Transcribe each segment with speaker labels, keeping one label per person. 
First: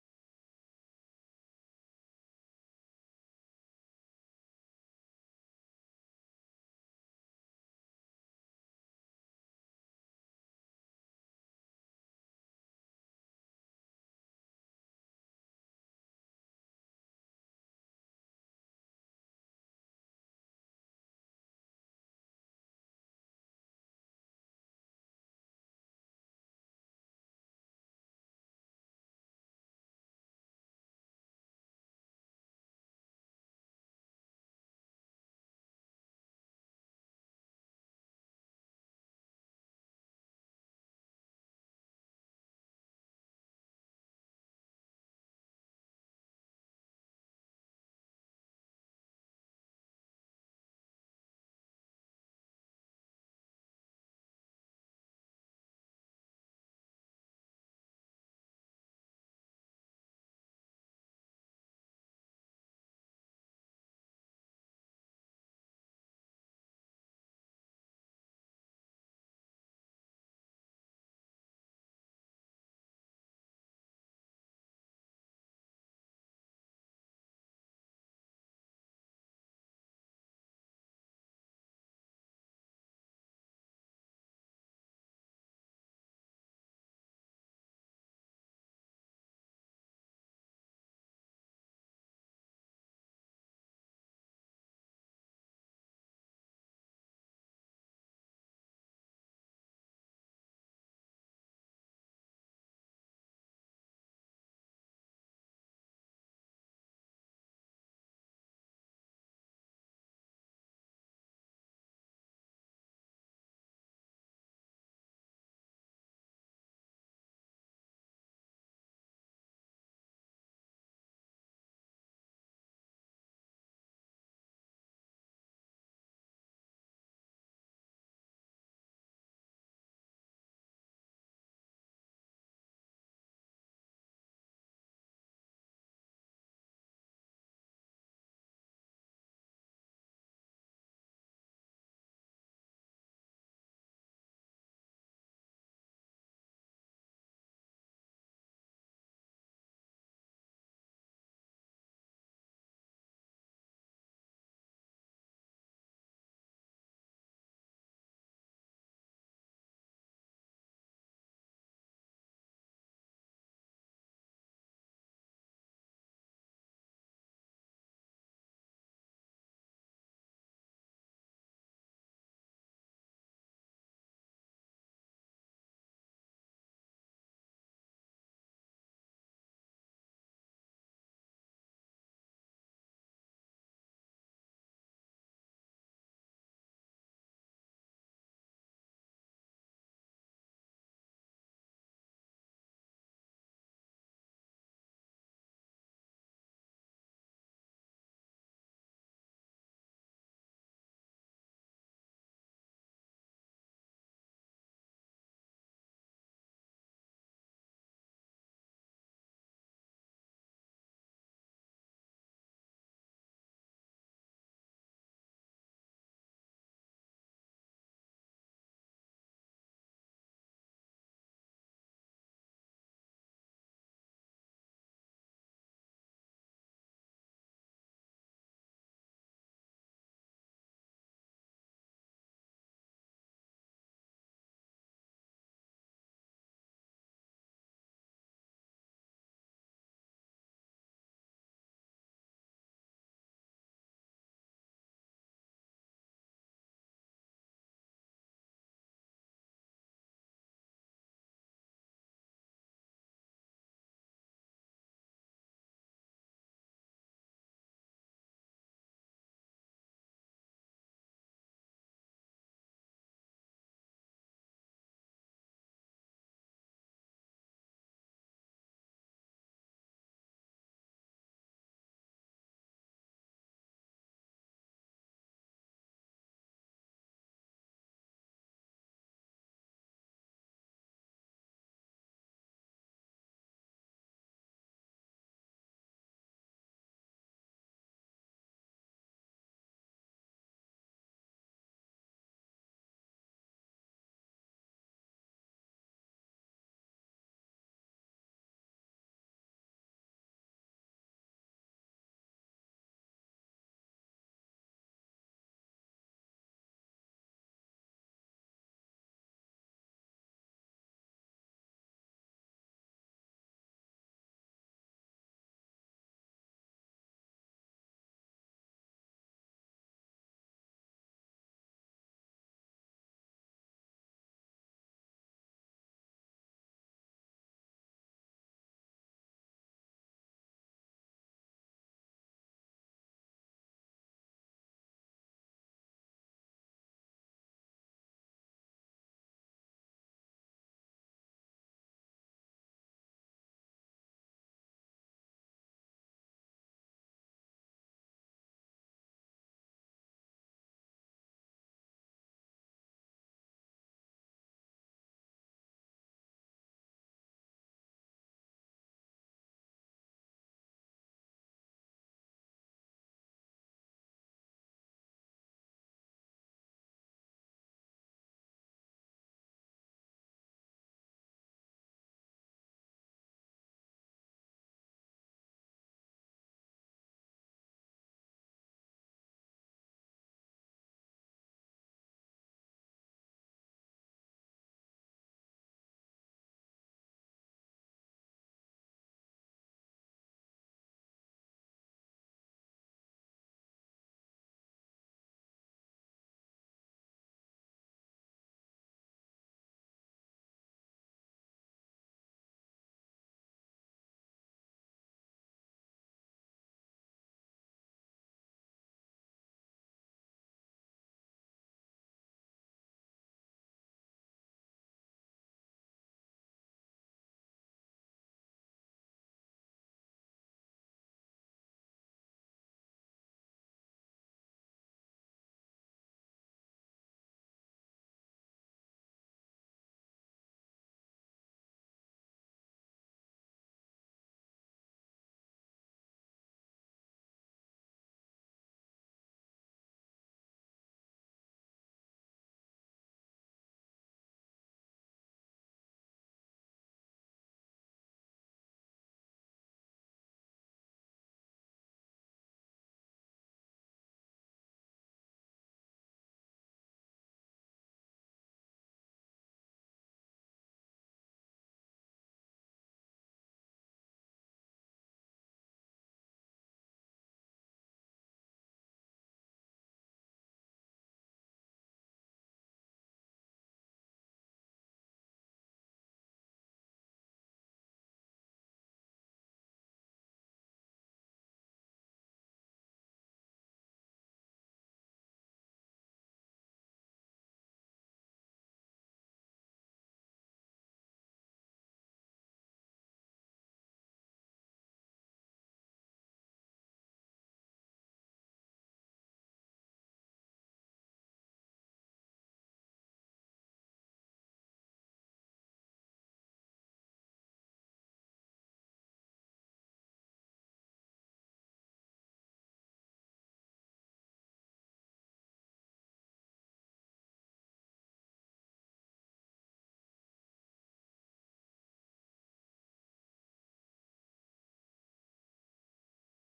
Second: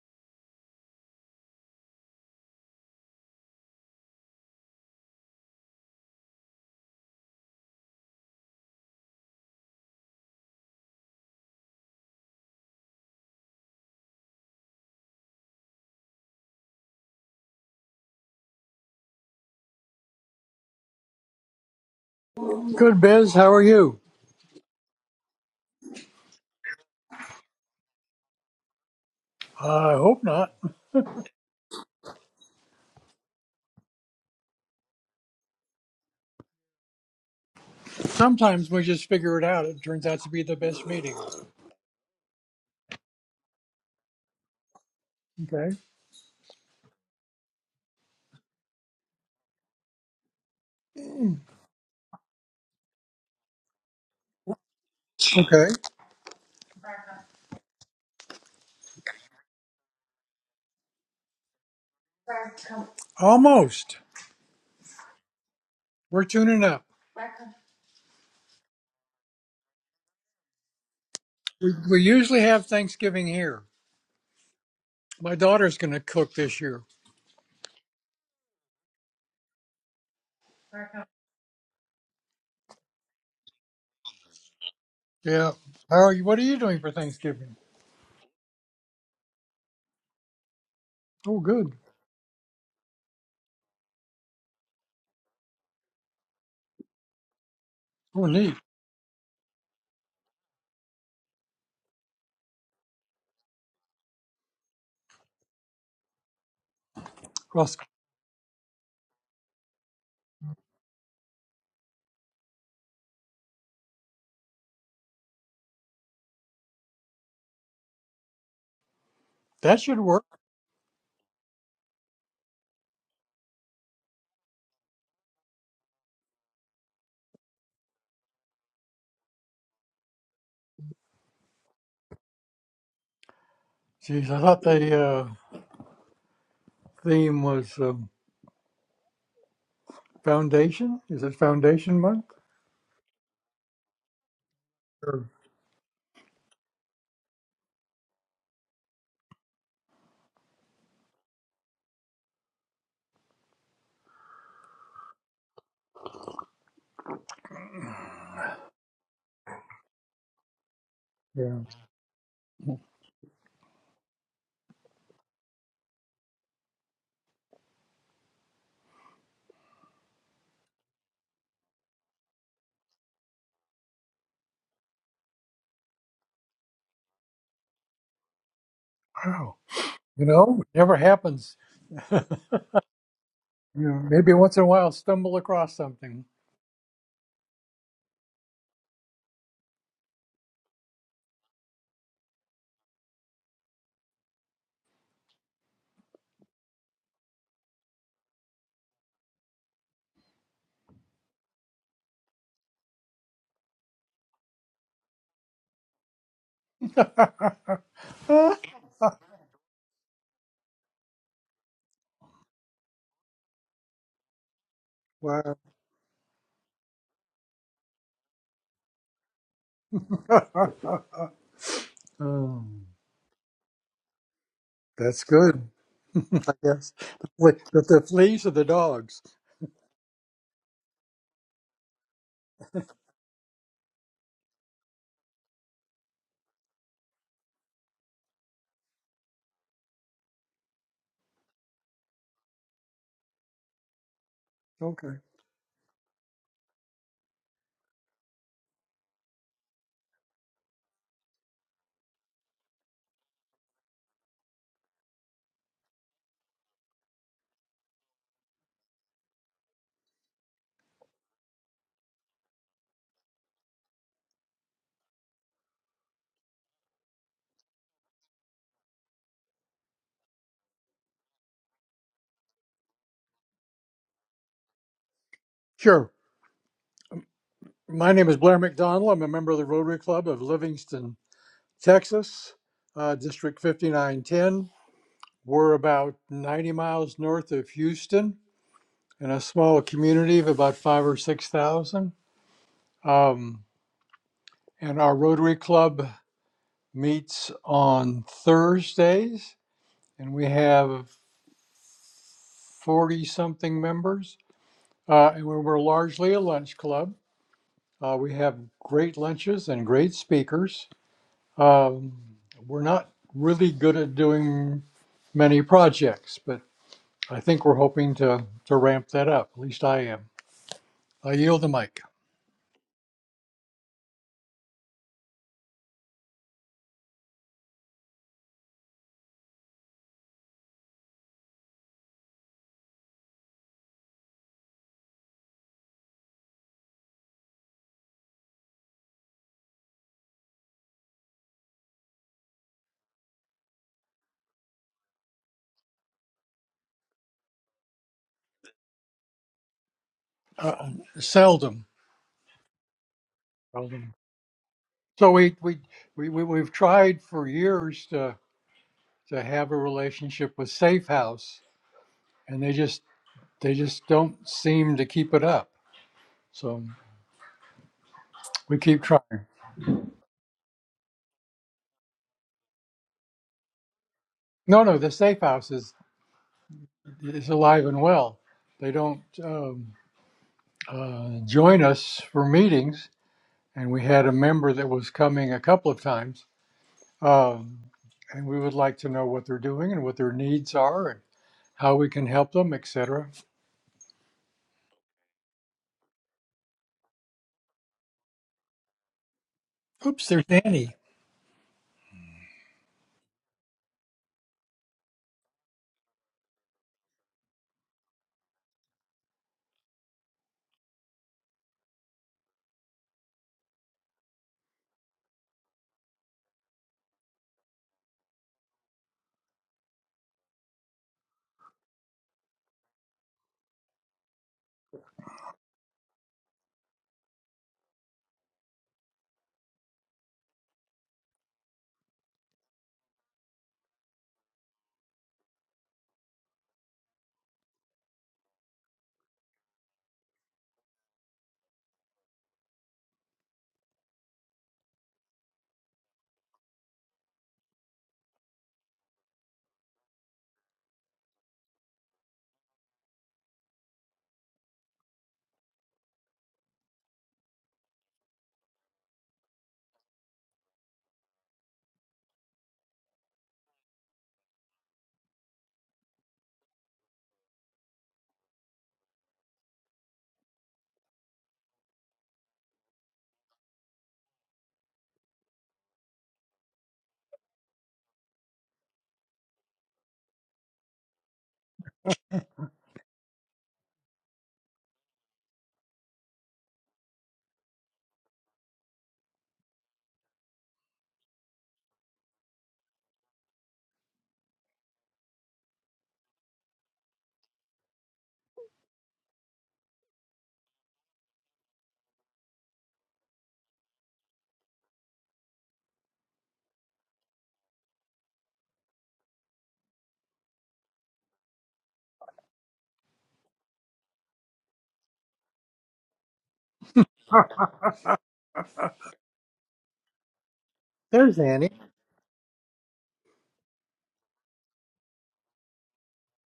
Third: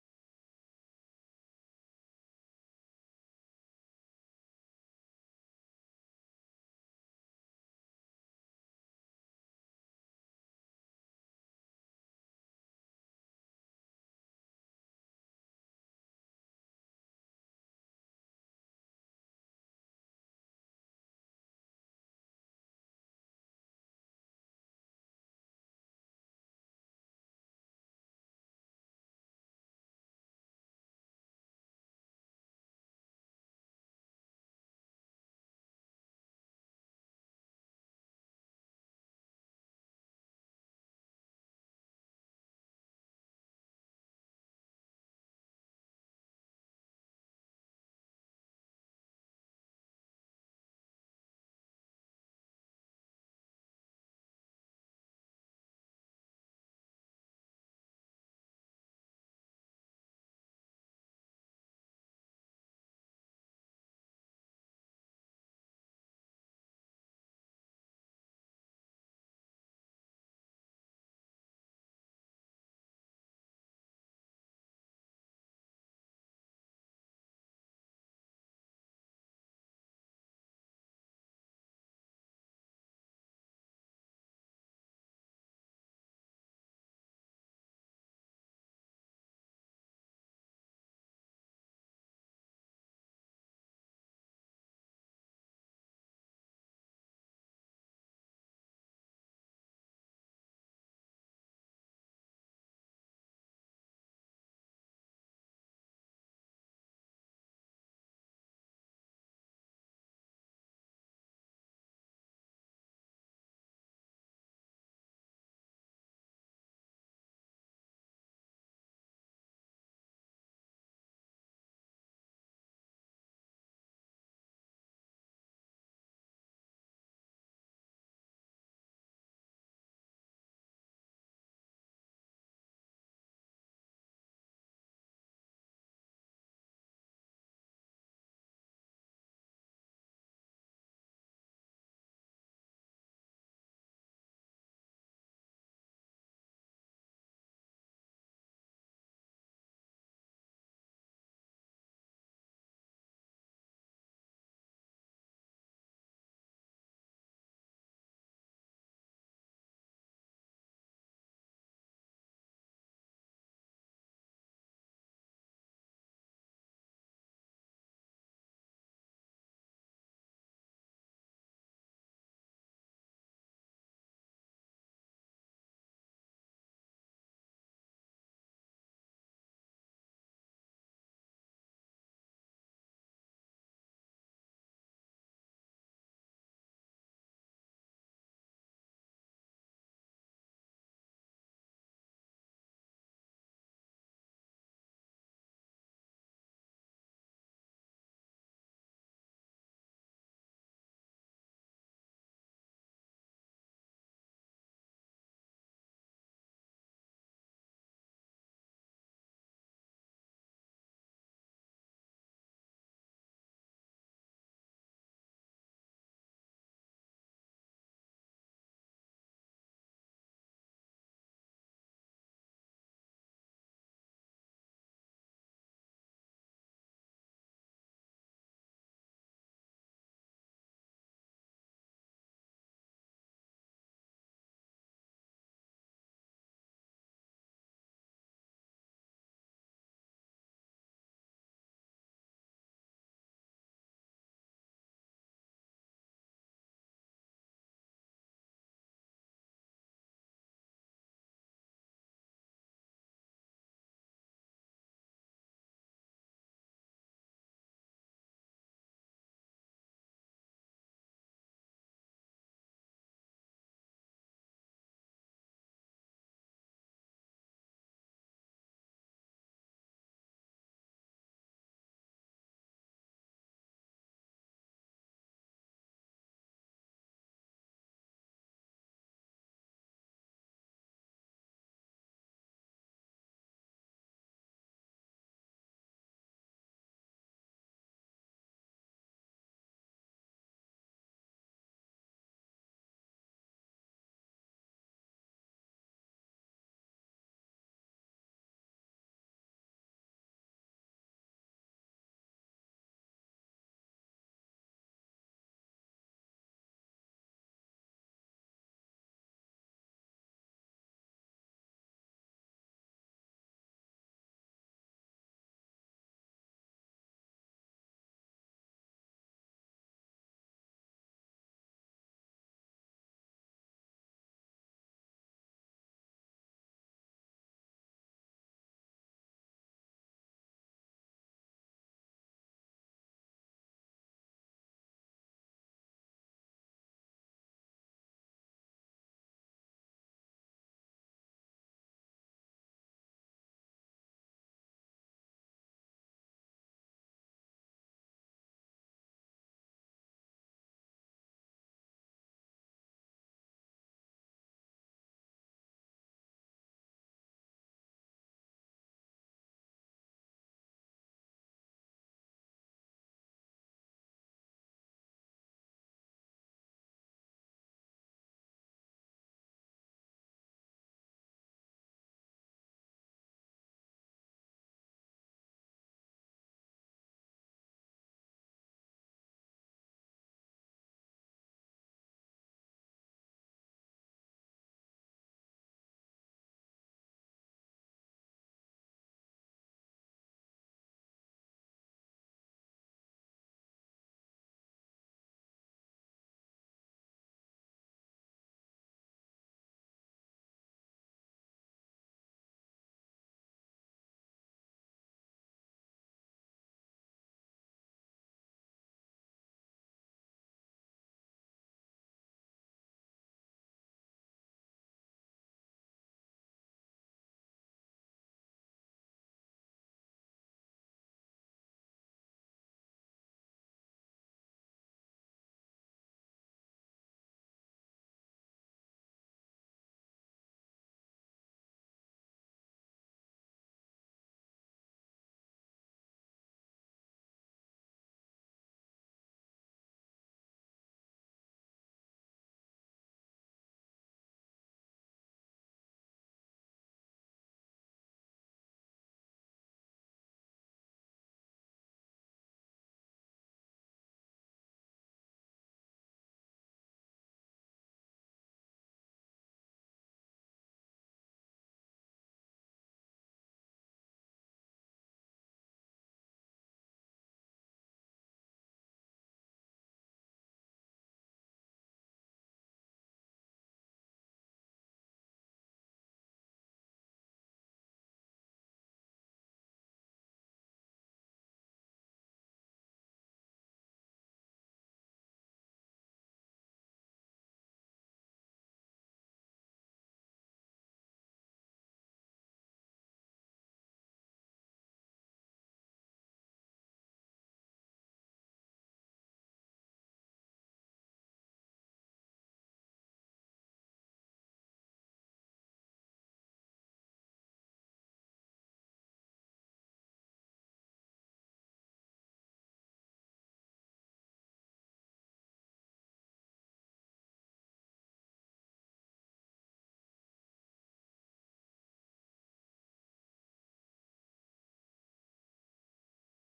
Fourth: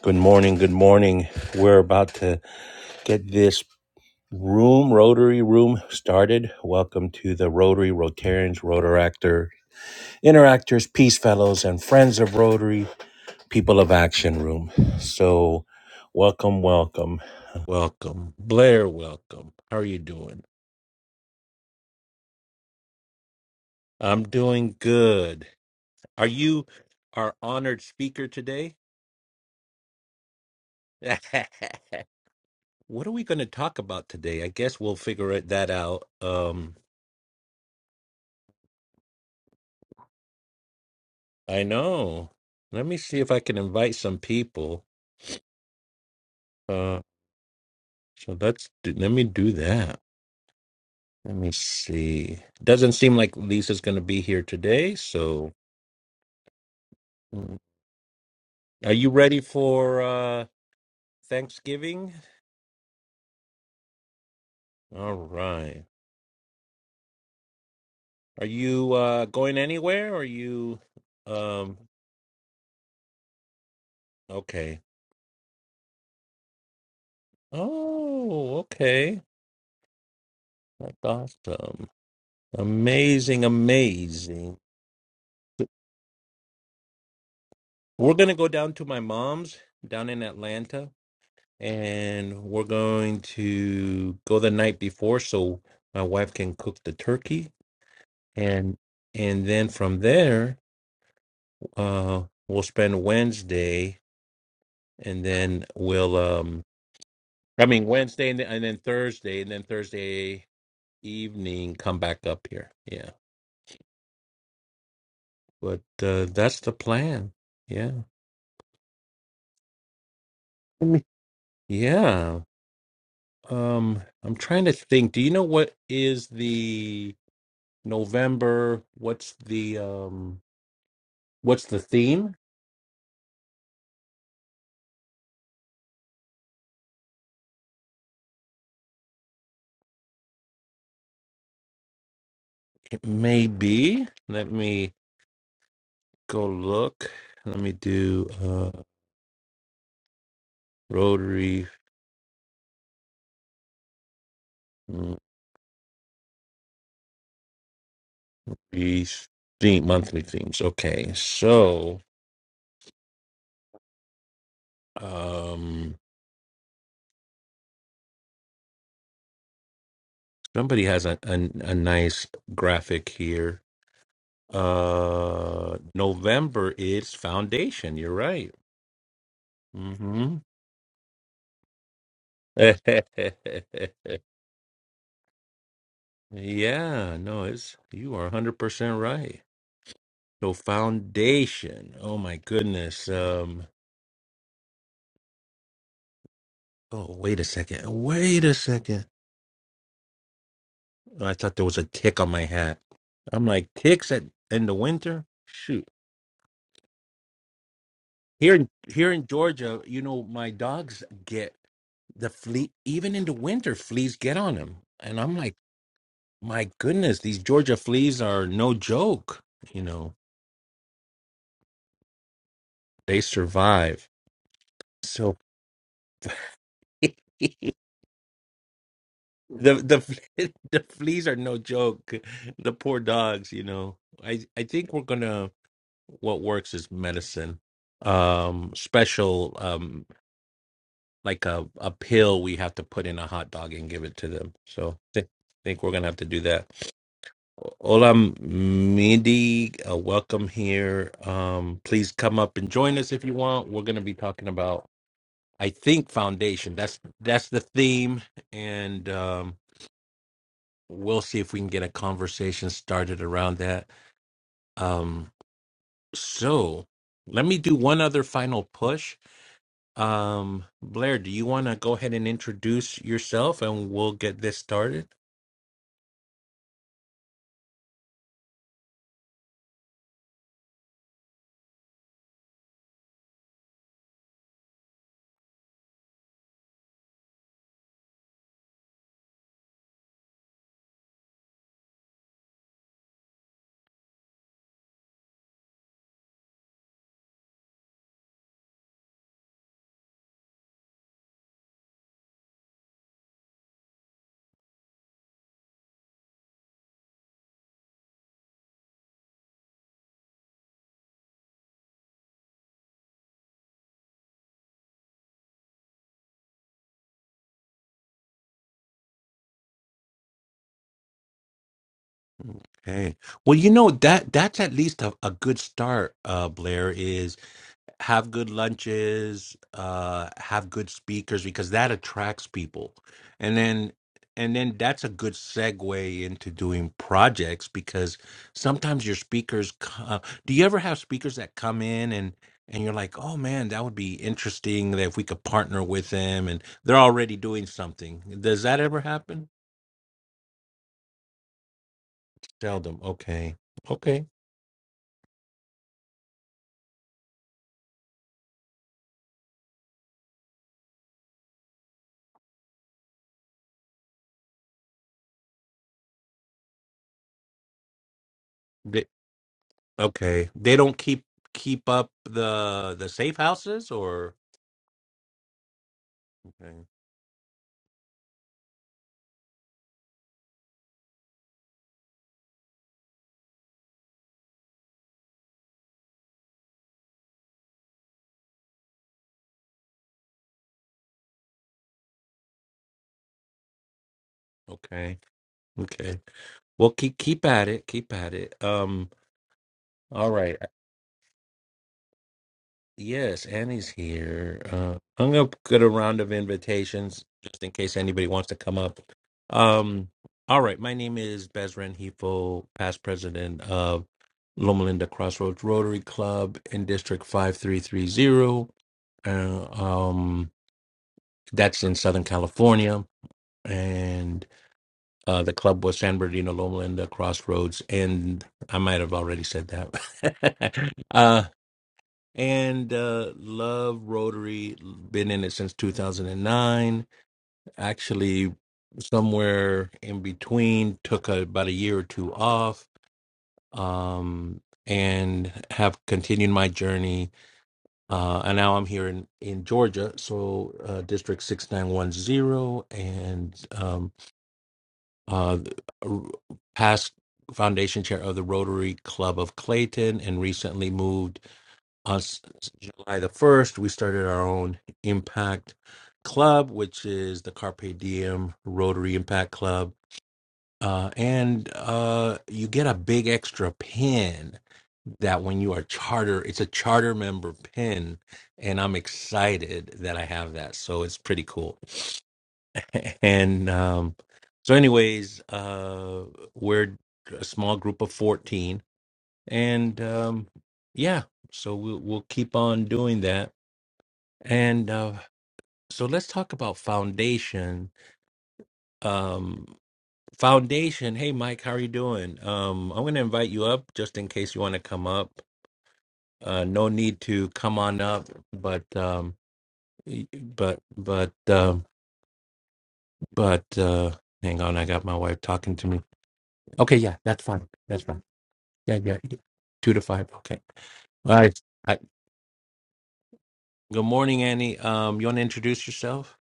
Speaker 1: Good morning. Good morning. We're about to get this room, Rotary Room, started. Welcome to the Rotary, Rotarians, Rotaractor, Interactors, Peace Fellows, and Friends of Rotary, People of Action Room. So, welcome, welcome, welcome. Blair, welcome. How are you doing?
Speaker 2: Good, Biz. How are you?
Speaker 1: I'm doing good. Are you our honored speaker today?
Speaker 2: I hope not.
Speaker 1: what are we going to talk about today? I guess we'll figure it that out. Um,
Speaker 2: Sometimes we just figure it out. It turns out to be the best meeting.
Speaker 1: I know. Let me see if I can invite some people.
Speaker 2: Okay.
Speaker 1: Uh, so let's do, let me do that. Let me see. Doesn't seem like Lisa's going to be here today. So,
Speaker 2: Okay.
Speaker 1: mm. are you ready for uh, Thanksgiving?
Speaker 2: Almost.
Speaker 1: All right.
Speaker 2: We're tuning up.
Speaker 1: Are you uh, going anywhere? Or are you?
Speaker 2: We,
Speaker 1: Um.
Speaker 2: we usually have Thanksgiving here.
Speaker 1: Okay.
Speaker 2: My daughter's going to cook this year.
Speaker 1: Oh, okay. That's awesome. Amazing, amazing.
Speaker 2: Yeah. How are you? What are you doing for Thanksgiving?
Speaker 1: We're gonna go down to my mom's down in Atlanta
Speaker 2: Oh, good.
Speaker 1: and we're going to go the night before so my wife can cook the turkey
Speaker 2: Oh, neat.
Speaker 1: and and then from there uh we'll spend Wednesday and then we'll um I
Speaker 2: Well,
Speaker 1: mean Wednesday and then, and then Thursday and then Thursday evening come back up here yeah but uh that's the plan yeah
Speaker 2: that should work.
Speaker 1: Let me- yeah um I'm trying to think do you know what is the November what's the um What's the theme?
Speaker 2: Jeez, I thought the uh, theme was um, foundation. Is it foundation month?
Speaker 1: It may be. Let me
Speaker 2: Sure.
Speaker 1: go look. Let me do uh Rotary mm, these theme monthly themes. Okay,
Speaker 2: Yeah.
Speaker 1: so um somebody has a a, a nice graphic here. Uh November is foundation. You're right.
Speaker 2: Wow. You
Speaker 1: Mm-hmm.
Speaker 2: know, it never happens. You know, maybe once in a while stumble across something.
Speaker 1: yeah, no, it's you are 100% right. So foundation. Oh my goodness. Um Oh, wait a second. Wait a second. Oh, I thought there was a tick on my hat. I'm like, ticks at in the winter? Shoot. Here in here in Georgia, you know, my dogs get the flea even in the winter, fleas get on them. And I'm like,
Speaker 2: wow.
Speaker 1: my goodness, these Georgia fleas are no joke. You know,
Speaker 2: Um,
Speaker 1: they survive.
Speaker 2: that's
Speaker 1: So
Speaker 2: good, I guess. The,
Speaker 1: the
Speaker 2: fle- the, the fleas are the dogs.
Speaker 1: the fle- the fleas are no joke. The poor dogs, you know. I I think we're gonna what works is medicine um special um like a, a pill we have to put in a hot dog and give it to them so
Speaker 2: Okay.
Speaker 1: th- think we're gonna have to do that Ola Midi, uh, welcome here. Um, please come up and join us if you want. We're going to be talking about, I think, foundation. That's that's the theme, and um, we'll see if we can get a conversation started around that. Um, so, let me do one other final push, Um, Blair, do you want to go ahead and introduce yourself and we'll get this started?
Speaker 2: Sure. My name is Blair McDonald. I'm a member of the Rotary Club of Livingston, Texas, uh, District 5910. We're about 90 miles north of Houston in a small community of about five or 6,000. Um, and our Rotary Club meets on Thursdays, and we have 40 something members. Uh, and we are largely a lunch club. Uh, we have great lunches and great speakers. Um, we're not really good at doing many projects, but I think we're hoping to, to ramp that up. At least I am. I yield the mic.
Speaker 1: Okay. Well, you know that that's at least a, a good start, uh, Blair, is. have good lunches uh have good speakers because that attracts people and then and then that's a good segue into doing projects because sometimes your speakers co- uh, do you ever have speakers that come in and and you're like oh man that would be interesting that if we could partner with them and they're already doing something does that ever happen
Speaker 2: Uh, seldom.
Speaker 1: seldom okay
Speaker 2: seldom.
Speaker 1: okay
Speaker 2: So we, we, we, we, we've tried for years to, to have a relationship with Safe House and they just they just don't seem to keep it up. So we keep
Speaker 1: they,
Speaker 2: trying.
Speaker 1: okay they don't keep keep up the the safe houses or
Speaker 2: No, no, the safe house is
Speaker 1: okay
Speaker 2: is alive and well. They don't um, uh, join us for meetings, and we had a member that was coming a couple of times, um, and we would like to know what they're doing and what their needs are and how we can help them, etc.
Speaker 1: okay Okay. Well, keep keep at it. Keep at it. Um.
Speaker 2: Oops,
Speaker 1: All
Speaker 2: there's
Speaker 1: right. Uh,
Speaker 2: Annie.
Speaker 1: Yes, Annie's here. Uh, I'm gonna get a round of invitations just in case anybody wants to come up. Um. All right. My name is Bezran Hifo, past president of Loma Linda Crossroads Rotary Club in District Five Three Three Zero. Uh, Um. That's in Southern California, and Uh, the club was San Bernardino Loma Linda Crossroads, and I might have already said that. uh, and uh, love Rotary, been in it since 2009. Actually, somewhere in between, took a, about a year or two off, um, and have continued my journey. Uh, and now I'm here in, in Georgia, so uh, District 6910, and um, uh, past foundation chair of the Rotary Club of Clayton, and recently moved us July the 1st. We started our own Impact Club, which is the Carpe Diem Rotary Impact Club. Uh, and uh, you get a big extra pin that when you are charter, it's a charter member pin. And I'm excited that I have that. So it's pretty cool. And um, so, anyways, uh, we're a small group of fourteen, and um, yeah, so we'll we'll keep on doing that. And uh, so, let's talk about foundation. Um, foundation. Hey, Mike, how are you doing? Um, I'm going to invite you up just in case you want to come up. Uh, no need to come on up, but um, y- but but um but uh, hang on, I got my wife talking to me. Okay, yeah, that's
Speaker 2: Ah,
Speaker 1: fine. That's fine. Yeah, yeah, yeah. Two to five. Okay. All
Speaker 2: there's
Speaker 1: right.
Speaker 2: Annie.
Speaker 1: Hi. Good morning, Annie. Um, you want to introduce yourself?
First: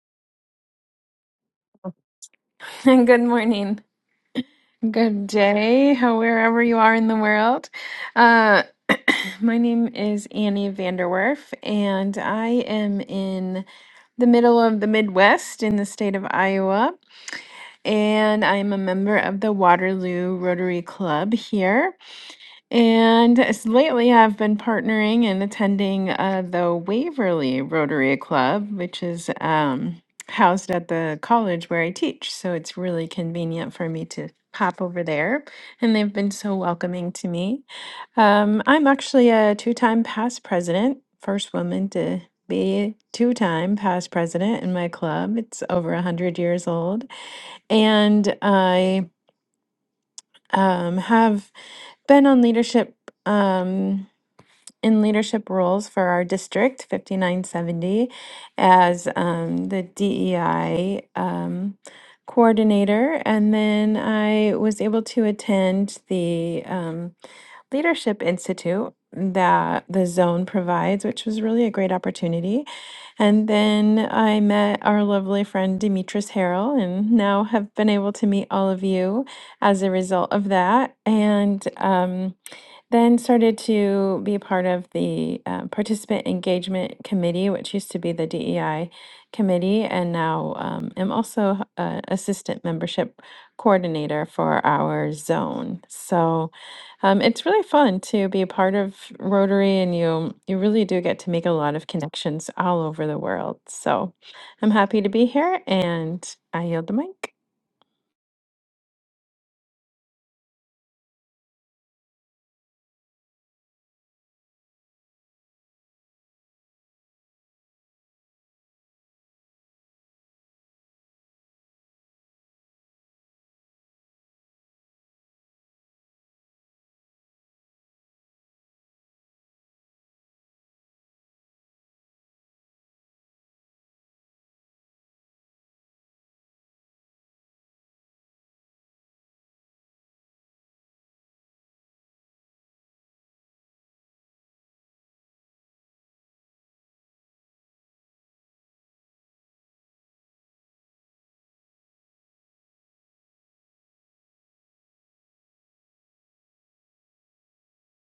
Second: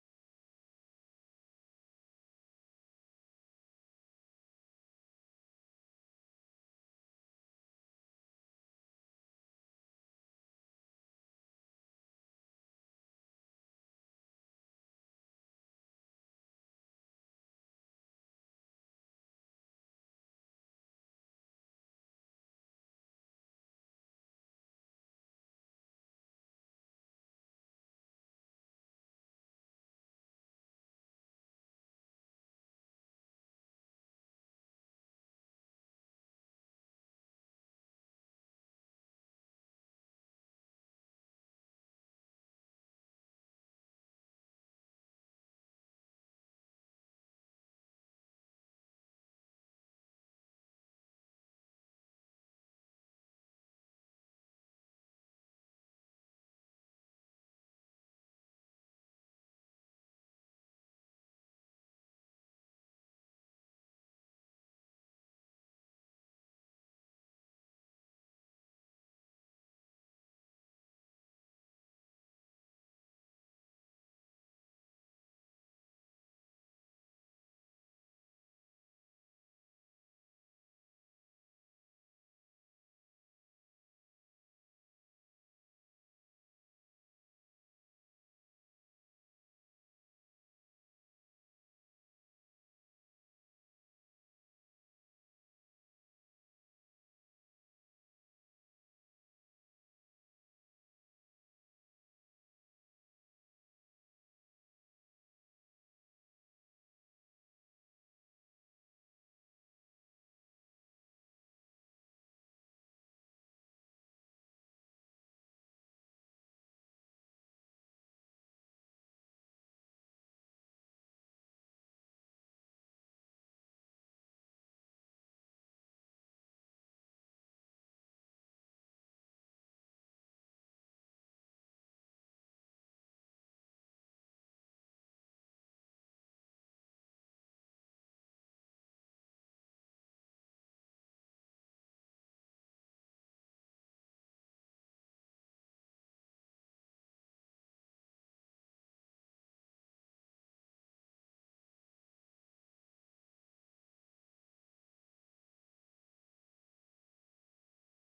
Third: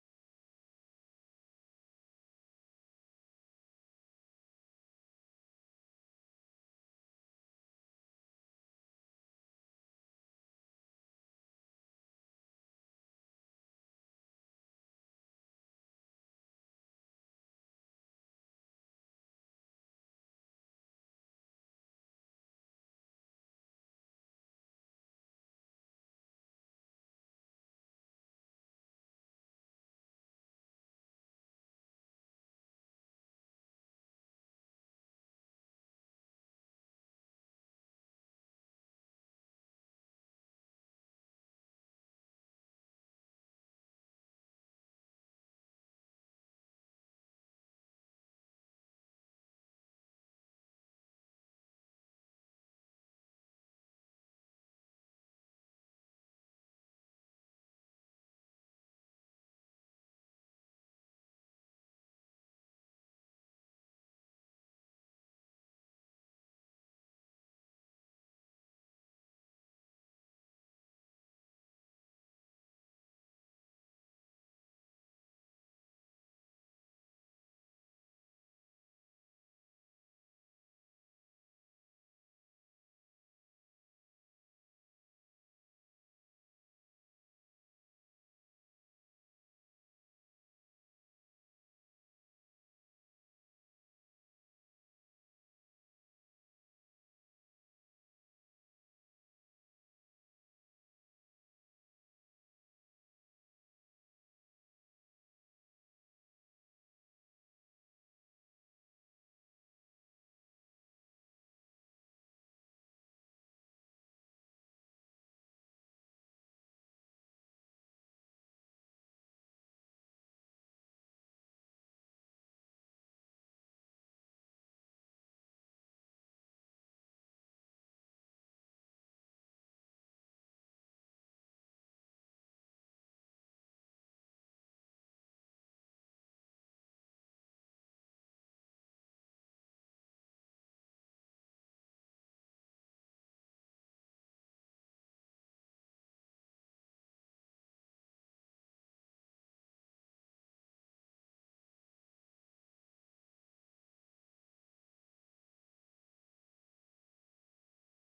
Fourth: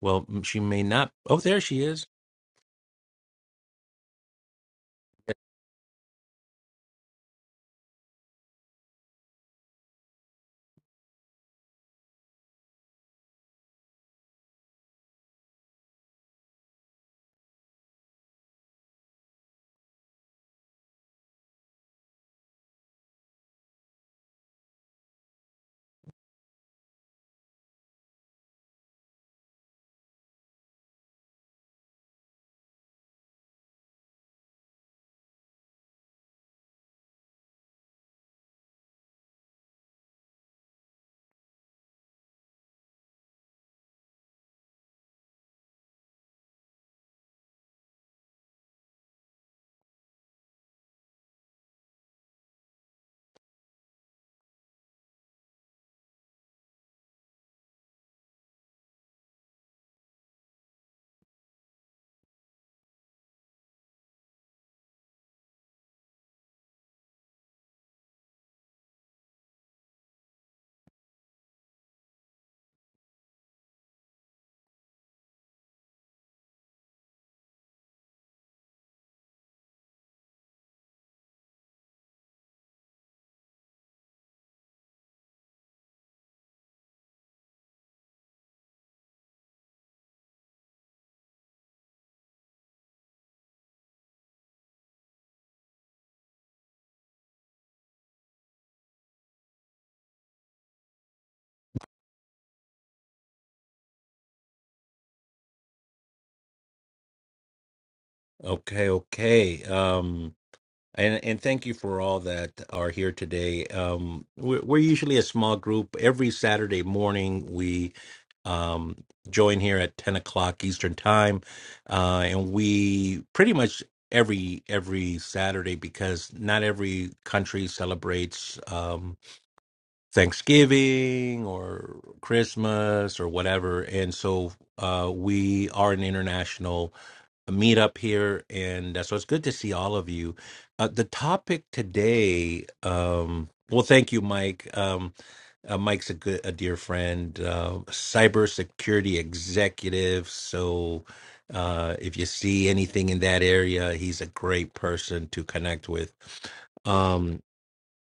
Speaker 1: Well, m- she may not. Oh, there she is.
Speaker 3: Good morning. Good day, how- wherever you are in the world. Uh, my name is Annie Vanderwerf, and I am in the middle of the Midwest in the state of Iowa. And I'm a member of the Waterloo Rotary Club here. And s- lately, I've been partnering and attending uh, the Waverly Rotary Club, which is um, housed at the college where I teach. So it's really convenient for me to pop over there. And they've been so welcoming to me. Um, I'm actually a two time past president, first woman to be two time past president in my club. It's over 100 years old. And I um, have been on leadership. Um, in leadership roles for our district 5970 as um, the DEI um, coordinator. And then I was able to attend the um, Leadership Institute that the zone provides, which was really a great opportunity. And then I met our lovely friend Demetris Harrell, and now have been able to meet all of you as a result of that. And um, then started to be part of the uh, Participant Engagement Committee, which used to be the DEI committee, and now um, am also uh, assistant membership coordinator for our zone. So um, it's really fun to be a part of Rotary, and you you really do get to make a lot of connections all over the world. So I'm happy to be here, and I yield the mic.
Speaker 1: Okay, okay. Um, and and thank you for all that are here today. Um, we're, we're usually a small group. Every Saturday morning, we um join here at ten o'clock Eastern time, uh, and we pretty much every every Saturday because not every country celebrates. Um. Thanksgiving or Christmas or whatever. And so uh, we are an international meetup here. And uh, so it's good to see all of you. Uh, the topic today, um, well, thank you, Mike. Um, uh, Mike's a good, a dear friend, uh, cybersecurity executive. So uh, if you see anything in that area, he's a great person to connect with. Um,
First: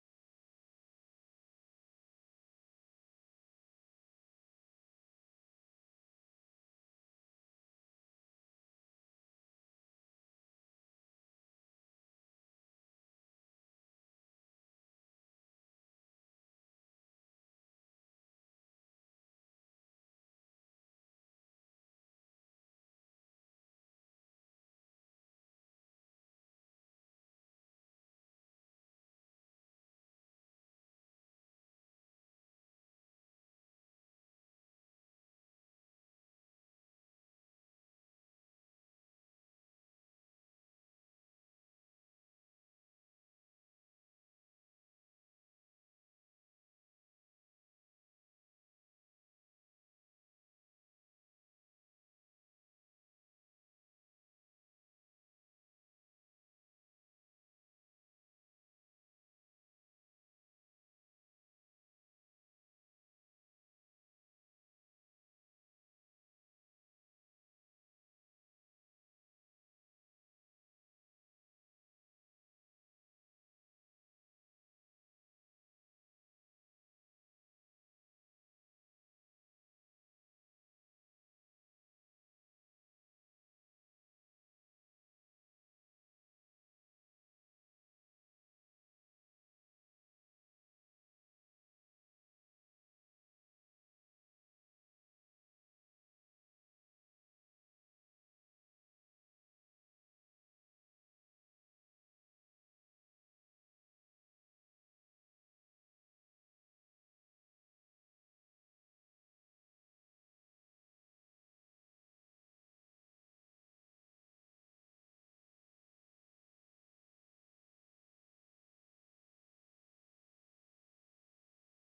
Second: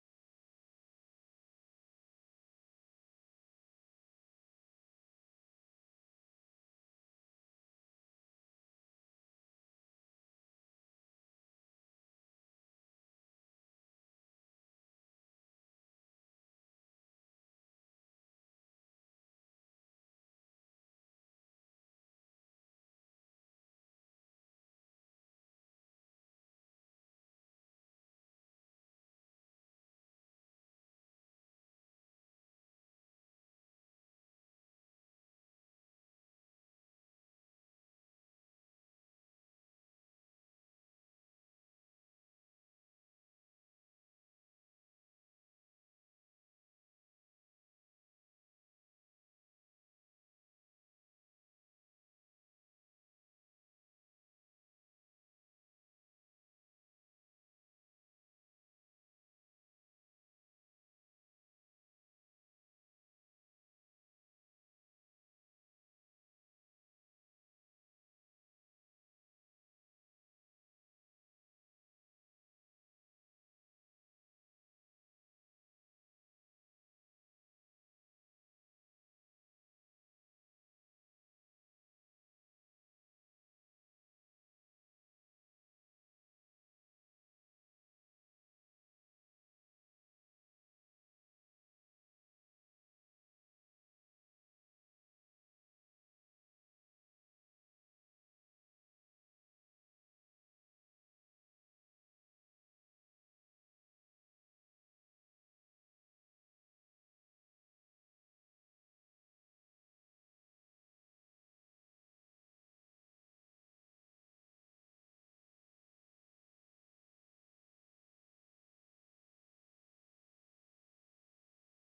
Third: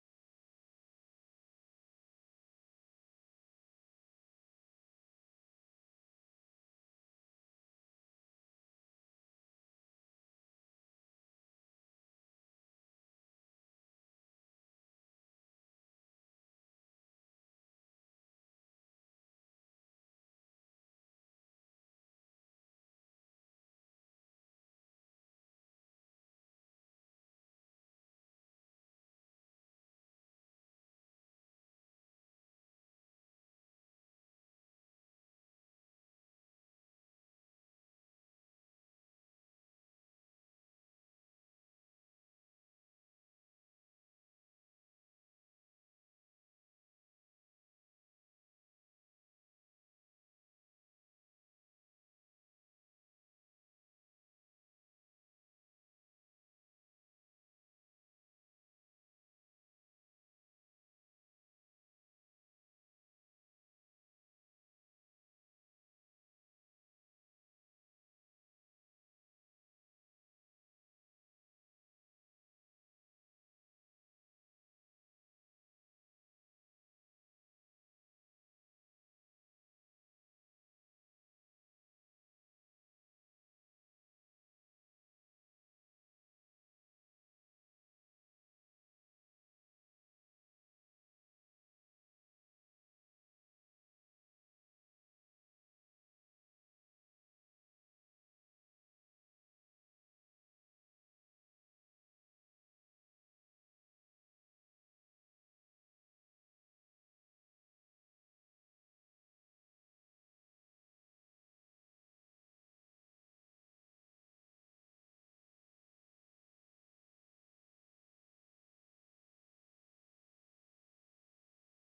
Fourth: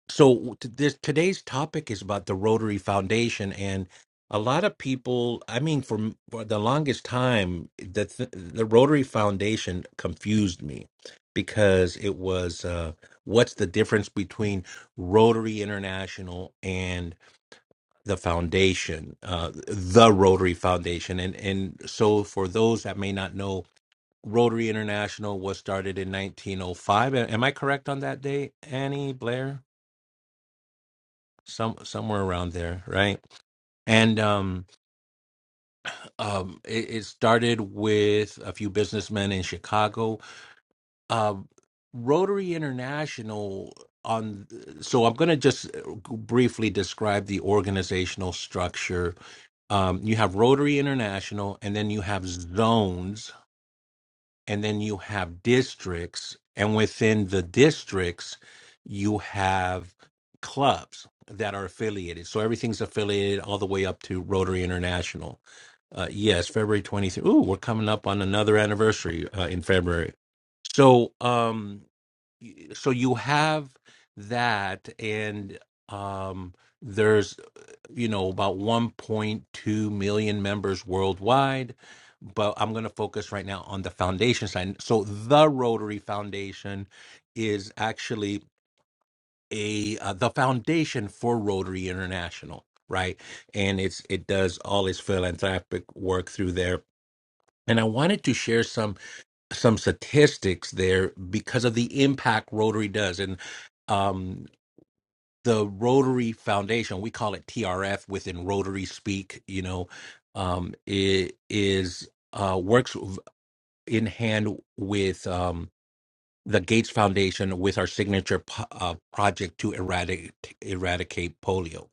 Speaker 1: so t- this today's topic is about the Rotary Foundation, and a lot of people. I mean, for, m- for the longest time, the th- the Rotary Foundation confused me because it was uh, what's the difference between Rotary International and the foundation, uh, the Rotary Foundation, and and so for those that may not know. Rotary International was started in 1905. A- Am I correct on that day, Annie Blair? some somewhere around there, right? And um, um, it, it started with a few businessmen in Chicago. Um, Rotary International. On so I'm going to just briefly describe the organizational structure. Um, you have Rotary International, and then you have zones and then you have districts and within the districts you have clubs that are affiliated so everything's affiliated all the way up to rotary international uh, yes february twenty third. ooh we're coming up on another anniversary uh, in february so um y- so you have that and um there's you know, about 1.2 million members worldwide. But I'm going to focus right now on the foundation side. So the Rotary Foundation is actually a uh, the foundation for Rotary International, right? And it's it does all its philanthropic work through there. And I wanted to share some some statistics there because of the impact Rotary does. And um, the Rotary Foundation, we call it TRF within Rotary speak, you know, um, it is uh, works in hand with um, the Gates Foundation with our signature po- uh, project to eradicate eradicate polio.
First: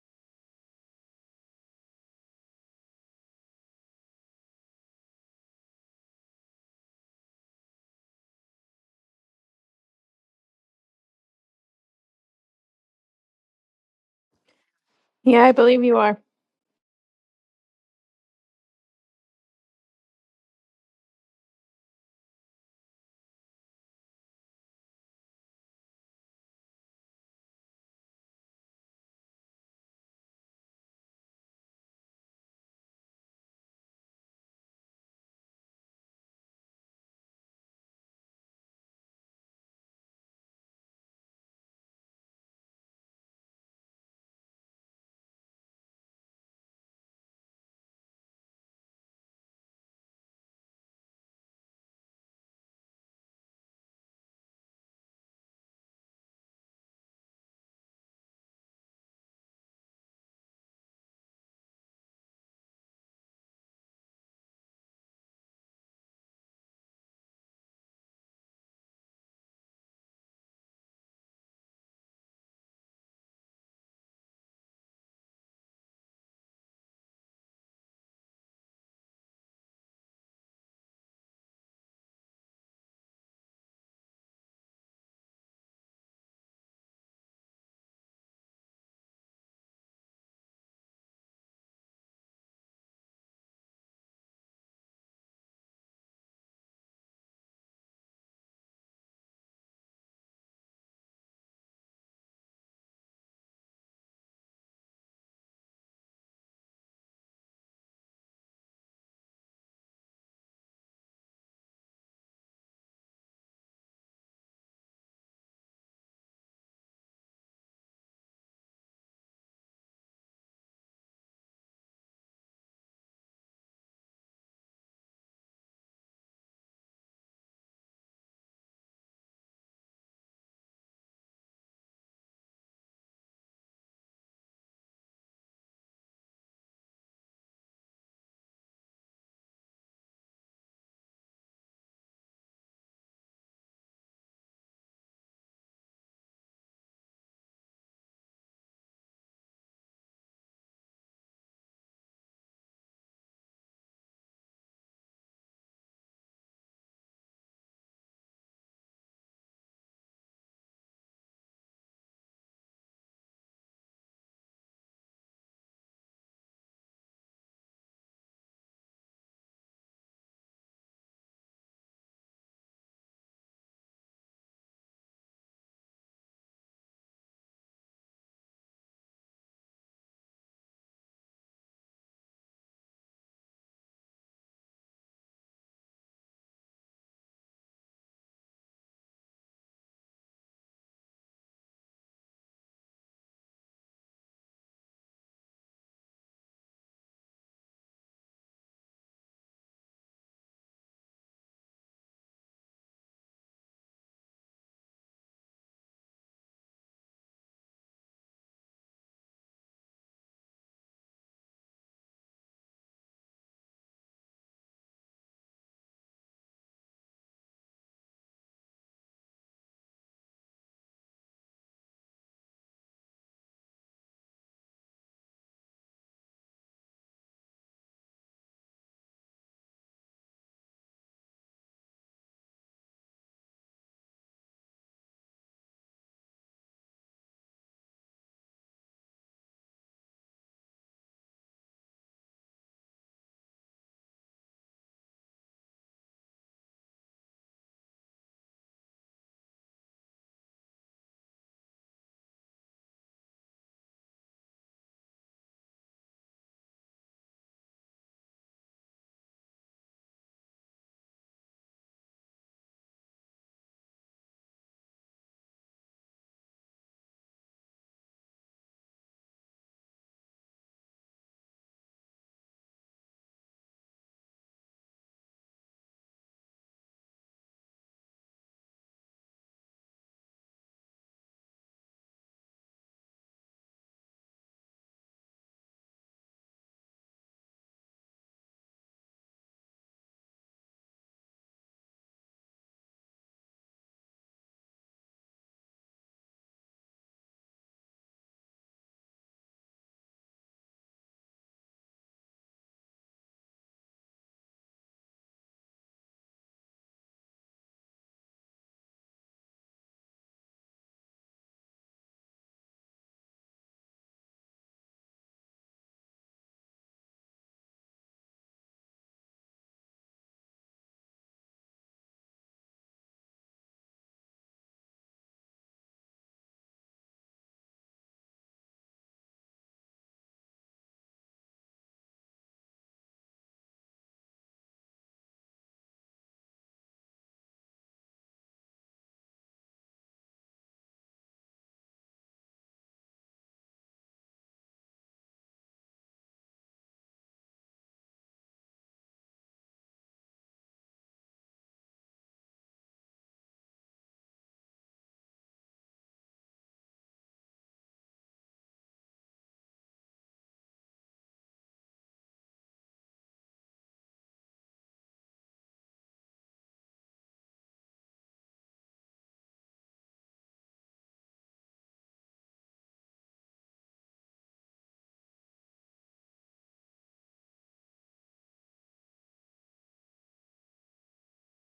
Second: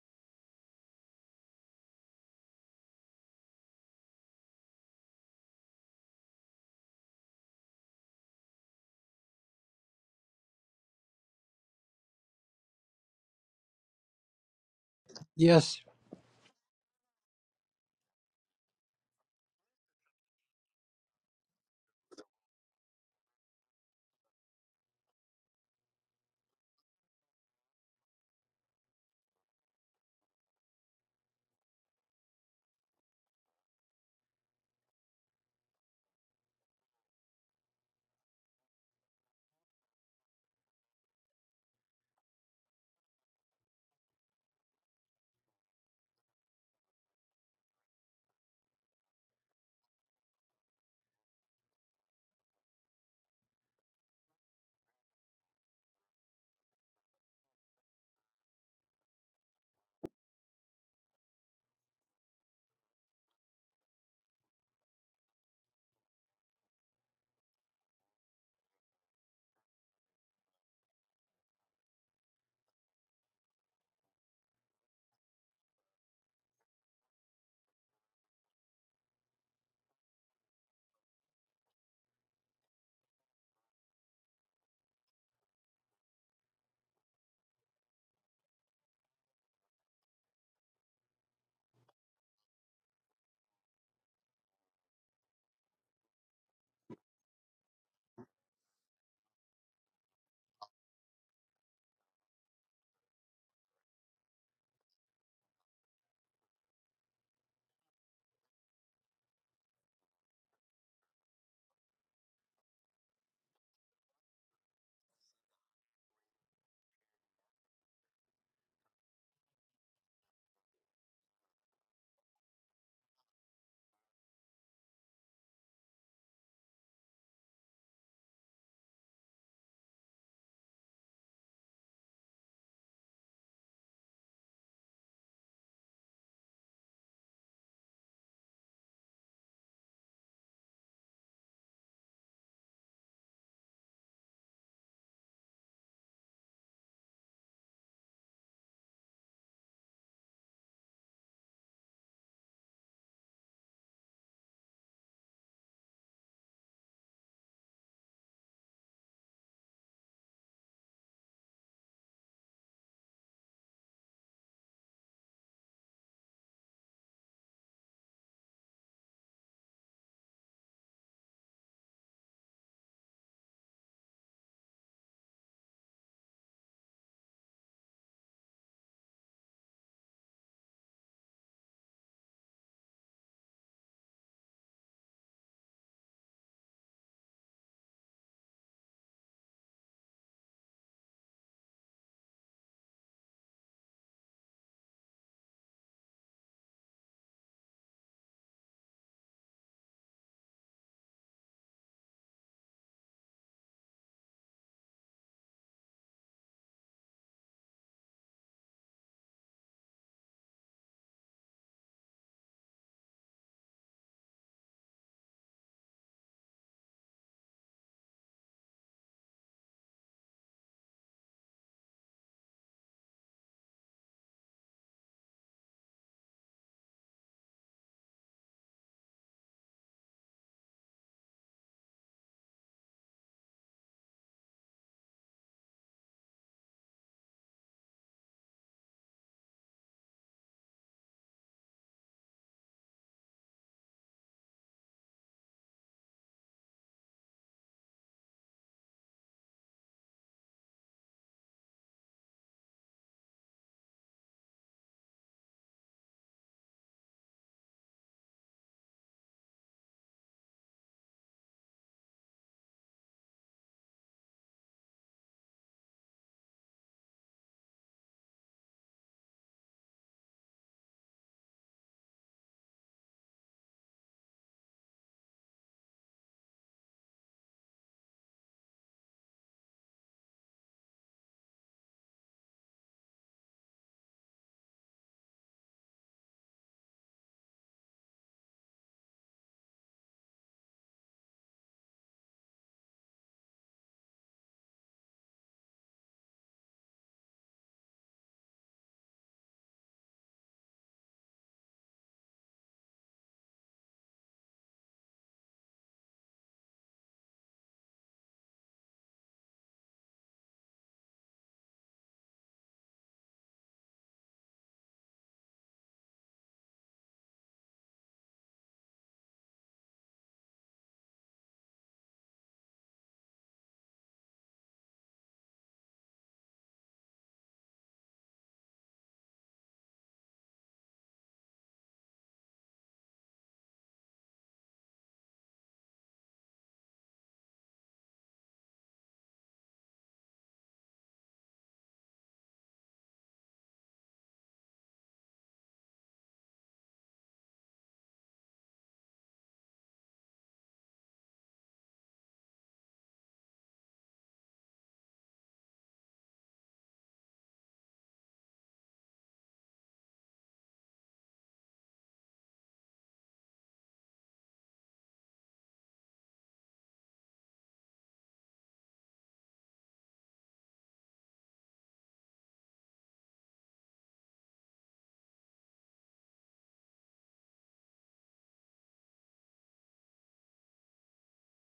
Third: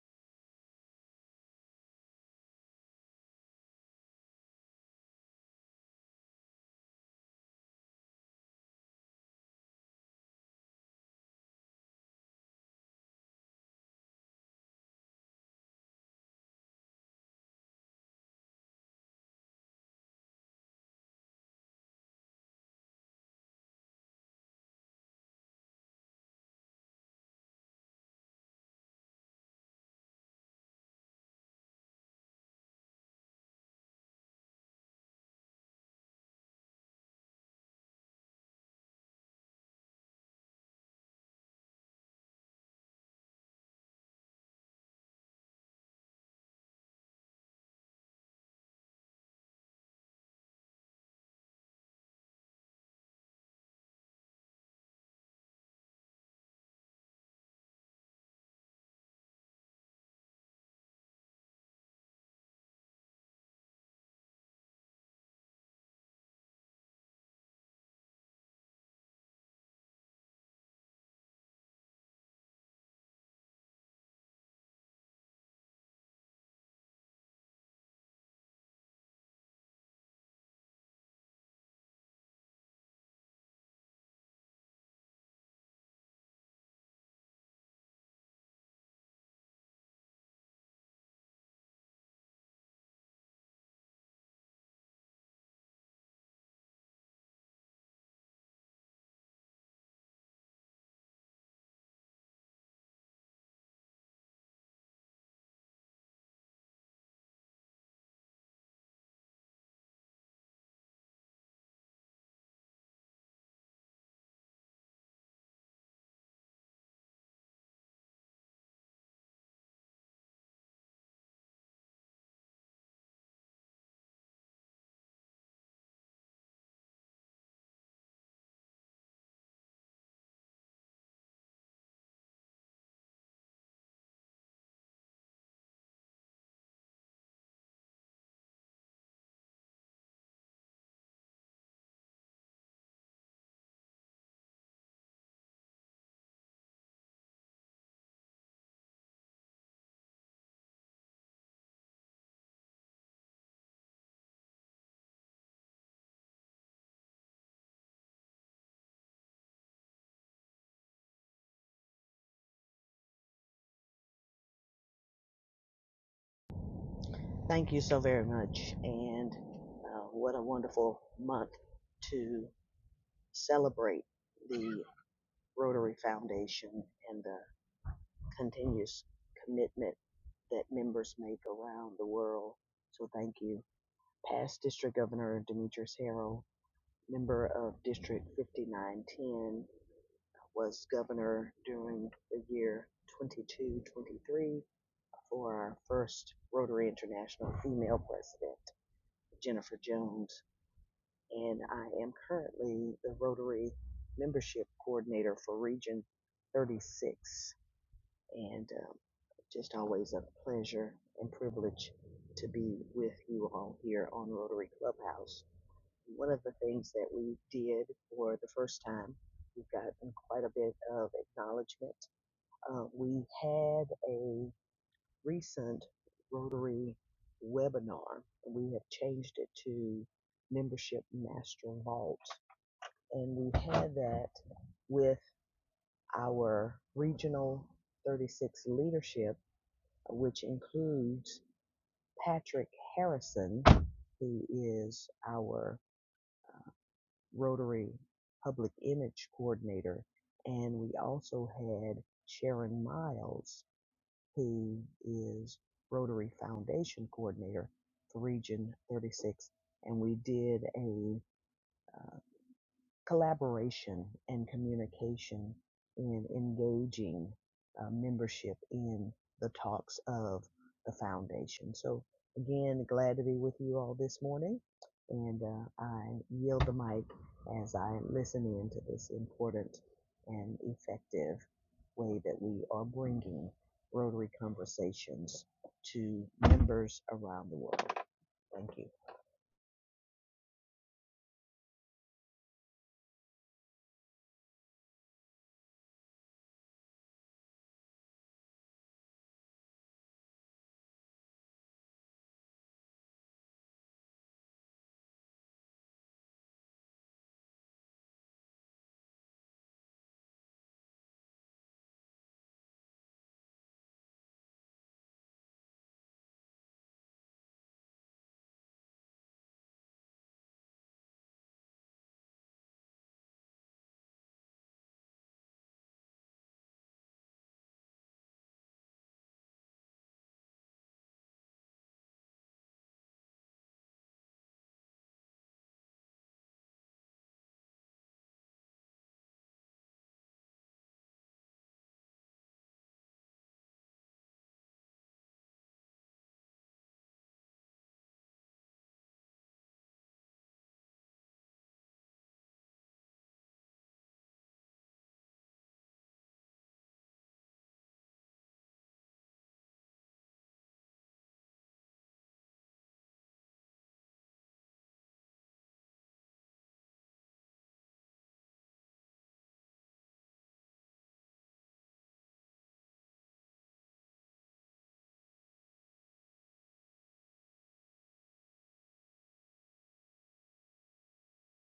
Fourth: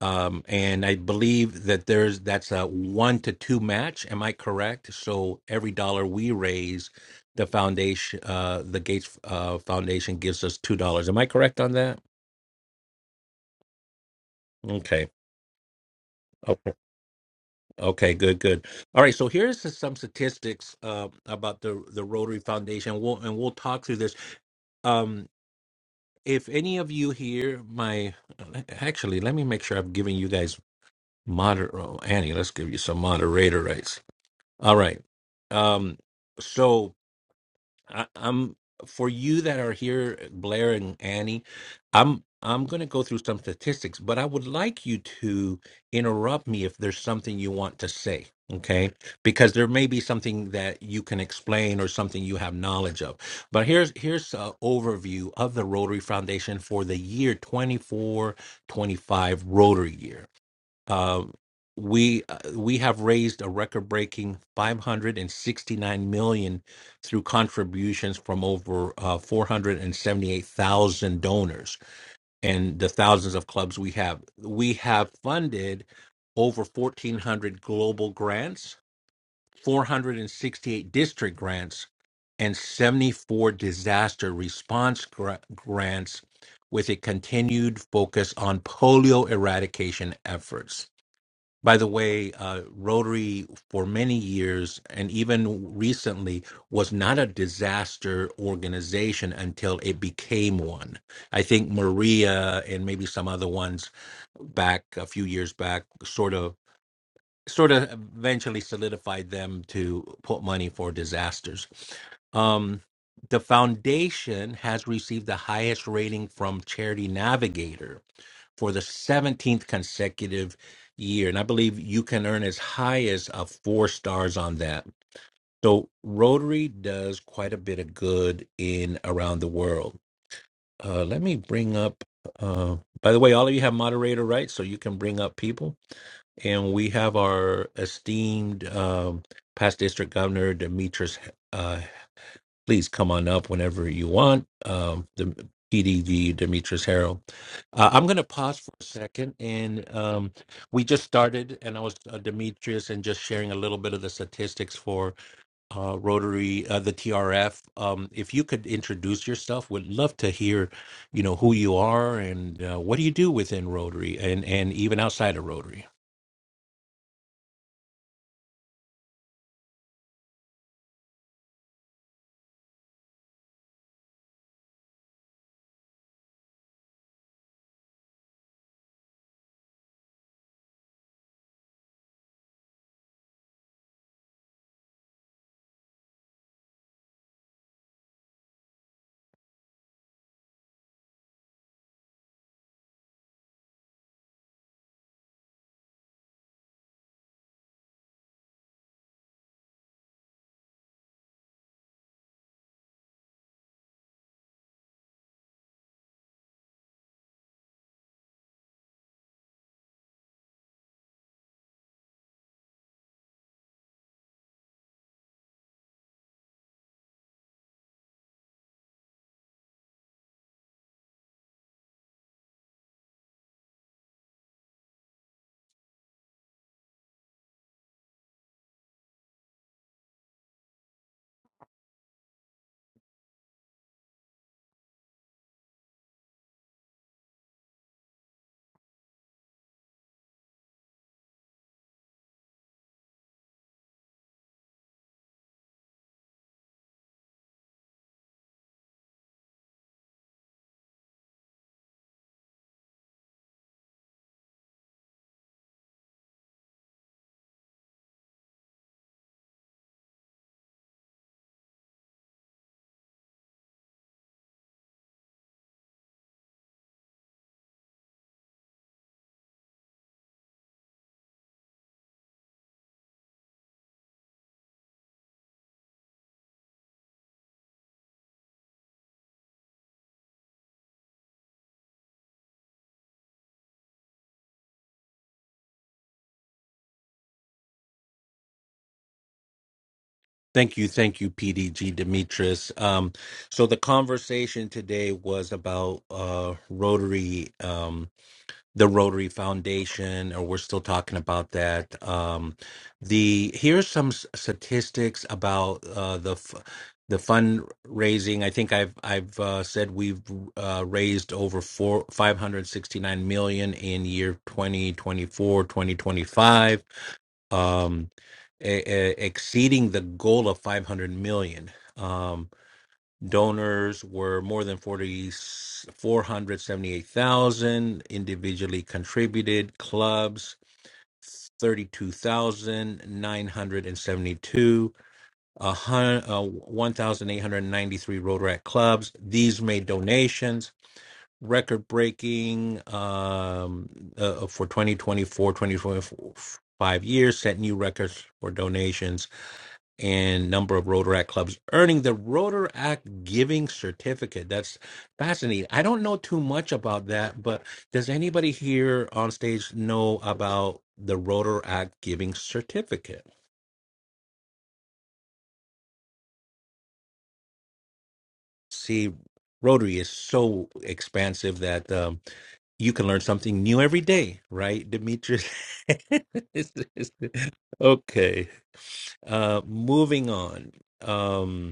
Speaker 1: Um, and I believe that there's that's a one to two match. Am I correct? So every dollar we raise, the foundation, uh, the Gates uh, Foundation gives us two dollars. Am I correct on that? Okay.
Speaker 3: Yeah, I
Speaker 2: Yes.
Speaker 3: believe you are.
Speaker 1: Oh, Okay, good, good. All right, so here's s- some statistics uh, about the the Rotary Foundation. We'll and we'll talk through this. Um, if any of you here, my uh, actually, let me make sure I'm giving you guys moder. Oh, Annie, let's give you some moderator rights. All right. Um, so I, I'm for you that are here, Blair and Annie. I'm I'm going to go through some statistics, but I would like you to interrupt me if there's something you want to say. Okay, because there may be something that you can explain or something you have knowledge of. But here's here's an overview of the Rotary Foundation for the year 2425 Rotary year. Uh, we uh, we have raised a record-breaking 569 million through contributions from over uh, 478,000 donors and the thousands of clubs we have. We have funded over 1,400 global grants, 468 district grants, and 74 disaster response gra- grants, with a continued focus on polio eradication efforts by the way, uh, Rotary for many years and even recently was not a disaster organization until it became one. I think Maria and maybe some other ones back a few years back sort of sort of eventually solidified them to put money for disasters. Um, the foundation has received the highest rating from Charity Navigator for the 17th consecutive year. And I believe you can earn as high as uh, four stars on that. So Rotary does quite a bit of good in around the world. Uh, let me bring up, uh, by the way, all of you have moderator rights, so you can bring up people. And we have our esteemed um, past district governor, Demetrius please come on up whenever you want. Um, the PDV Demetrius Harrell. Uh, I'm going to pause for a second, and um, we just started, and I was uh, Demetrius, and just sharing a little bit of the statistics for uh, Rotary, uh, the TRF. Um, if you could introduce yourself, would love to hear, you know, who you are and uh, what do you do within Rotary, and and even outside of Rotary.
Speaker 4: Thank you so very much. And uh, what a wonderful month to celebrate the Rotary Foundation and the continuous commitment that members make around the world. So thank you. Past District Governor Demetrius Harrell, member of District 5910, was governor during the year 22 23 for our first Rotary International female president, Jennifer Jones. and I am currently the Rotary Membership Coordinator for Region 36. And um, just always a pleasure and privilege to be with you all here on Rotary Clubhouse. One of the things that we did for the first time, we've gotten quite a bit of acknowledgement. Uh, we had a recent Rotary webinar, and we have changed it to Membership Master Vault and we had that with our regional 36 leadership, which includes Patrick Harrison, who is our Rotary Public Image Coordinator, and we also had Sharon Miles, who is Rotary Foundation Coordinator for Region 36, and we did a uh, collaboration and communication in engaging uh, membership in the talks of the foundation. So, again, glad to be with you all this morning, and uh, I yield the mic as I listen in to this important and effective way that we are bringing Rotary conversations to members around the world. Thank you.
Speaker 1: Thank you, thank you, PDG Demetrius. Um, so the conversation today was about uh, Rotary, um, the Rotary Foundation, or we're still talking about that. Um, the here's some s- statistics about uh, the f- the fundraising. I think I've I've uh, said we've uh, raised over four five hundred sixty nine million in year 2024 2025 um, e- e- exceeding the goal of 500 million. Um, donors were more than 40 478,000 individually contributed clubs, 32,972, a hun- uh, 1,893 Rotaract clubs. These made donations. Record breaking um, uh, for 2024, 2025 years, set new records for donations and number of Rotaract clubs, earning the Rotaract Giving Certificate. That's fascinating. I don't know too much about that, but does anybody here on stage know about the Rotaract Giving Certificate? See, Rotary is so expansive that um, you can learn something new every day, right, Demetrius? okay, uh, moving on. Um,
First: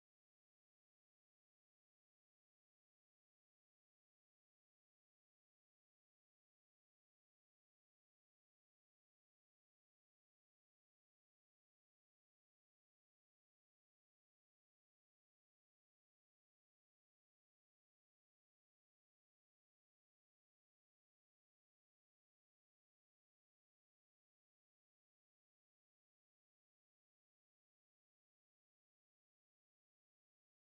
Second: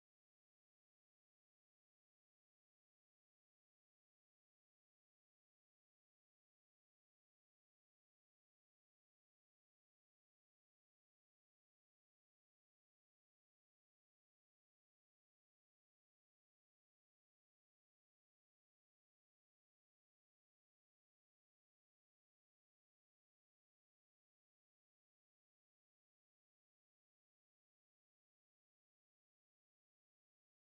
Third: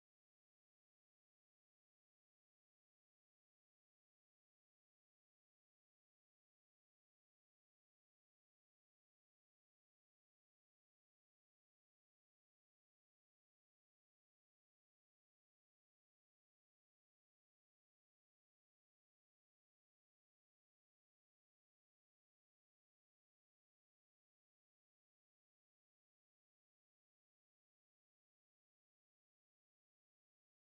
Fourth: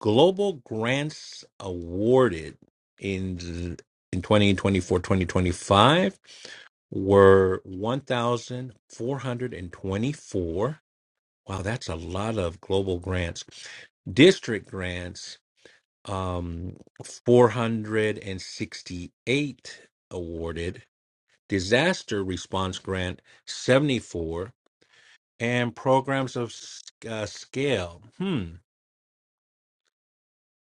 Speaker 1: global grants awarded in th- in 2024 2025 were 1424 wow that's a lot of global grants district grants um 468 awarded disaster response grant 74 and programs of s- uh, scale hmm.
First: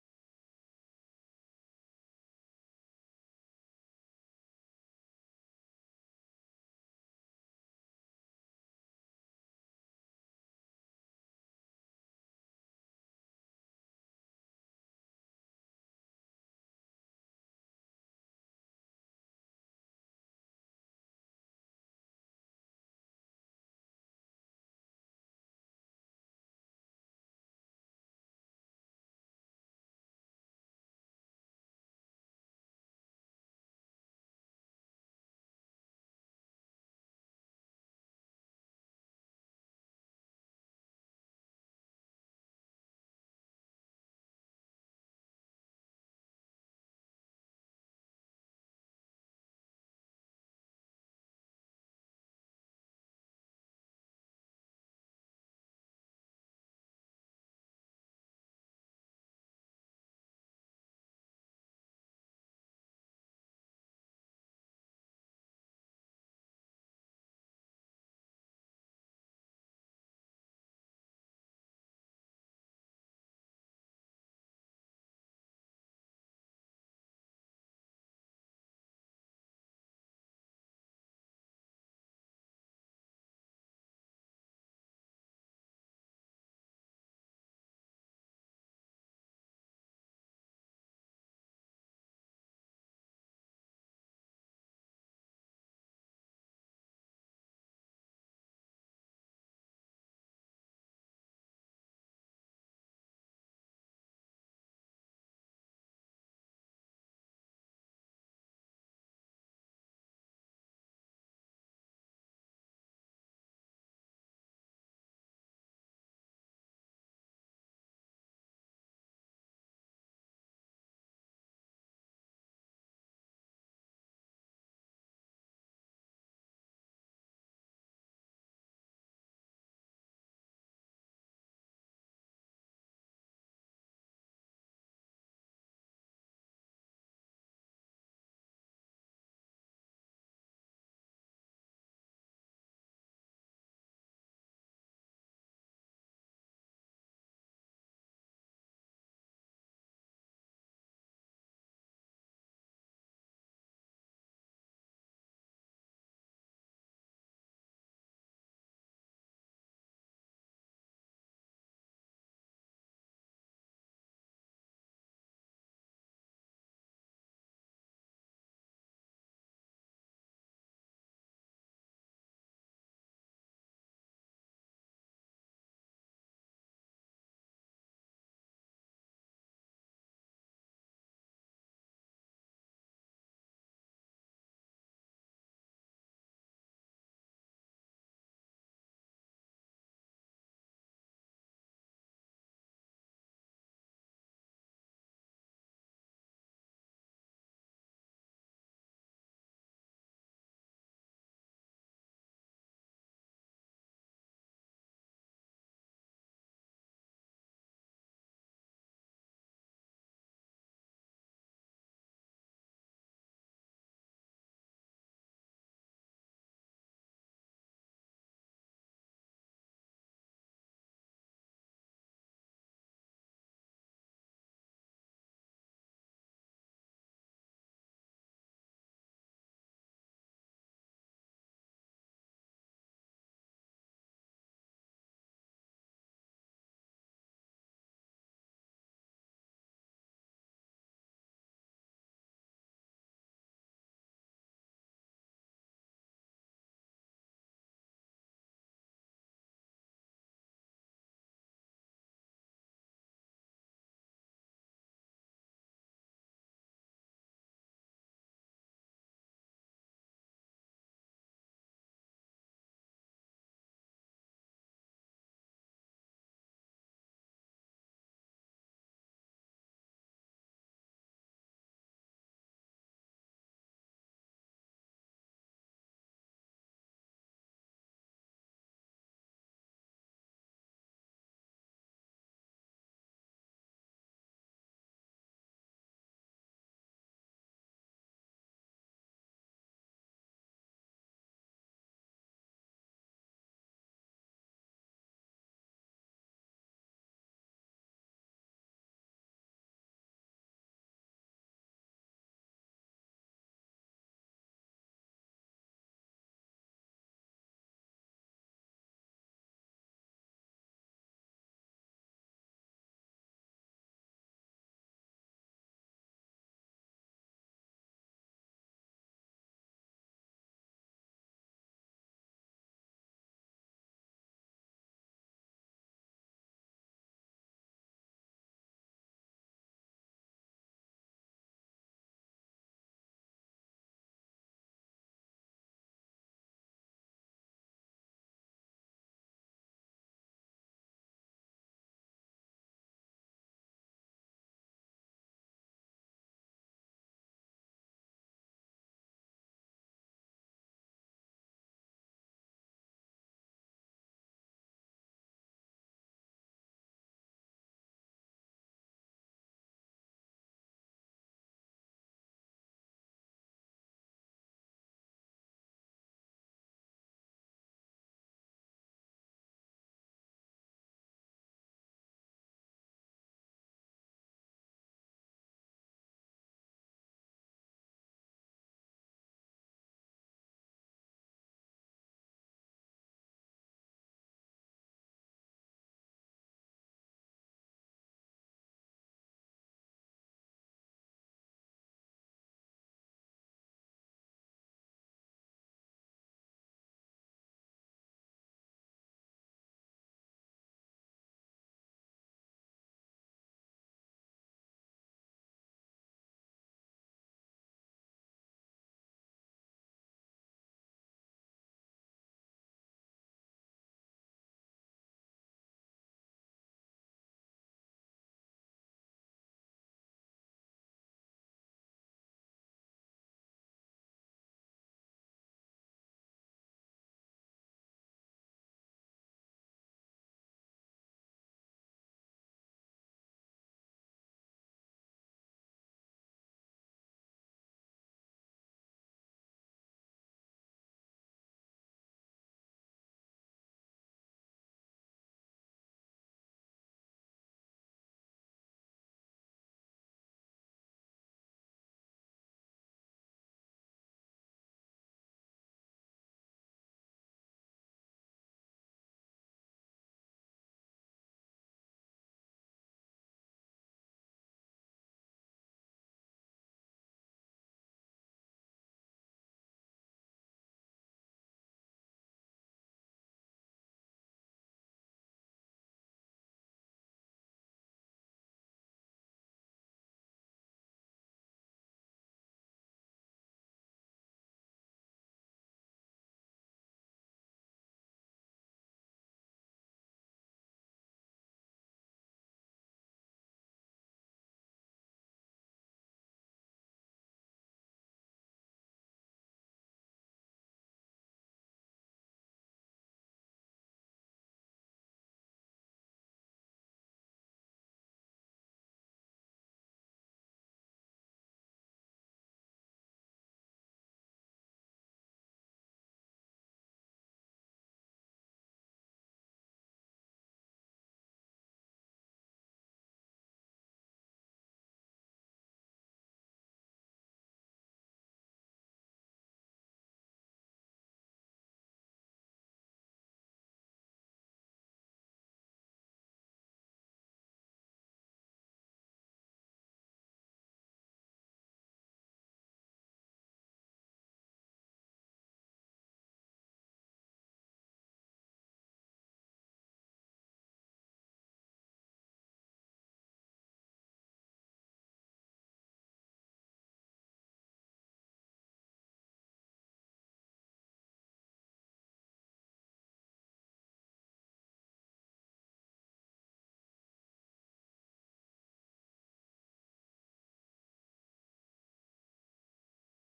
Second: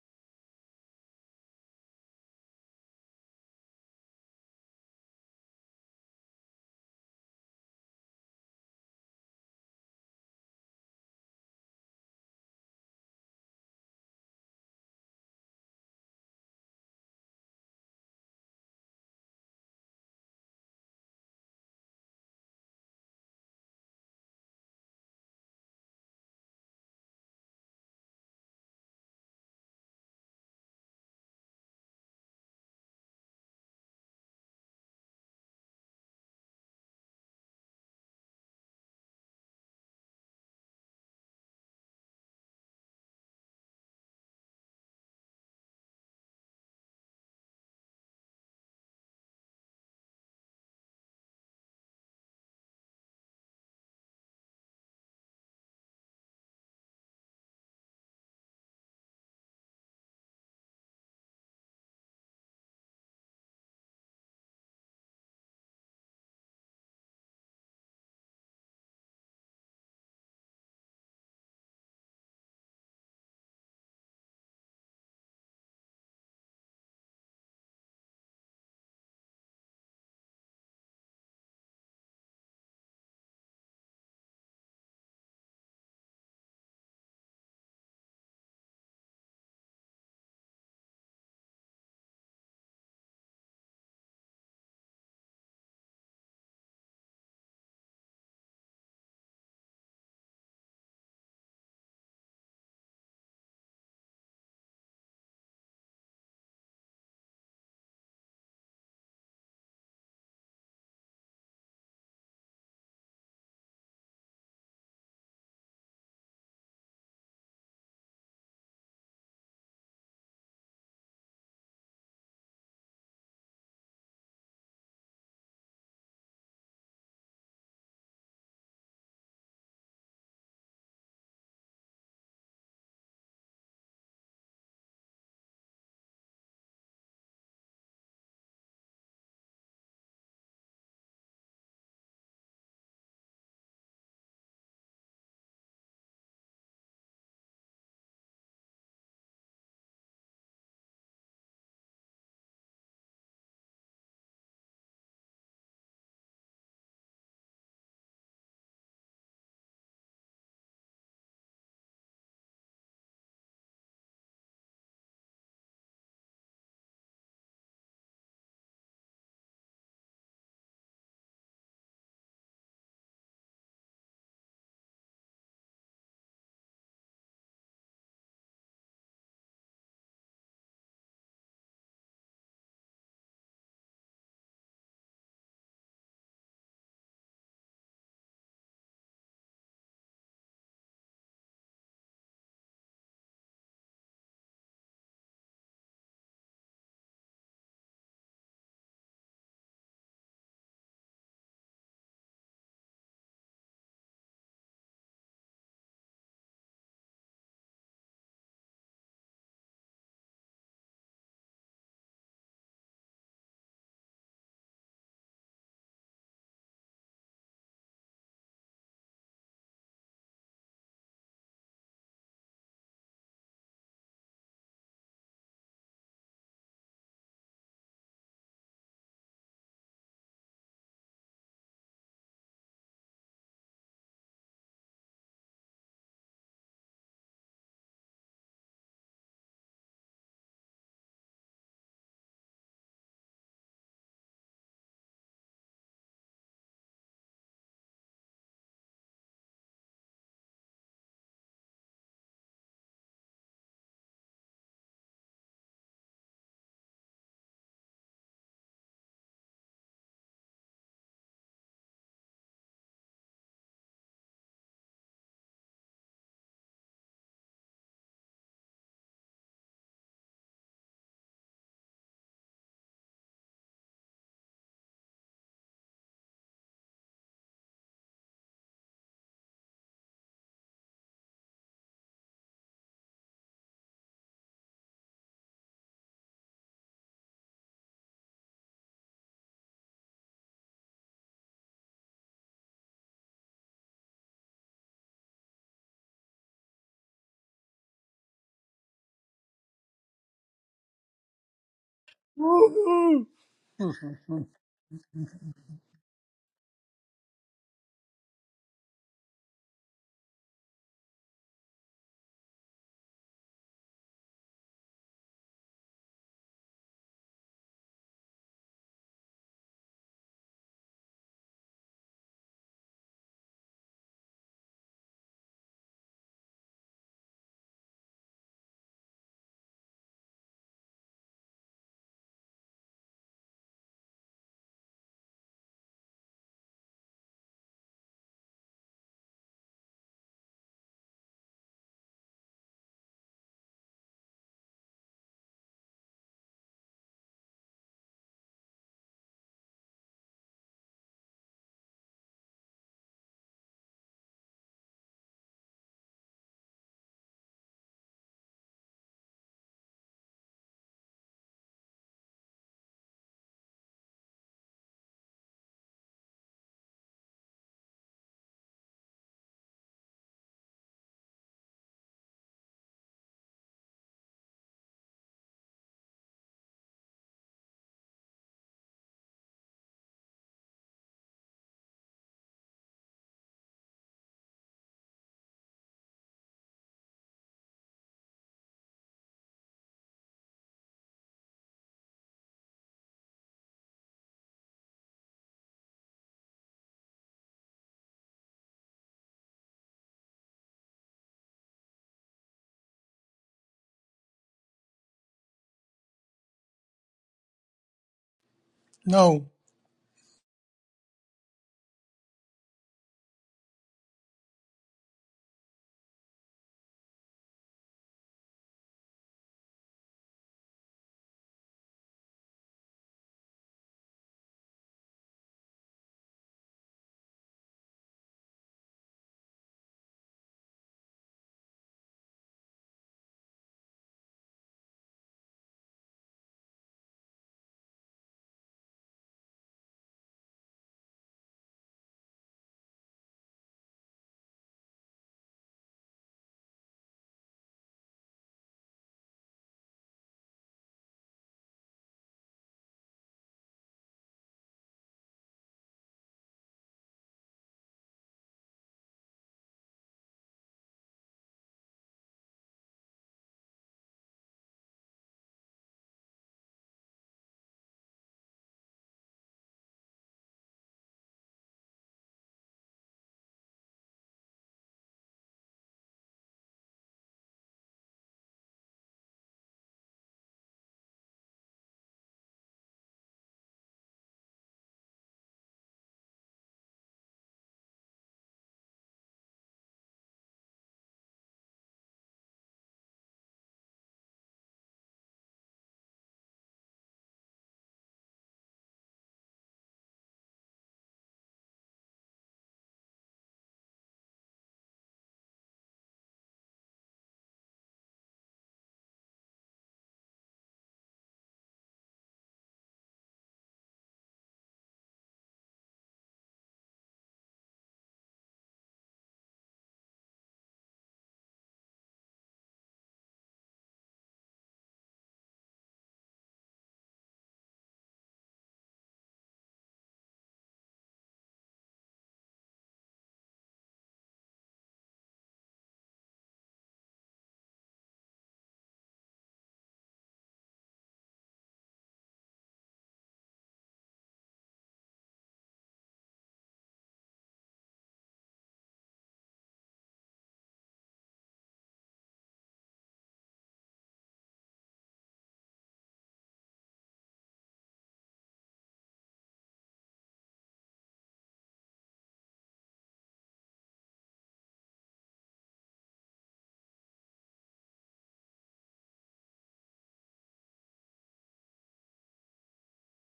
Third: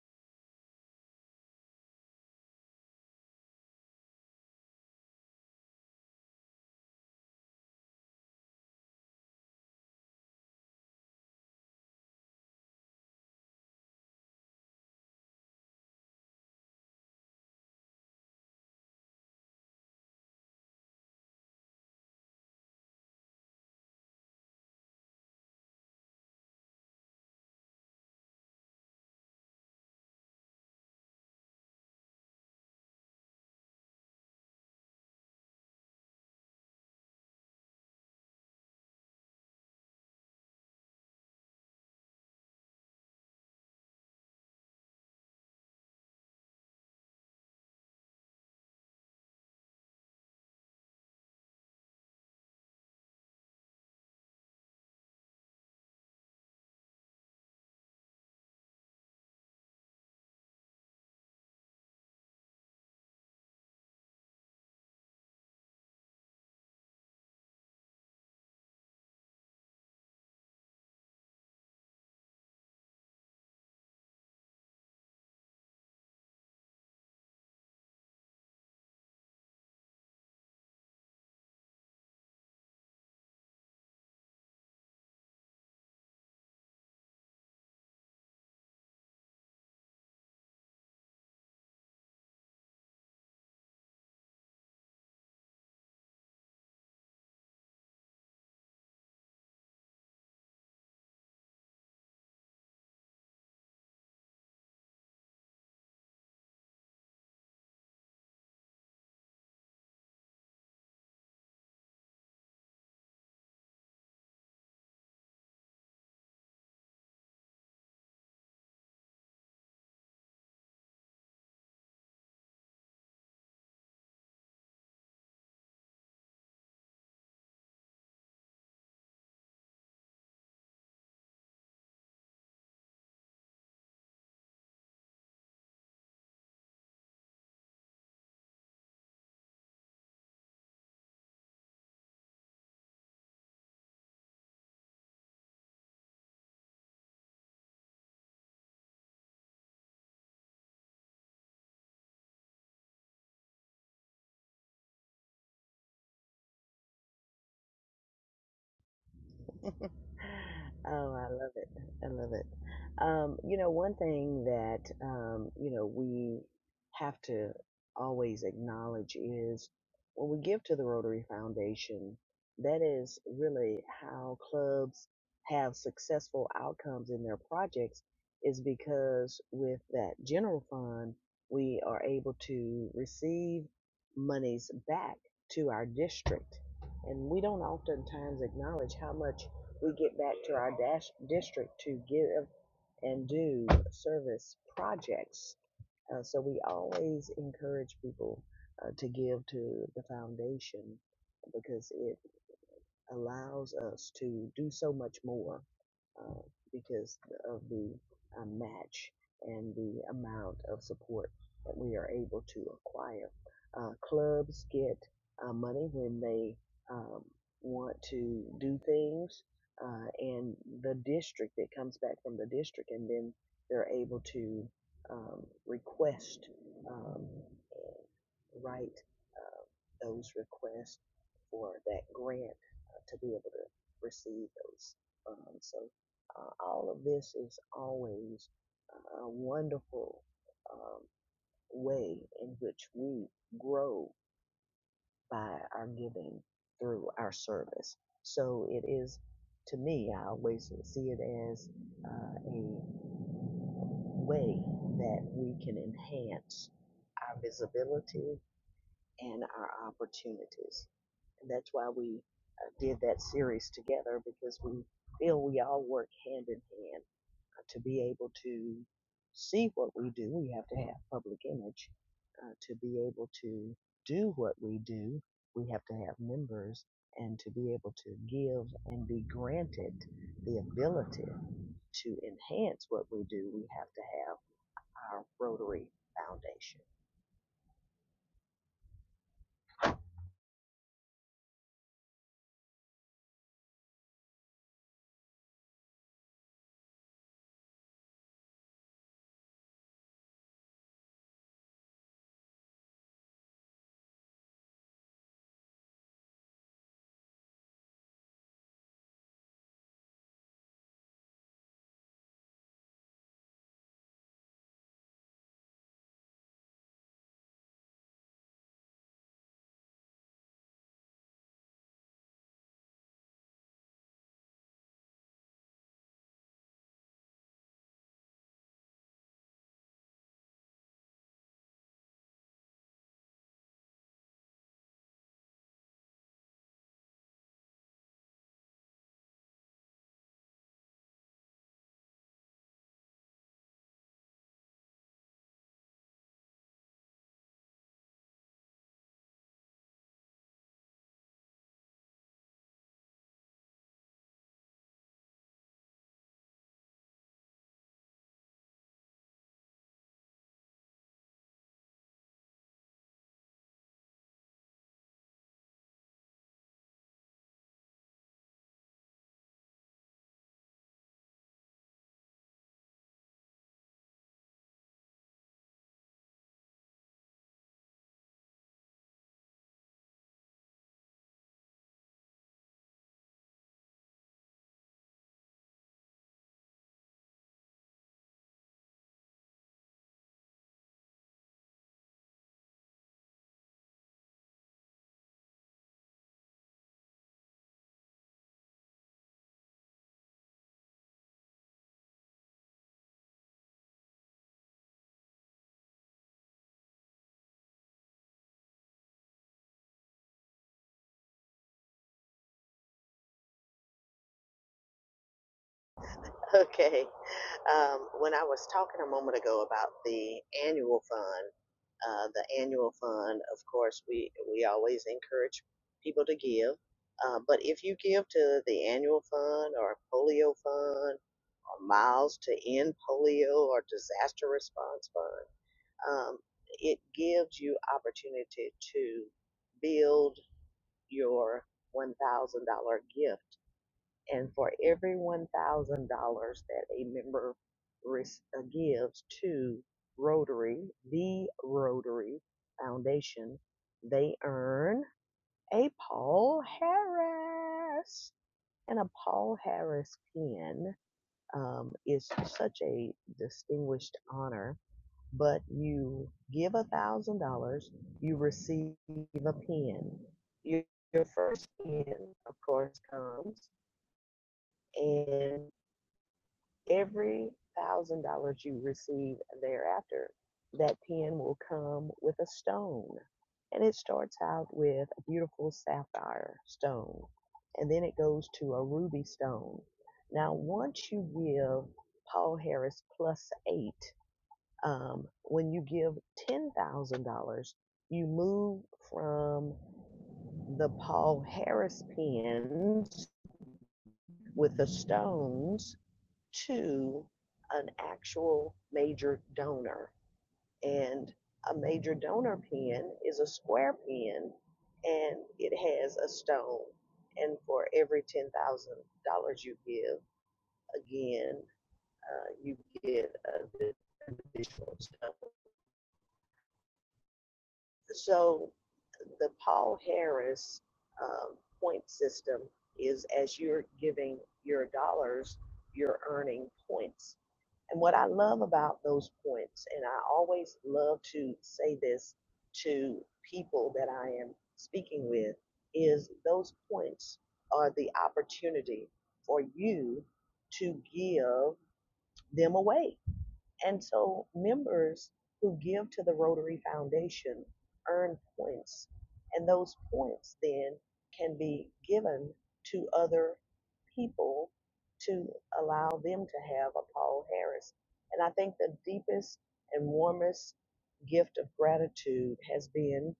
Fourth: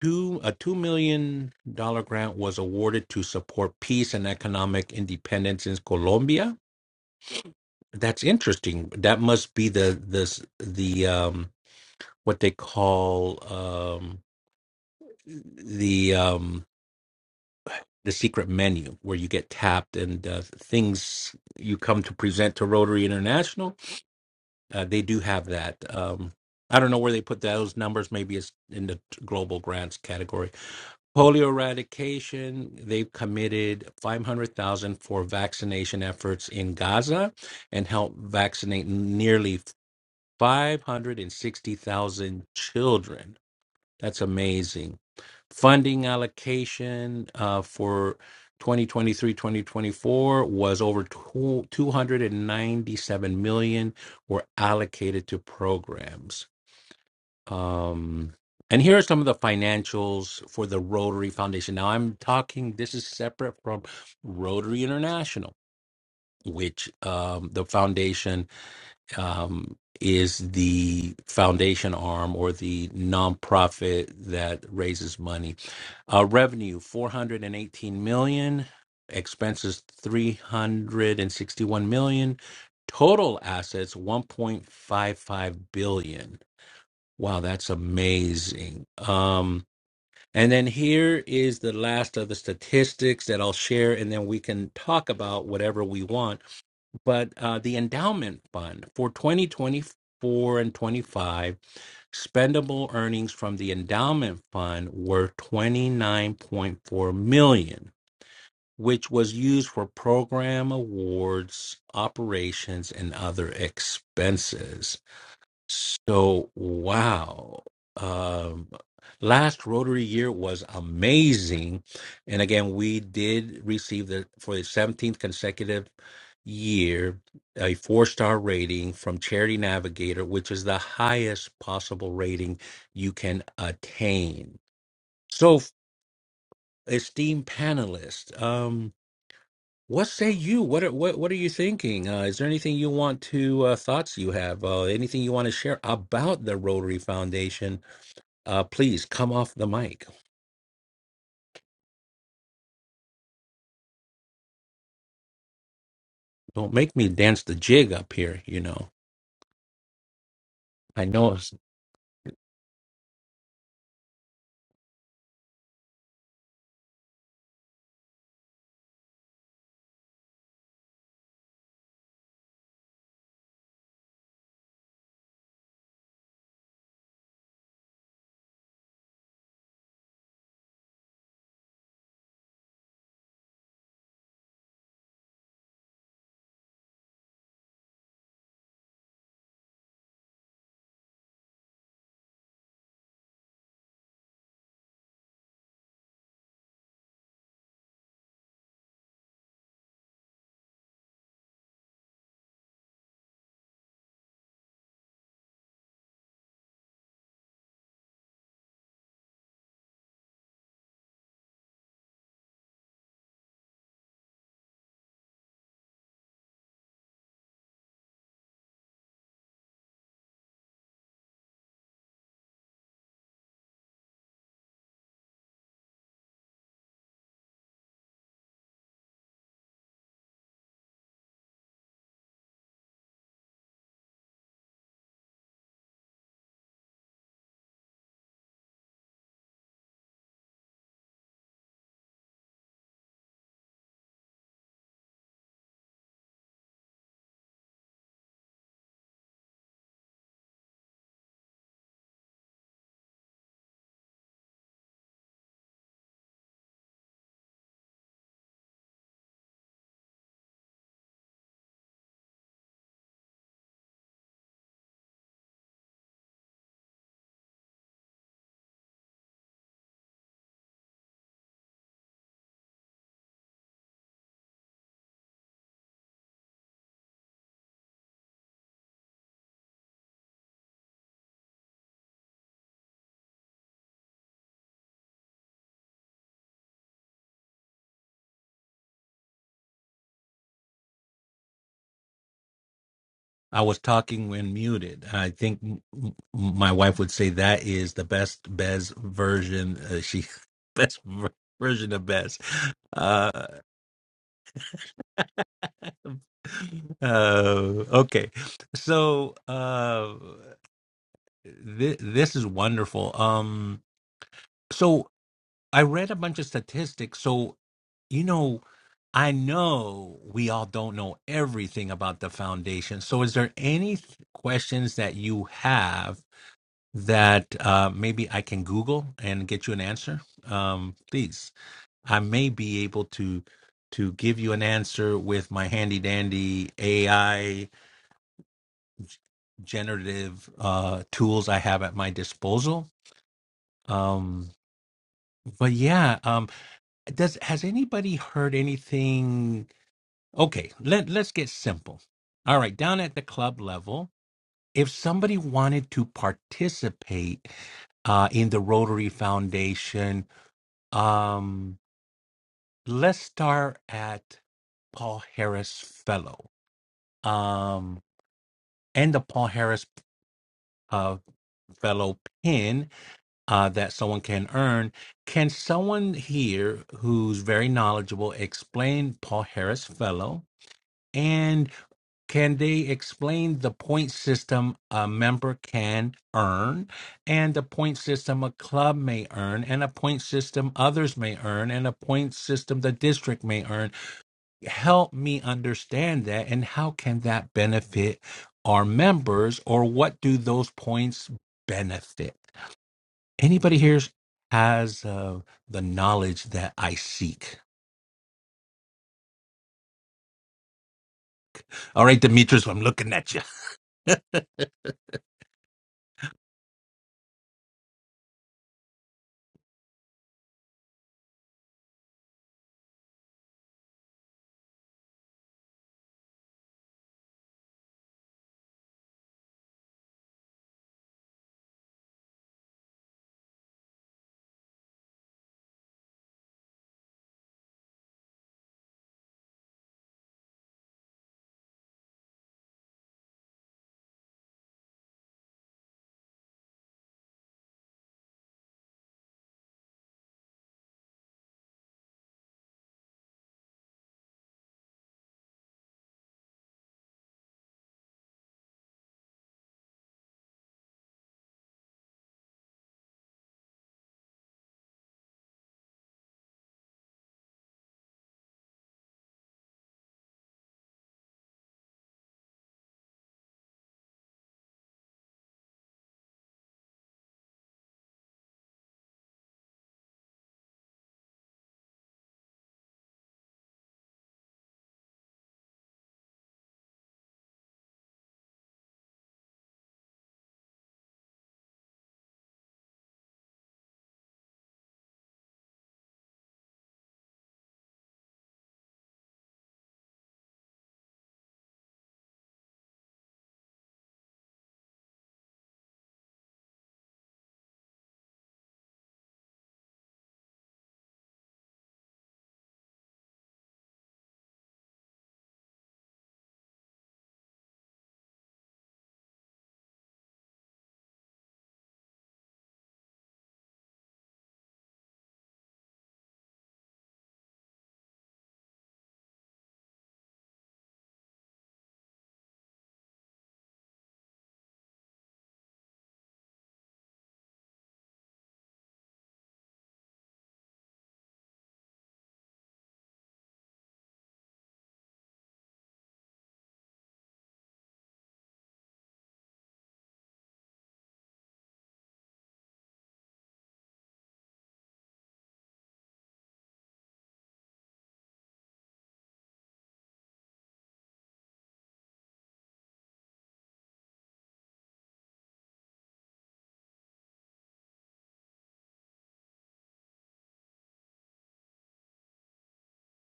Speaker 1: two a two million dollar grant was awarded to support peace and economic independence in Colombia. That's interesting. That must be the this the um what they call um the um the secret menu where you get tapped and uh, things you come to present to Rotary International uh, they do have that. Um, I don't know where they put those numbers. Maybe it's in the global grants category. Polio eradication, they've committed 500,000 for vaccination efforts in Gaza and help vaccinate nearly 560,000 children. That's amazing funding allocation uh, for 2023-2024 was over tw- 297 million were allocated to programs um, and here are some of the financials for the rotary foundation now i'm talking this is separate from rotary international which um, the foundation um, is the foundation arm or the nonprofit that raises money uh, revenue 418 million, expenses 361 million, total assets 1.55 billion. Wow, that's amazing. Um, and then here is the last of the statistics that I'll share, and then we can talk about whatever we want. But uh, the endowment fund for 2024 and 25 Spendable earnings from the endowment fund were 29.4 million, which was used for program awards, operations, and other expenses. So wow. Um last Rotary year was amazing. And again, we did receive the for the 17th consecutive year a four-star rating from Charity Navigator, which is the highest possible rating you can attain. So esteemed panelists, um, what say you? What are, what what are you thinking? Uh, is there anything you want to uh, thoughts you have? Uh, anything you want to share about the Rotary Foundation? Uh, please come off the mic. Don't make me dance the jig up here. You know, I
Speaker 4: Oh, I
Speaker 1: know.
Speaker 4: love
Speaker 1: It's,
Speaker 4: it. I love it. Um, you know, one thing that, um, you know, we have to always acknowledge is when we give to the Rotary Foundation, that is really how clubs have successful outcomes in their projects, is because with that general fund, we are able to receive monies back to our district. And we don't oftentimes acknowledge how much we get back to our dash district to give and do service projects. Uh, so we always encourage people uh, to give to the foundation because it allows us to do so much more uh, because of the uh, match and the amount of support that we are able to acquire. Uh, clubs get uh, money when they um, want to do things, uh, and the district, it comes back from the district, and then they're able to um, request. Um, write uh, those requests for that grant uh, to be able to receive those funds. So uh, all of this is always a wonderful um, way in which we grow by our giving through our service. So it is, to me, I always see it as uh, a way that we can enhance our visibility and our opportunities. And that's why we uh, did that series together because we feel we all work hand in hand. Uh, to be able to see what we do, we have to have public image. Uh, to be able to do what we do, we have to have members. And to be able to give and be granted the ability to enhance what we do, we have to have our Rotary Foundation.
Speaker 1: I was talking when muted. I think m- m- my wife would say that is the best Bez version. Uh, she best ver- version of Bez.
Speaker 2: Woo-hoo.
Speaker 1: Uh, uh, okay, so uh, th- this is wonderful. Um, so I read a bunch of statistics. So you know, I know we all don't know everything about the foundation. So is there any th- questions that you have? that uh, maybe I can Google and get you an answer, um, please. I may be able to to give you an answer with my handy dandy AI generative uh, tools I have at my disposal. Um, but yeah, um, does has anybody heard anything? Okay, let let's get simple. All right, down at the club level, if somebody wanted to participate uh, in the Rotary Foundation Um, let's start at Paul Harris Fellow. Um, and the Paul Harris uh, Fellow pin uh, that someone can earn. Can someone here who's very knowledgeable explain Paul Harris Fellow? And can they explain the point system a member can earn, and the point system a club may earn, and a point system others may earn, and a point system the district may earn? help me understand that and how can that benefit our members or what do those points benefit anybody here has uh, the knowledge that i seek
Speaker 2: no.
Speaker 1: all right demetrius i'm looking at you
Speaker 4: Okay. Um, when I was talking a moment ago about the annual fund, uh, the annual fund, of course, we, we always encourage people to give. Uh, but if you give to the annual fund or polio fund or miles to end polio or disaster response fund, um, it gives you opportunity to build your $1,000 gift and for every one thousand dollars that a member ris- uh, gives to Rotary, the Rotary Foundation, they earn a Paul Harris. And a Paul Harris pin um, is such a distinguished honor. But you give a thousand dollars, you receive a pin. Your, your first pin, of course, comes. and. every thousand dollars you receive thereafter, that pen will come with a stone. And it starts out with a beautiful sapphire stone. And then it goes to a ruby stone. Now, once you give Paul Harris plus eight, um, when you give $10,000, you move from the Paul Harris pens with the stones to an actual major donor. And a major donor pen is a square pen, and it has a stone. And for every $10,000 you give, again, uh, you get an additional stone. So the Paul Harris um, point system is as you're giving your dollars, you're earning points And what I love about those points, and I always love to say this to people that I am speaking with, is those points are the opportunity for you to give them away and so members who give to the Rotary Foundation earn points, and those points then can be given to other people to allow them to have a Paul Harris. And I think the deepest and warmest gift of gratitude has been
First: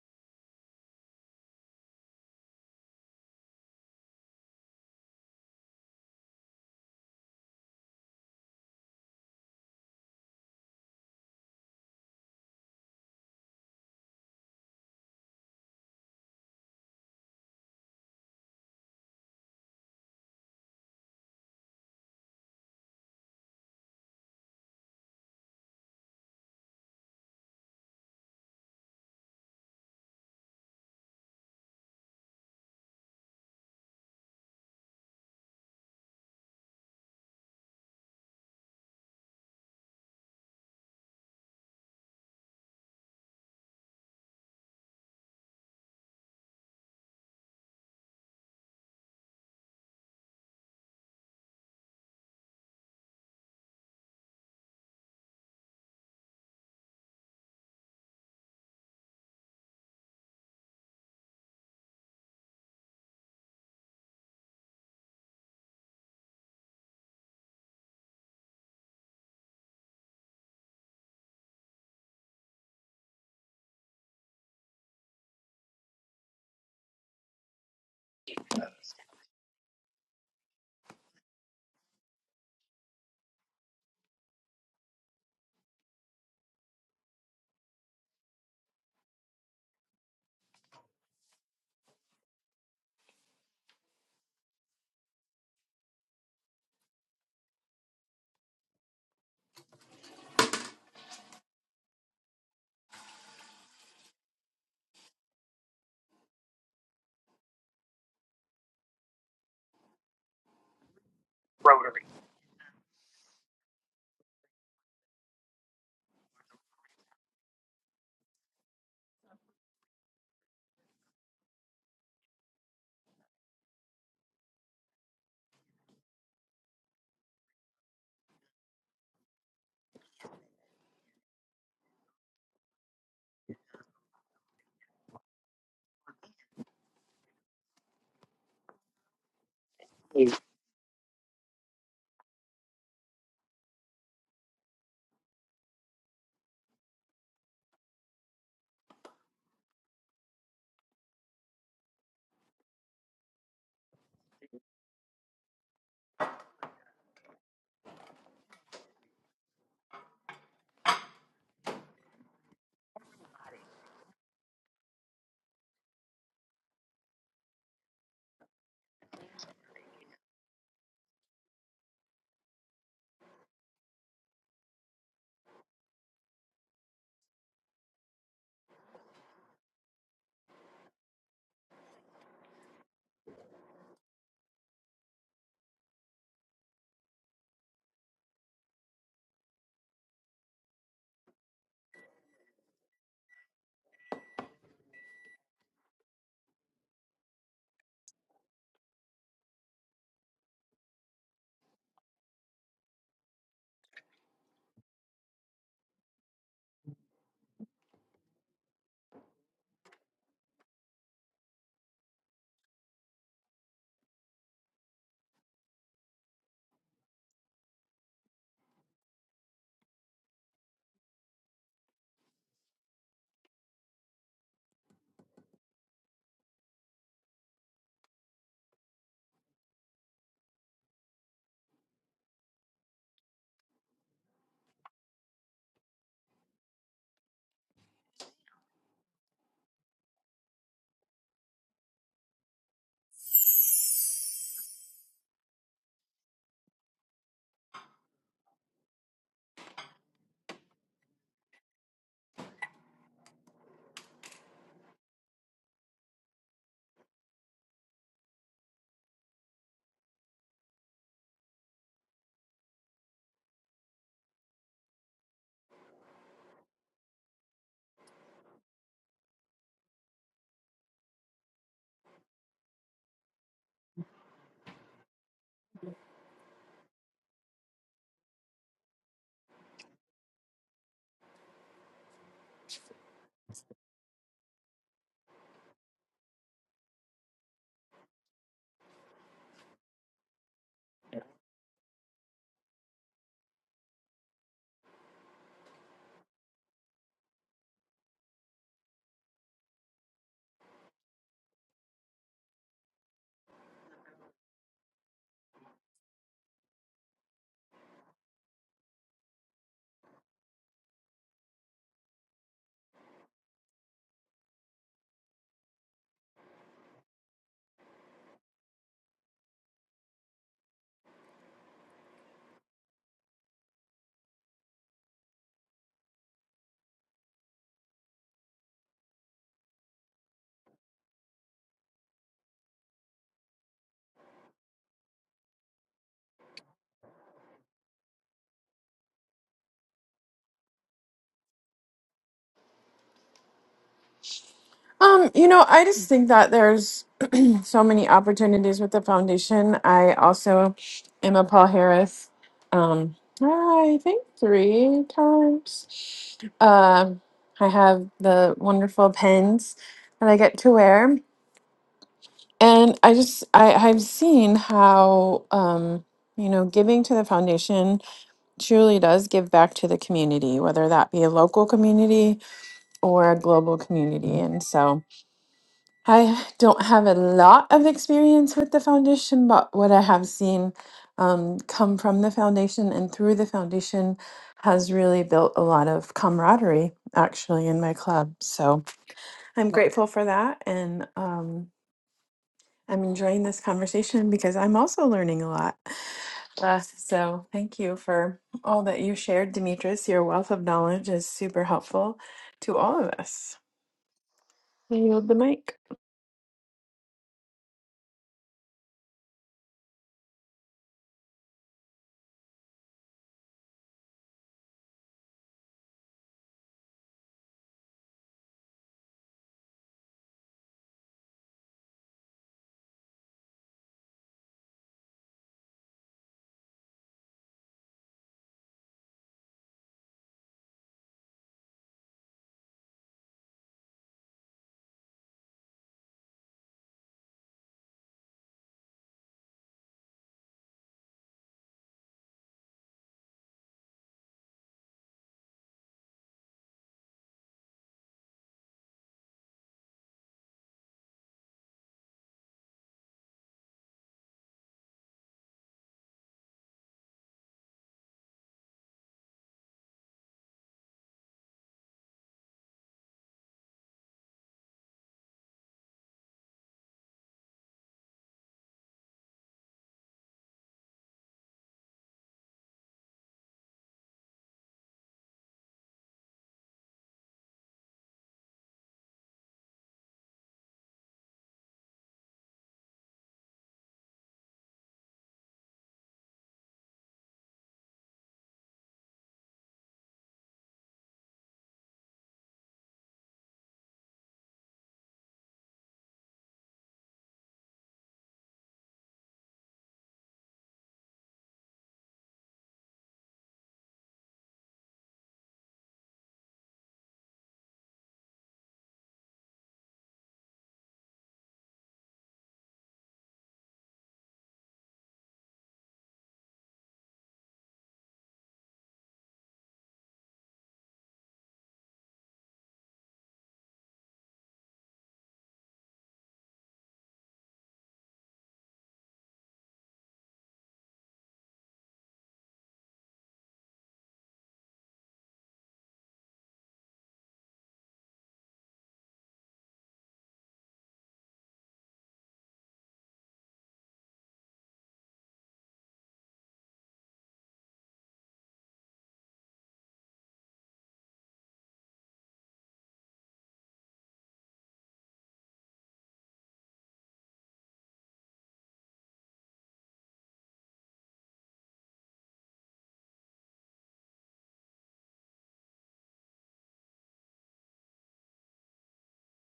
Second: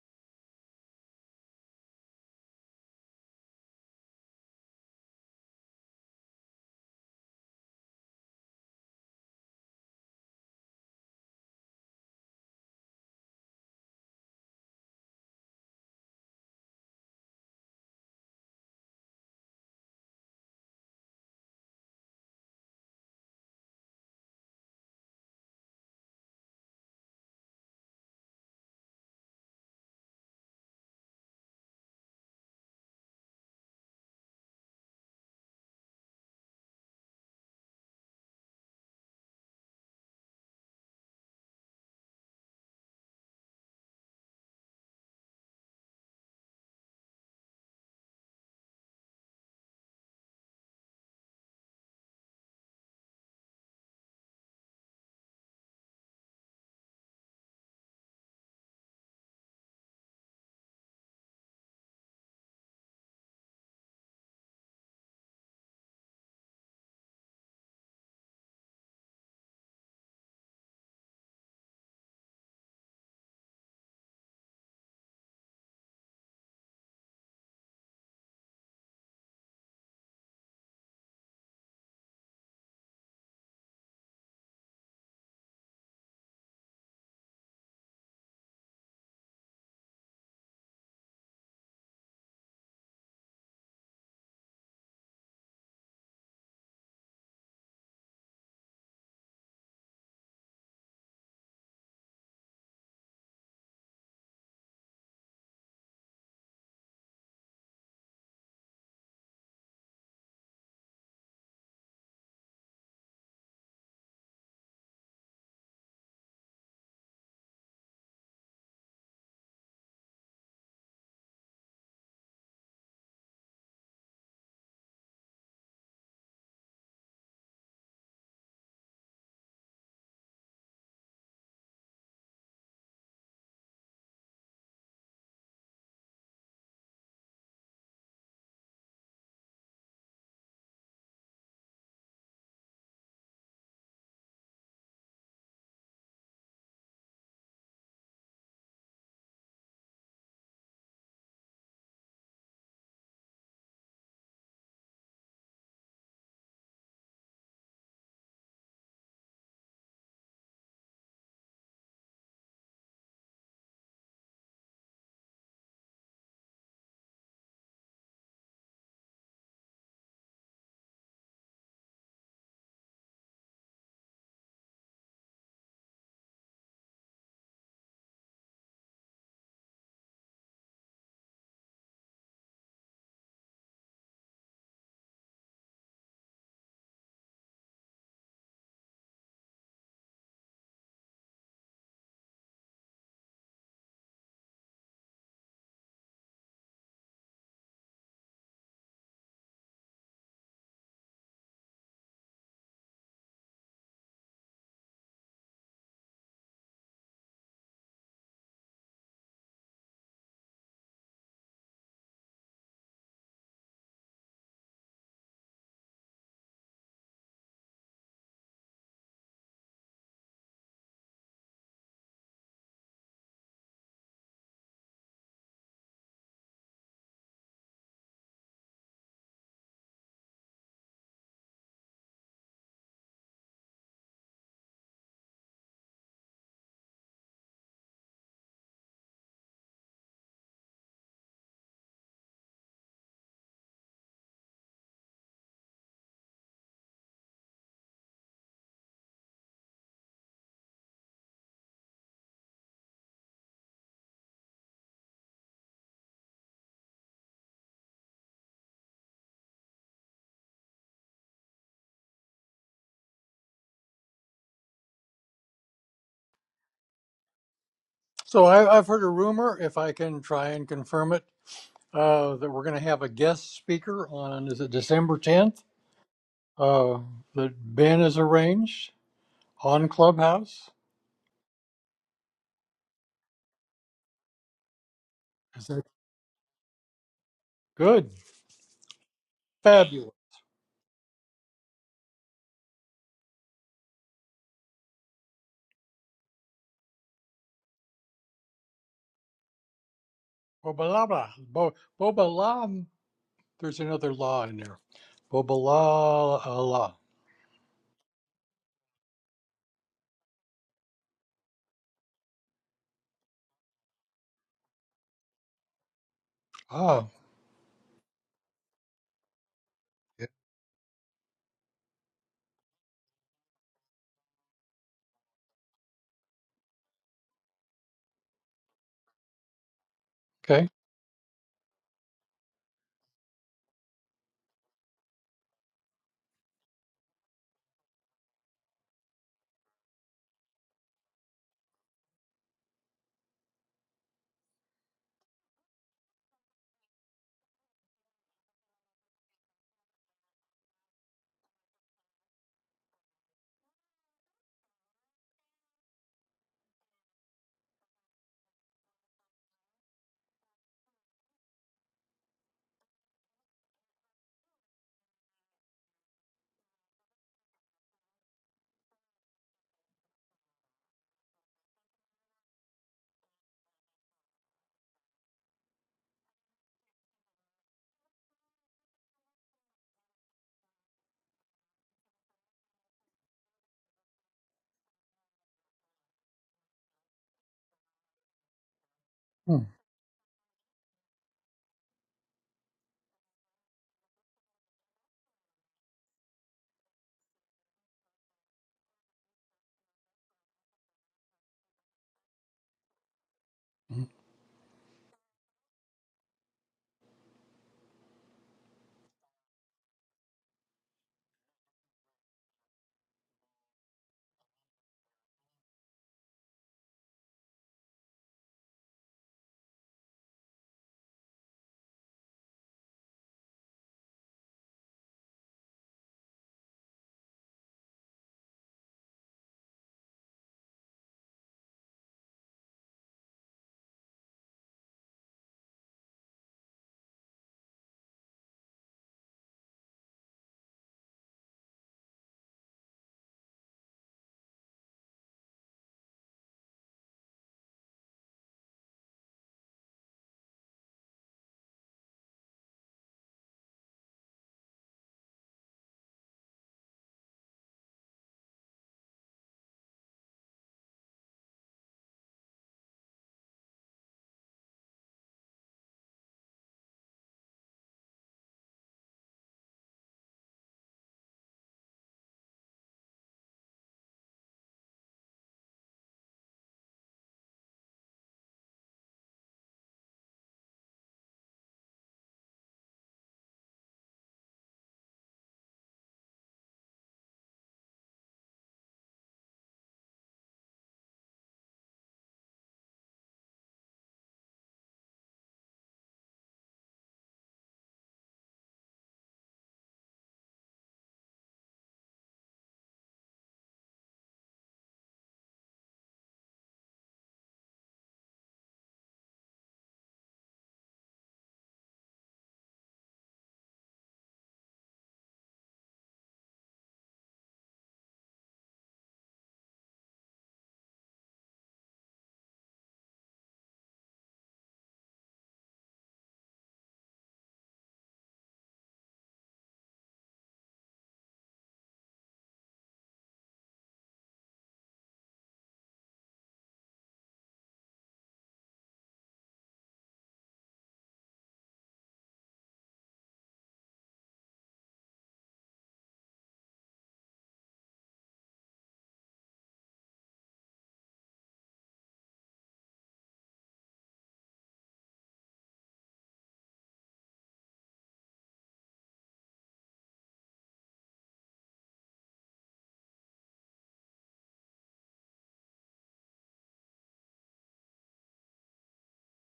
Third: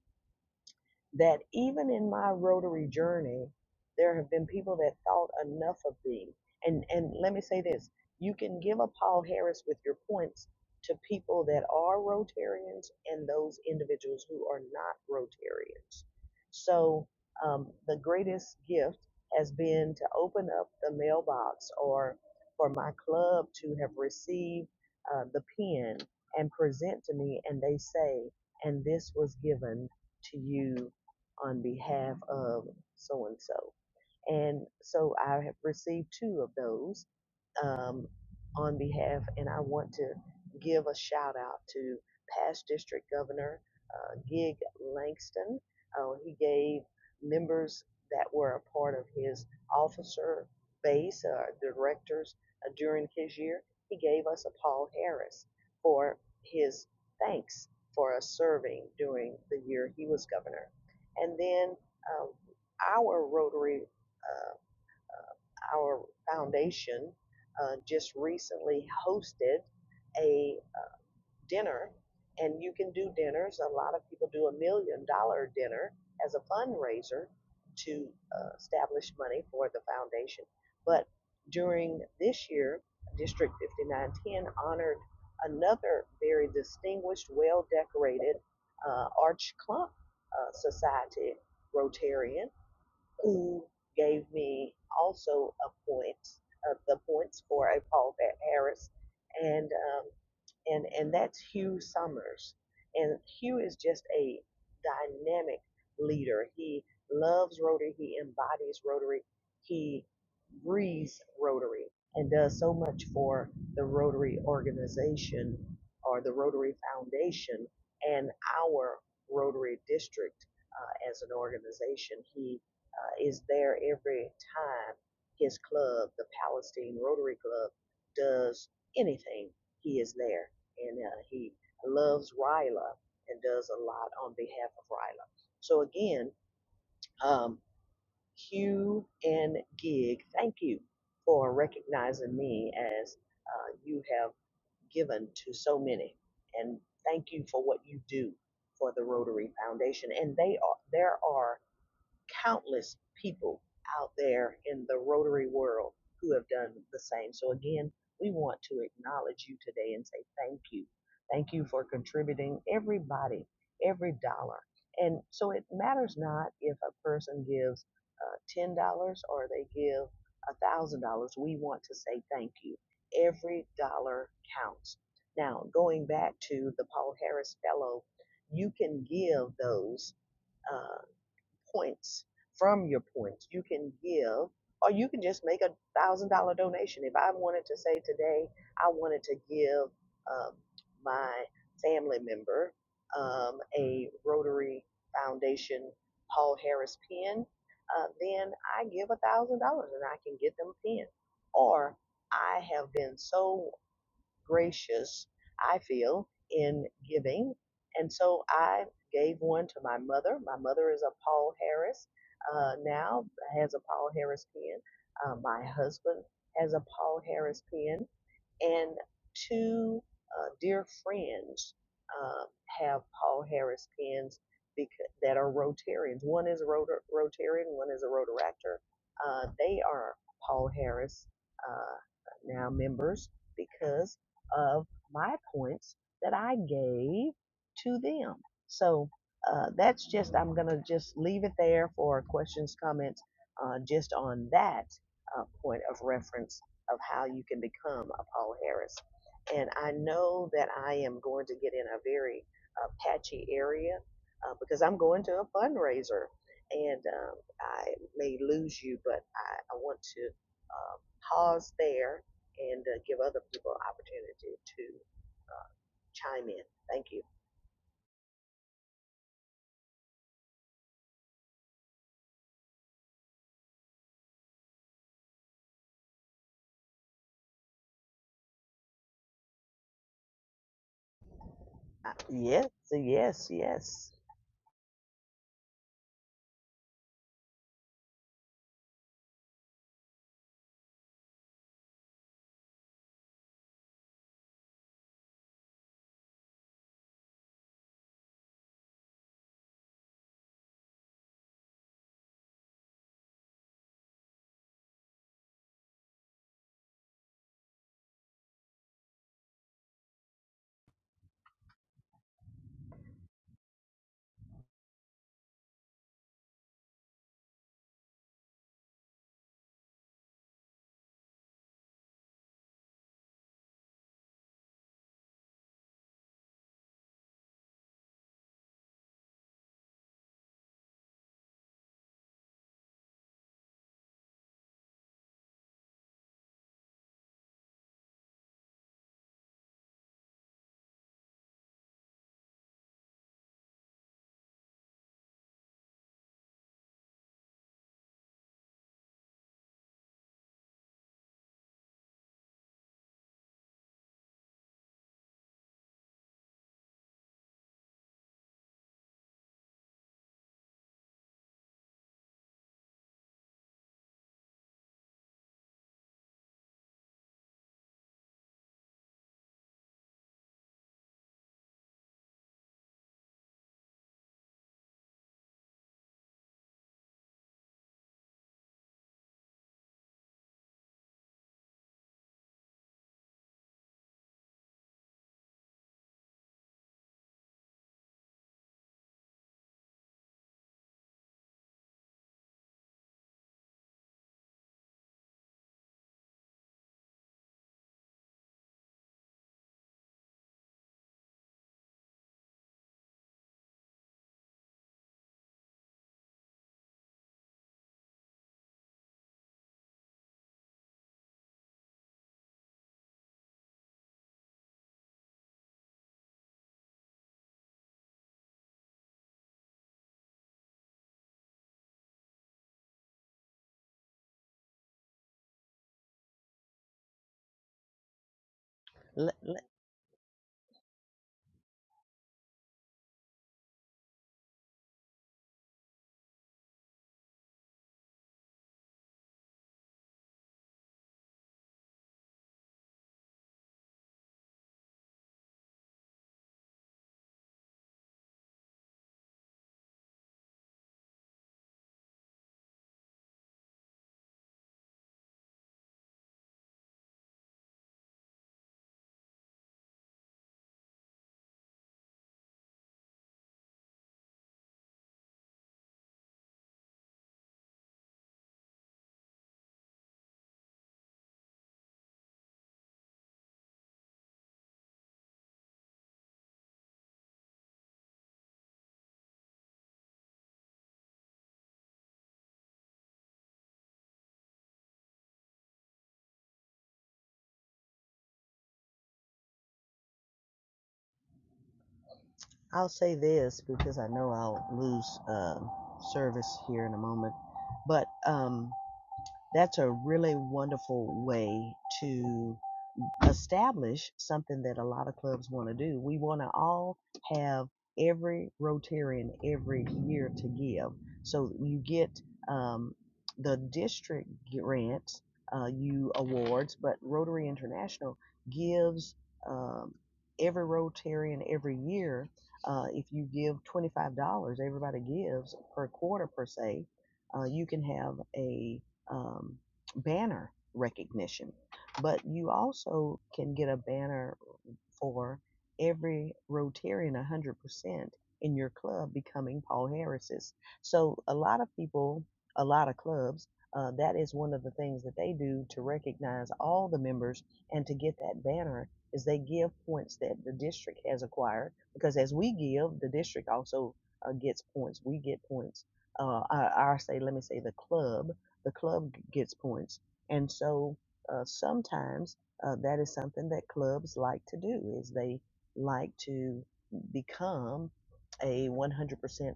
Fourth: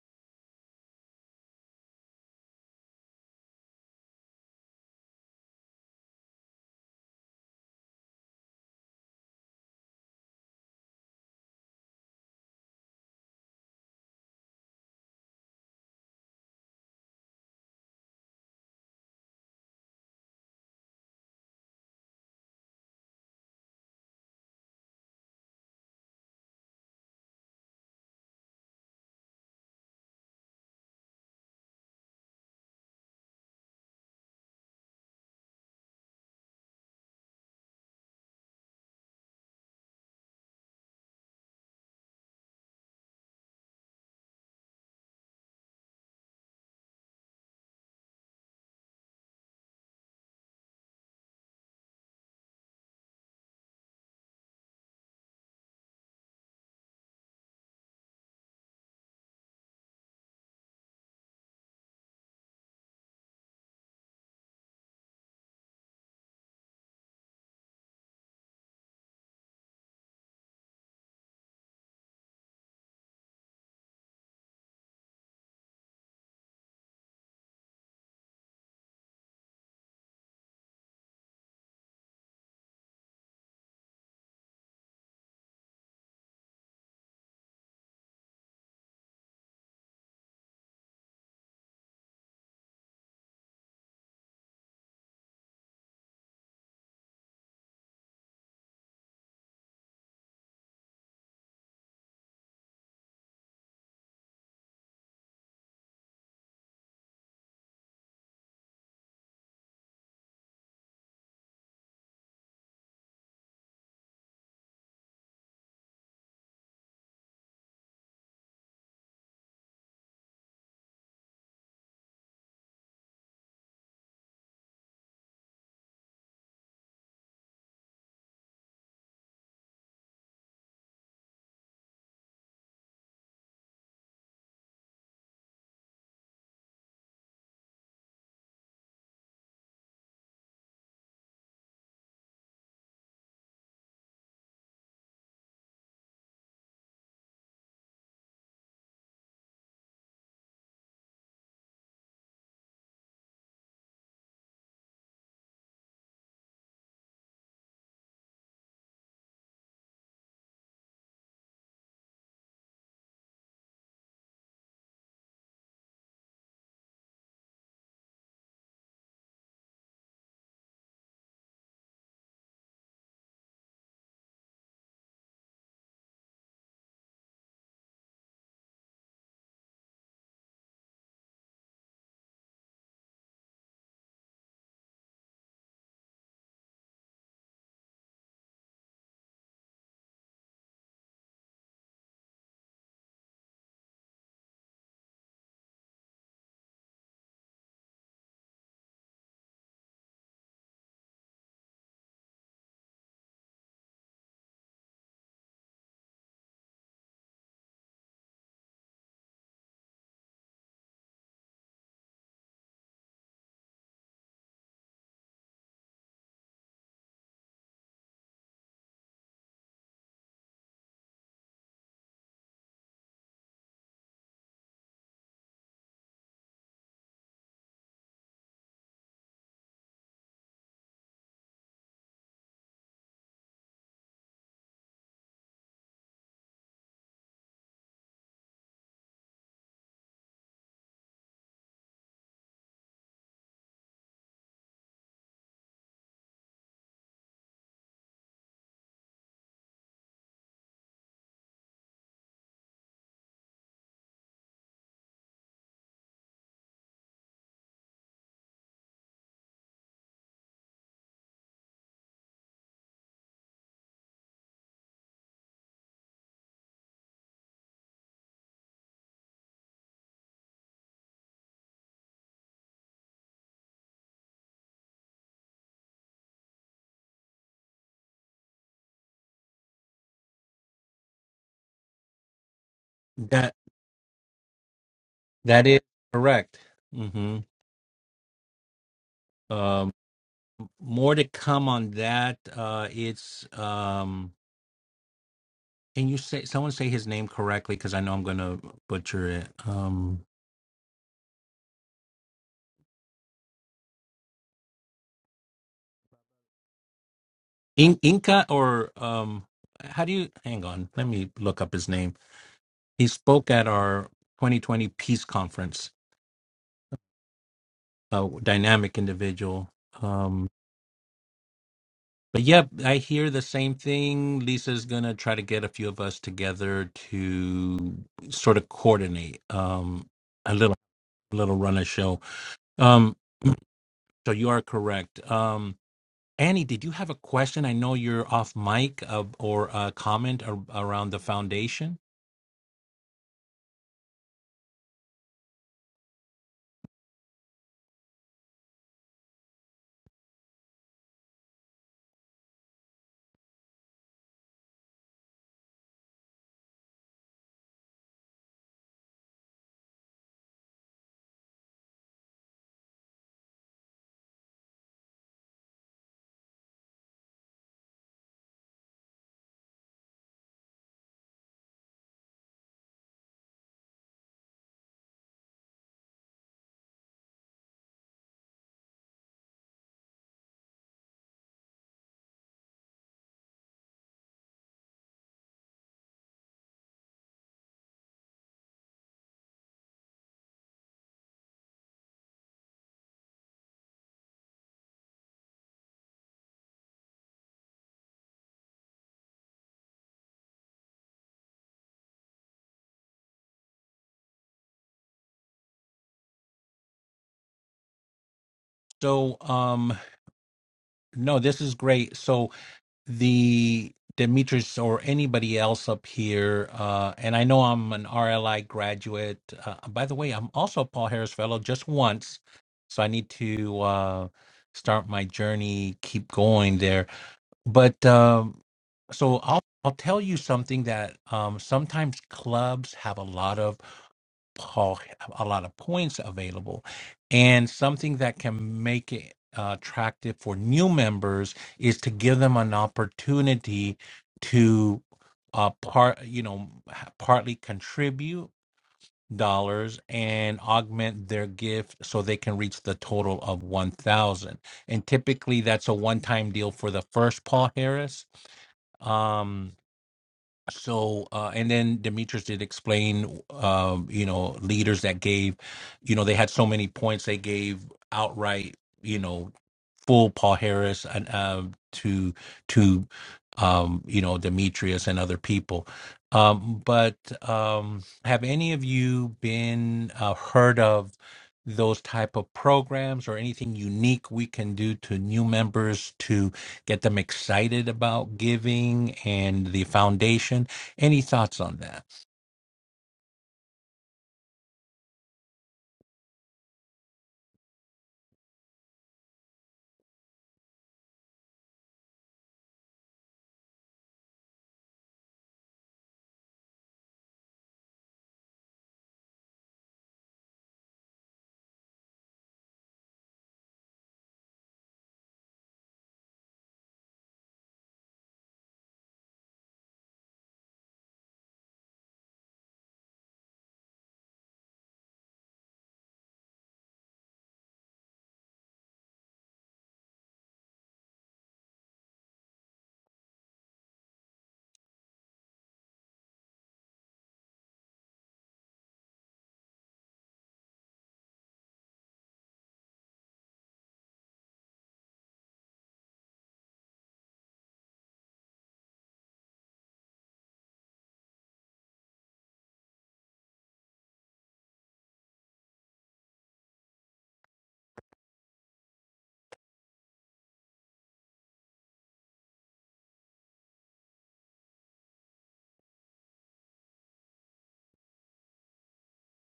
Speaker 4: that even in my Rotary journey, there have been people that thought enough of me. And and let me say this: you can give a Paul Harris with your points to people that are Rotarians and those individuals who are not Rotarians. So um, the greatest gift has been to open up the mailbox or for my club to have received uh, the pen and present to me, and they say, and this was given to you on behalf of so and so. And so I have received two of those um, on behalf, and I want to give a shout out to past District Governor uh, Gig Langston. Uh, he gave members that were a part of his officer base, uh, directors uh, during his year, he gave us a Paul Harris for his thanks for us serving during the year he was governor. And then um, our Rotary uh, our foundation uh, just recently hosted a dinner, and you can do dinners. A lot of people do a million dollar dinner as a fundraiser to uh, establish money for the foundation. But during this year, District 5910 honored another very distinguished, well decorated uh, Arch Clump uh, Society Rotarian who gave me also a point, uh, the points for a Paul Pat Harris. And um, and and that's Hugh Summers. And Hugh is just a dynamic leader. He loves Rotary. He embodies Rotary. He breathes Rotary and does so much for the Rotary organization or the Rotary Foundation and our Rotary district uh, as an organization. He uh, is there every time his club, the Palestine Rotary Club, does anything he is there and uh, he loves Ryla and does a lot on behalf of Ryla. So again, um, Hugh and Gig, thank you for recognizing me as uh, you have given to so many, and thank you for what you do for the Rotary Foundation. And they are there are countless people out there in the Rotary world who have done the same. So, again, we want to acknowledge you today and say thank you. Thank you for contributing everybody, every dollar. And so it matters not if a person gives uh, $10 or they give $1,000. We want to say thank you. Every dollar counts. Now, going back to the Paul Harris Fellow, you can give those. uh, points from your points you can give or you can just make a thousand dollar donation if i wanted to say today i wanted to give um, my family member um, a rotary foundation paul harris pen uh, then i give a thousand dollars and i can get them a pen or i have been so gracious, I feel, in giving. And so I gave one to my mother. My mother is a Paul Harris uh, now, has a Paul Harris pen. Uh, my husband has a Paul Harris pen and two uh, dear friends um, have Paul Harris pins because, that are Rotarians. One is a Rotar- Rotarian, one is a Rotaractor. Uh, they are Paul Harris uh, now members because of my points that I gave to them. So uh, that's just, I'm going to just leave it there for questions, comments, uh, just on that uh, point of reference of how you can become a Paul Harris. And I know that I am going to get in a very uh, patchy area uh, because I'm going to a fundraiser and um, I may lose you, but I, I want to uh, pause there and uh, give other people opportunity to uh, chime in. Thank you.
Speaker 2: So I, I've heard a rumor, if I can try and confirm it, uh, that we're going to have a guest speaker on, is it December 10th? Uh, that Ben has arranged on Clubhouse.
Speaker 4: Uh, yes, yes,
Speaker 1: that
Speaker 4: yes.
Speaker 2: Is
Speaker 1: that is
Speaker 2: that
Speaker 1: correct hmm
Speaker 2: good?
Speaker 1: um,
Speaker 2: Fabulous.
Speaker 1: more to come on that. Uh, it's um, can you say someone say his name correctly? Because I know I'm gonna butcher it. Um,
Speaker 2: Boba la blah. Bo, boba la. There's another law in there. Boba la la. la.
Speaker 1: In- Inca or um, how do you? Hang on, let me look up his name. He spoke at our 2020 peace conference.
Speaker 2: Ah,
Speaker 1: A dynamic individual. Um, but yeah, I hear the same thing. Lisa's gonna try to get a few of us together to sort of coordinate um, a
Speaker 2: okay.
Speaker 1: little little run a show. Um, So you are correct. Um, Annie, did you have a question? I know you're off mic uh, or a comment ar- around the foundation.
Speaker 3: Um, you know, I just think that there's so many opportunities with the foundation. I also am a Paul Harris. Um, I think three times. Um, I have the wonderful pens that I get to wear, and I just I I've seen how um, you know giving to the foundation truly does give back to the community, whether that be a local community or a global community, and so. I don't have a lot of experience with the foundation, but what I have seen um, come from the foundation and through the foundation has really built a lot of camaraderie actually in my club. So I'm
Speaker 2: Hmm.
Speaker 3: grateful for that. And um, I'm enjoying this conversation because I'm also learning a lot. Uh, so thank you for all that you shared, Demetrius. Your wealth of knowledge is super helpful to all of us. I yield the mic.
Speaker 1: So um, no, this is great. So the Demetrius or anybody else up here, uh, and I know I'm an RLI graduate. Uh, by the way, I'm also a Paul Harris Fellow just once, so I need to uh, start my journey, keep going there. But um,
Speaker 4: Let,
Speaker 1: so I'll
Speaker 4: let,
Speaker 1: I'll tell you something that um, sometimes clubs have a lot of po- a lot of points available, and something that can make it uh, attractive for new members is to give them an opportunity to uh, part you know ha- partly contribute dollars and augment their gift so they can reach the total of 1000 and typically that's a one-time deal for the first paul harris um so uh, and then demetrius did explain um, you know leaders that gave you know they had so many points they gave outright you know full Paul Harris and um, to to um, you know Demetrius and other people. Um, but um, have any of you been uh, heard of those type of programs or anything unique we can do to new members to get them excited about giving and the foundation? Any thoughts on that?
Speaker 4: I'll say this because I know I'll lose um service here in a moment, but um, That's a really wonderful way to establish something that a lot of clubs want to do. We want to all have every Rotarian every year to give. So you get um, the district grants, uh, you awards, but Rotary International gives um, every Rotarian every year. Uh, if you give $25, everybody gives per quarter per se, uh, you can have a um, banner recognition but you also can get a banner for every Rotarian 100% in your club becoming Paul Harris's. So, a lot of people, a lot of clubs, uh, that is one of the things that they do to recognize all the members and to get that banner is they give points that the district has acquired because as we give, the district also uh, gets points. We get points. Uh, I, I say, let me say the club, the club gets points. And so uh, sometimes uh, that is something that clubs like to do is they like to become a 100%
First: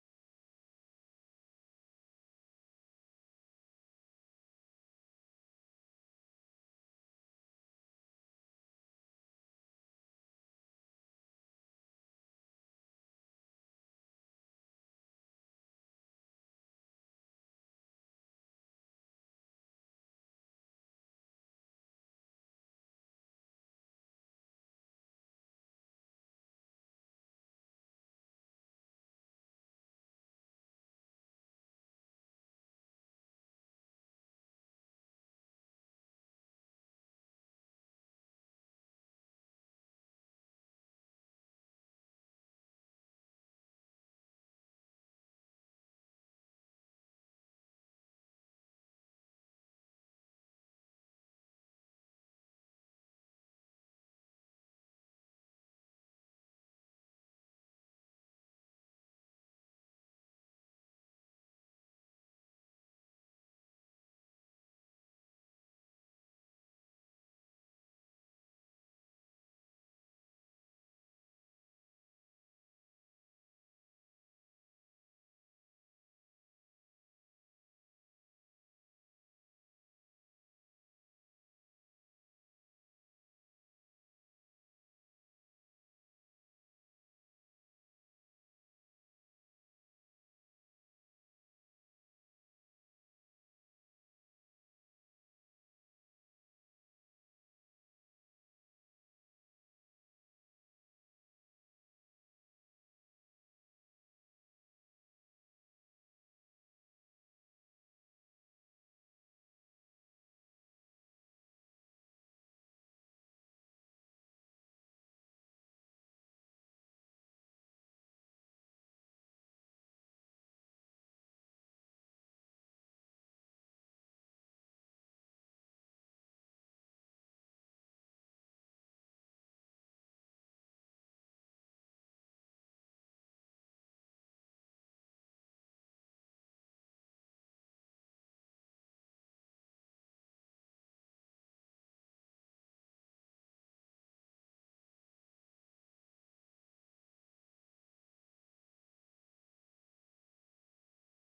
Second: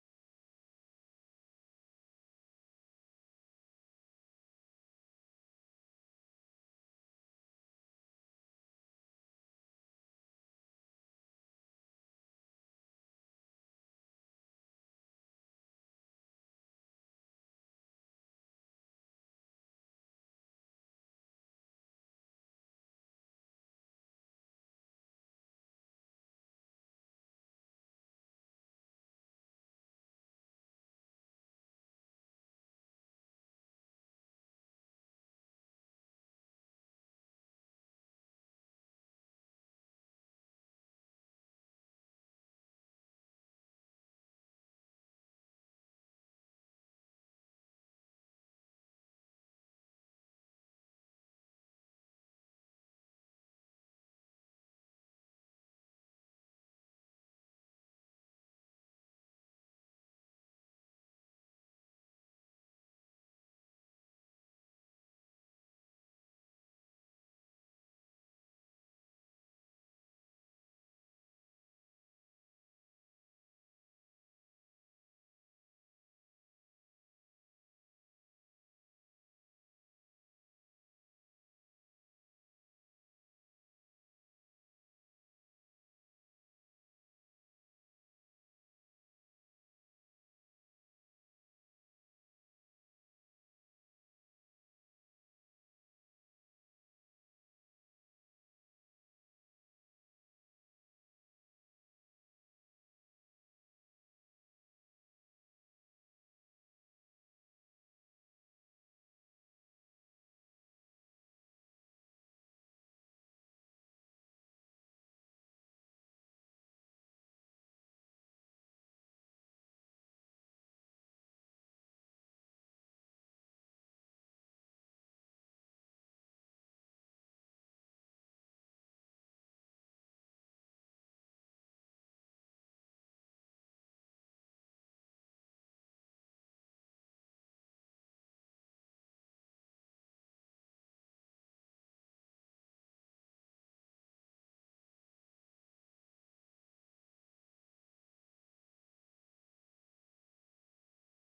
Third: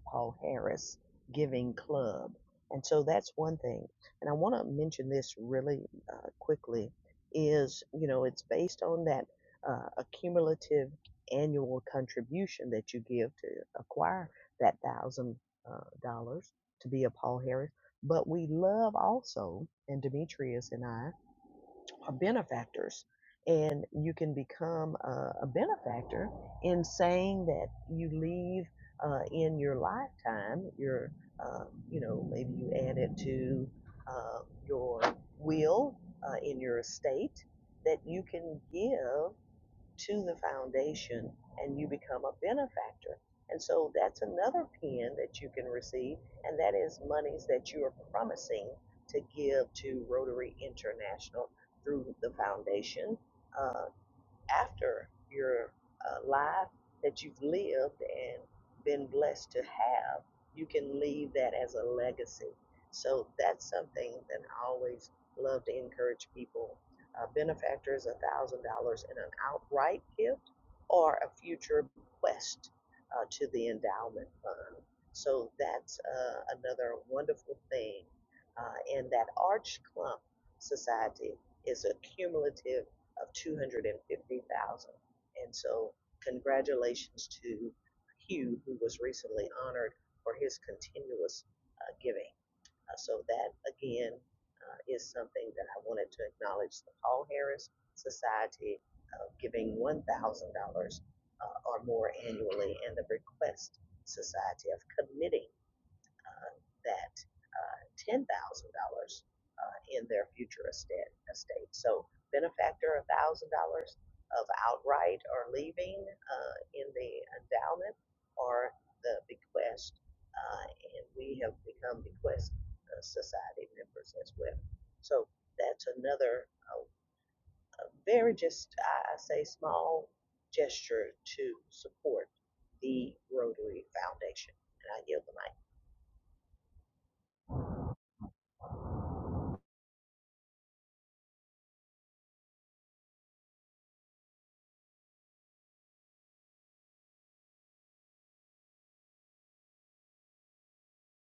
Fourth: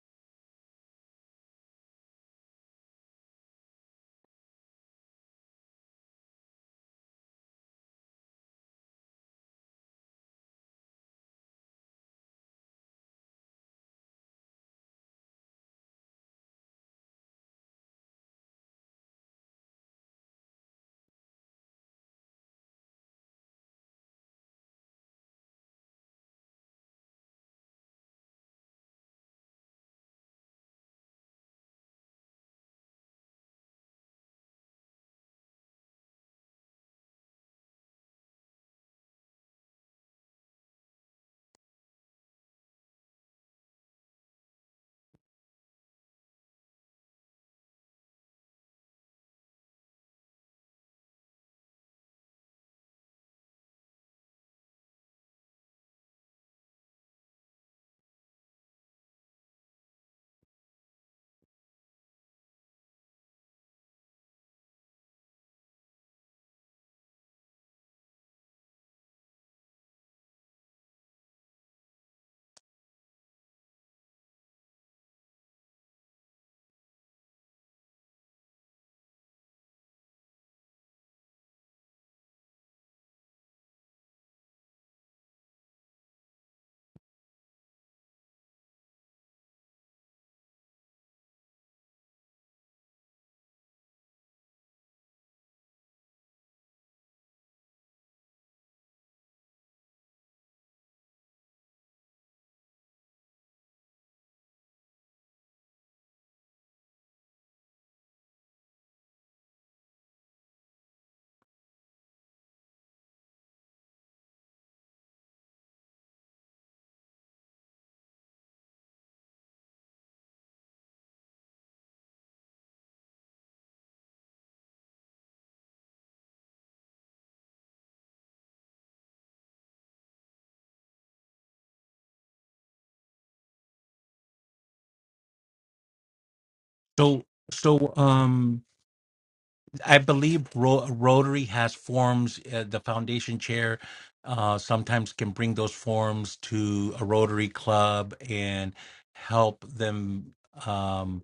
Speaker 4: Paul Harris giving club. And so that's one thing. And I want to mention this really uh, quickly is, you know, it's based on that uh, accumulative annual contribution that you give to acquire that thousand uh, dollars to be a Paul Harris. But we love also, and Demetrius and I, are benefactors. And you can become a, a benefactor in saying that you leave uh, in your lifetime, your, uh, you know, maybe you add it to uh, your will uh, in your estate that you can give to the foundation and you become a benefactor. And so that's another pin that you can receive, and that is monies that you are promising to give to Rotary International through the foundation. Uh, after your uh, life that you've lived and been blessed to have, you can leave that as a legacy. So that's something that I always love to encourage people. A benefactor is $1,000 in an outright gift or a future bequest uh, to the endowment fund. So that's uh, another wonderful thing. Uh, and that Arch Clump Society is a cumulative of two hundred and fifty thousand. dollars. And so congratulations to Hugh, who was recently honored for his continuous uh, giving. Uh, so that again uh, is something that I wanted to acknowledge the Paul Harris Society uh, giving one thousand dollars uh, or more annually, and the Request Society of committing uh, that uh, $10,000 uh, in their future estate. estate. So benefactor, $1,000 of outright or leaving uh, in the endowment or the bequest. Uh, and we have become bequest uh, society members as well. So that's another uh, a very just, I I say, small gesture to support the Rotary Foundation. And I yield the mic.
Speaker 1: So so um. I believe Ro- Rotary has forms. Uh, the foundation chair uh, sometimes can bring those forms to a Rotary club and help them um,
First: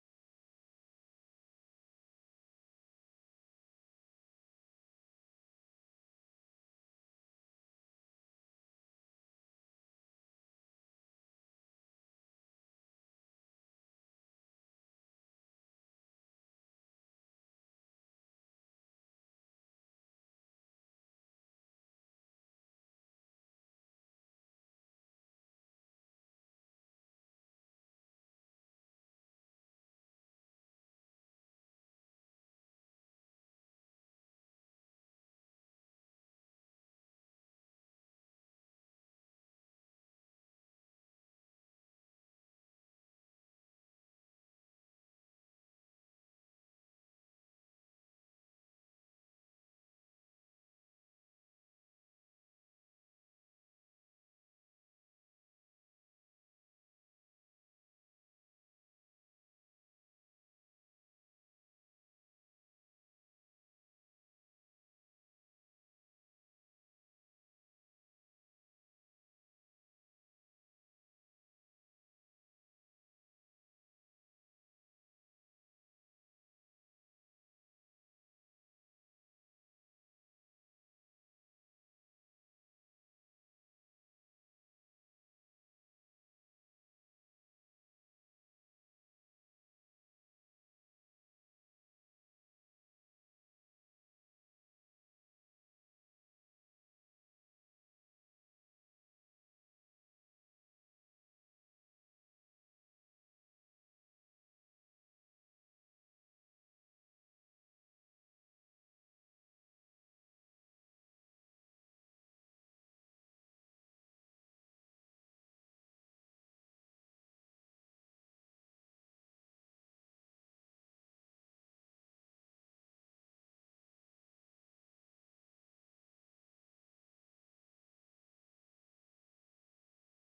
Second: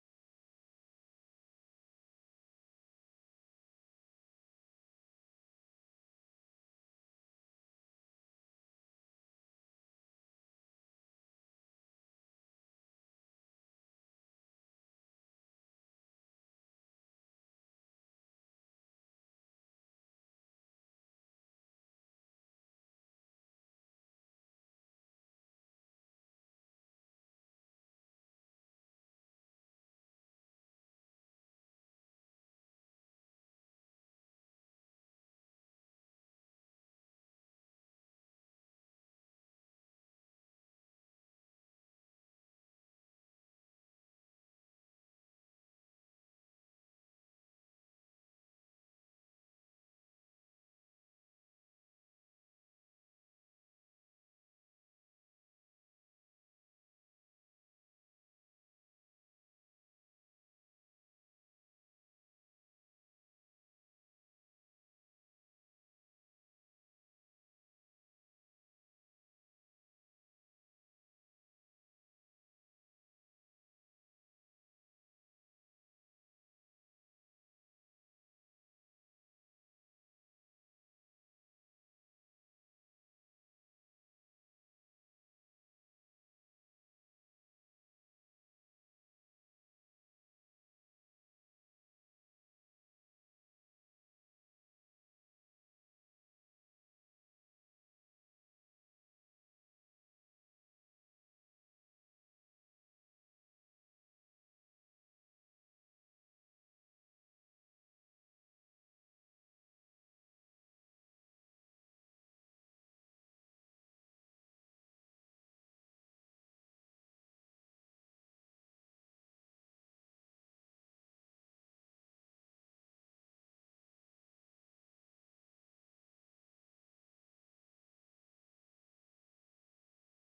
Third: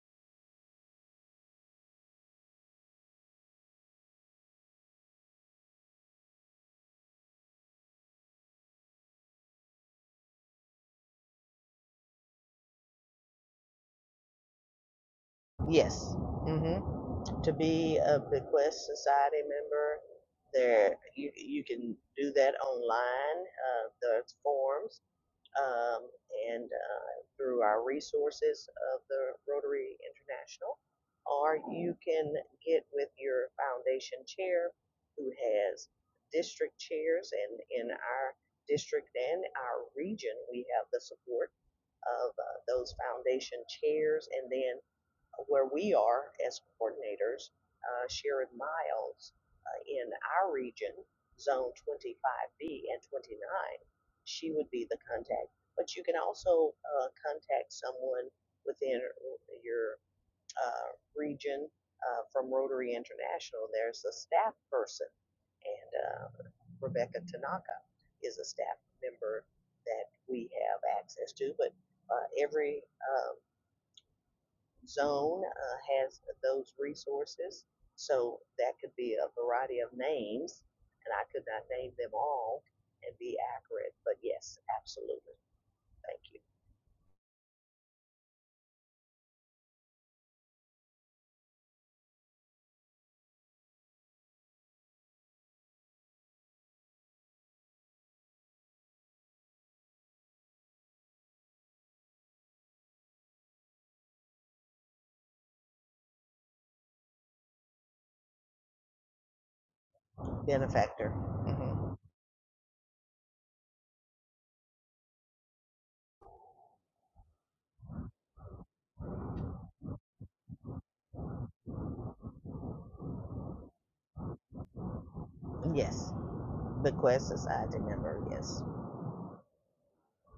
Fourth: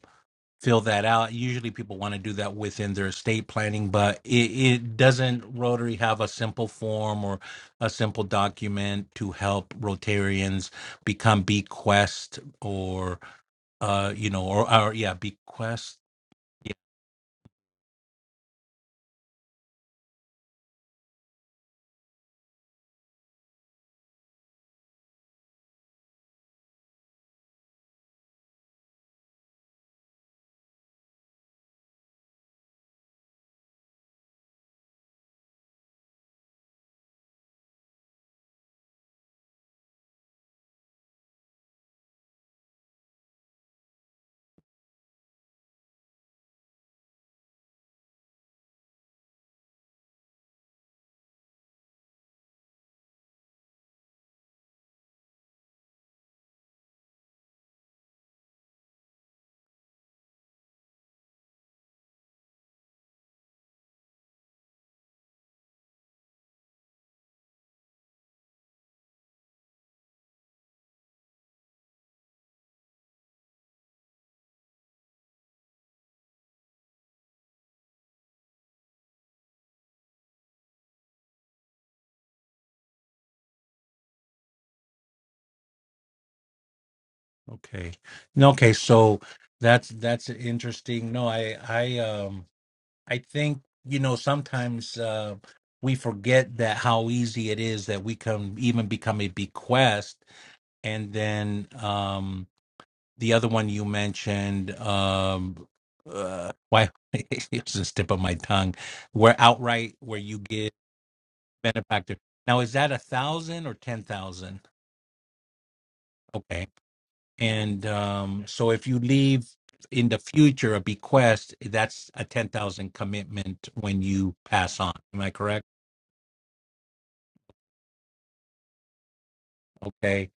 Speaker 1: fill that out. Usually, people want to do that within their estate planning, but it, it doesn't. Rotary have a simple form or a simple document to help Rotarians become bequest or uh, you know or, or yeah bequest.
Speaker 4: Yes. Mm-hmm. to be a Bequest Society member, there you you can do that online. Uh, there's forms um, and uh, through our resources of the Rotary International, or you can get with your foundation chair, who has district chairs, and in our district and our region, we have the support of uh, those foundation chairs, and then where we are as coordinators, uh, Sharon Miles, uh, in our region, Zone 25B and 29, she would be the contact. But you can also uh, contact someone within your uh, region uh, from Rotary International. There's a staff person, and uh, Rebecca Tanaka is a staff member that we have access to. But uh, every um, zone uh, has those resources. So that could be a variety of names, and I could not name them all and be accurate, but yes, absolutely. Thank you.
Speaker 1: Okay. No, okay, so that's that's interesting. No, I I um I think, you know, sometimes uh we forget that how easy it is that we can even become a bequest and then um the other one you mentioned um uh why it's just tip of my tongue where outright where you give
Speaker 4: Benefactor. hmm
Speaker 1: benefactor. Now is that a thousand or ten thousand? Okay. And um, so if you leave in the future a bequest, that's a 10,000 commitment when you pass on. Am I correct?
Speaker 4: Yes. Bequest Society member. Yes.
Speaker 1: Okay.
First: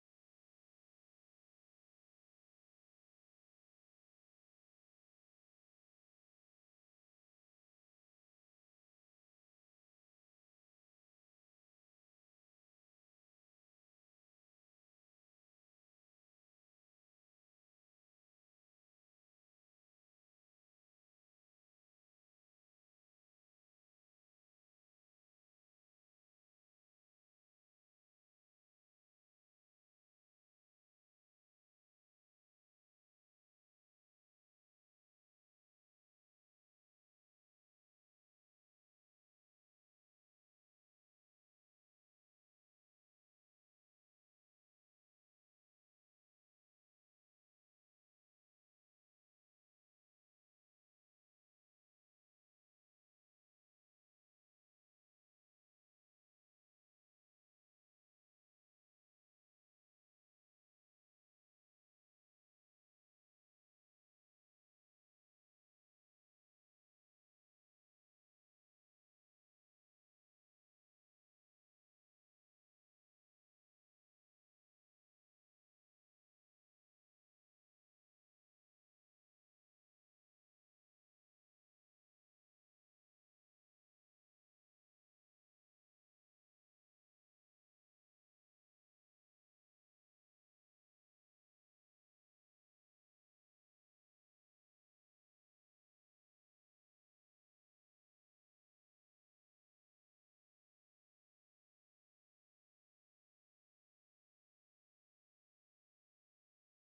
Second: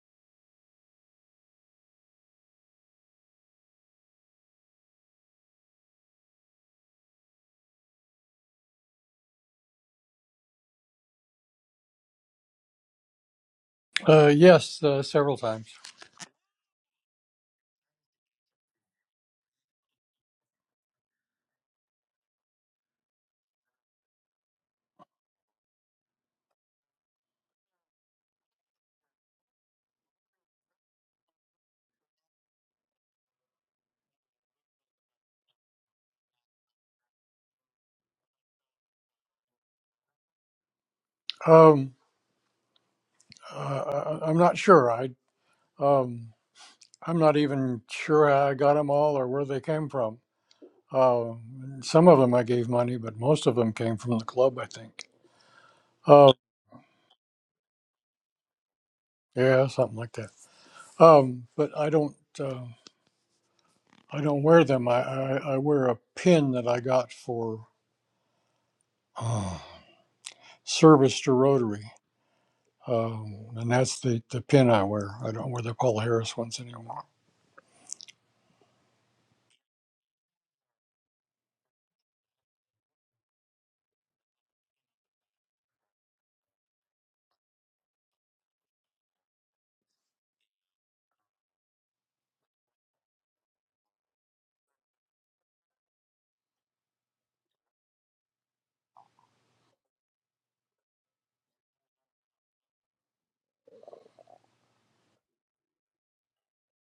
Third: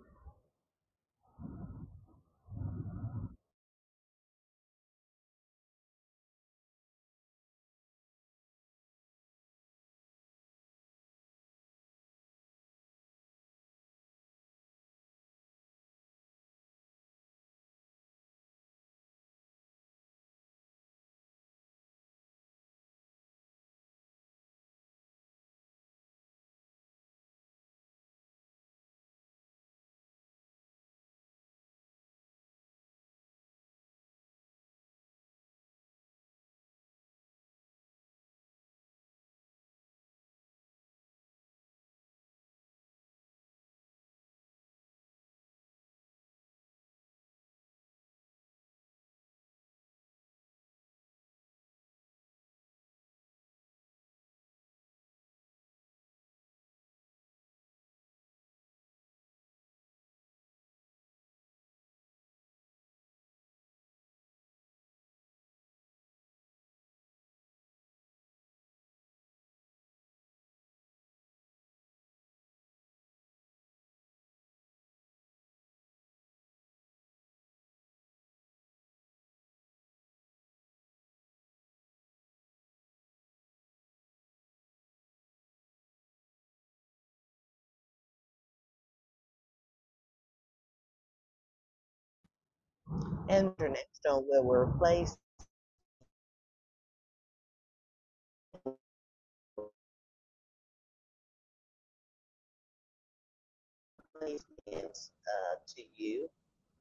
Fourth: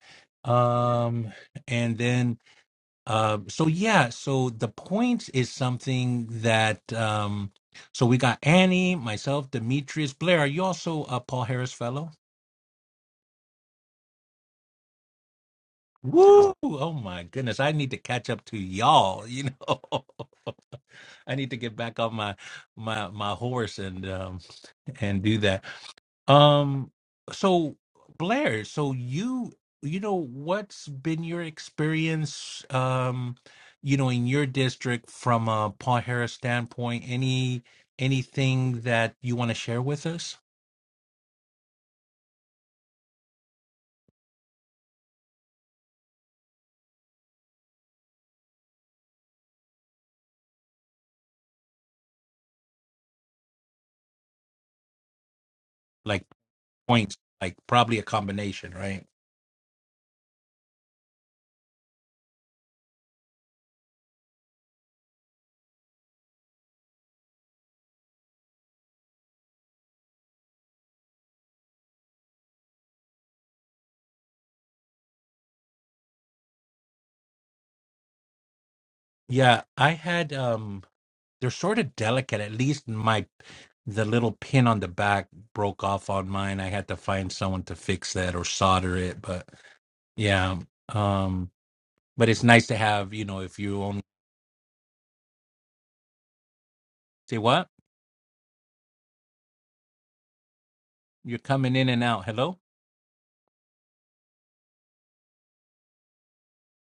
Speaker 1: Um, and then, uh, so yeah, so the points is something that, um, so we got Annie, myself, Demetrius, Blair. Are you also a Paul Harris fellow?
Speaker 2: Uh, yes, uh, several times.
Speaker 1: Woo! Oh my goodness, I need to catch up to y'all, you know. I need to get back on my my my horse and um and do that. Um, so Blair, so you you know what's been your experience, um, you know, in your district from a Paul Harris standpoint? Any anything that you want to share with us,
Speaker 2: Um, uh, I, I'm not sure. I. Um, I'm not even sure how I got them all or where they came from. Uh, some of them I gave money, but most of them came from the club, I think.
Speaker 1: like
Speaker 2: Oh,
Speaker 1: points, like probably a combination, right?
Speaker 2: yeah, something like that. Um, but I don't, uh, I don't wear them. I, I, I wear a pin that I got for uh, service to Rotary, um, and that's the, the pin I wear. I don't wear the Paul Harris ones anymore.
Speaker 1: Yeah, I had um, they're sort of delicate. At least my the little pin on the back broke off on mine. I had to find someone to fix that or solder it, but yeah. Um but it's nice to have you know
Speaker 4: And
Speaker 1: if you only
Speaker 4: Cornerstone will replace
Speaker 1: say what you're coming in and out hello
Speaker 4: replacements uh, to you.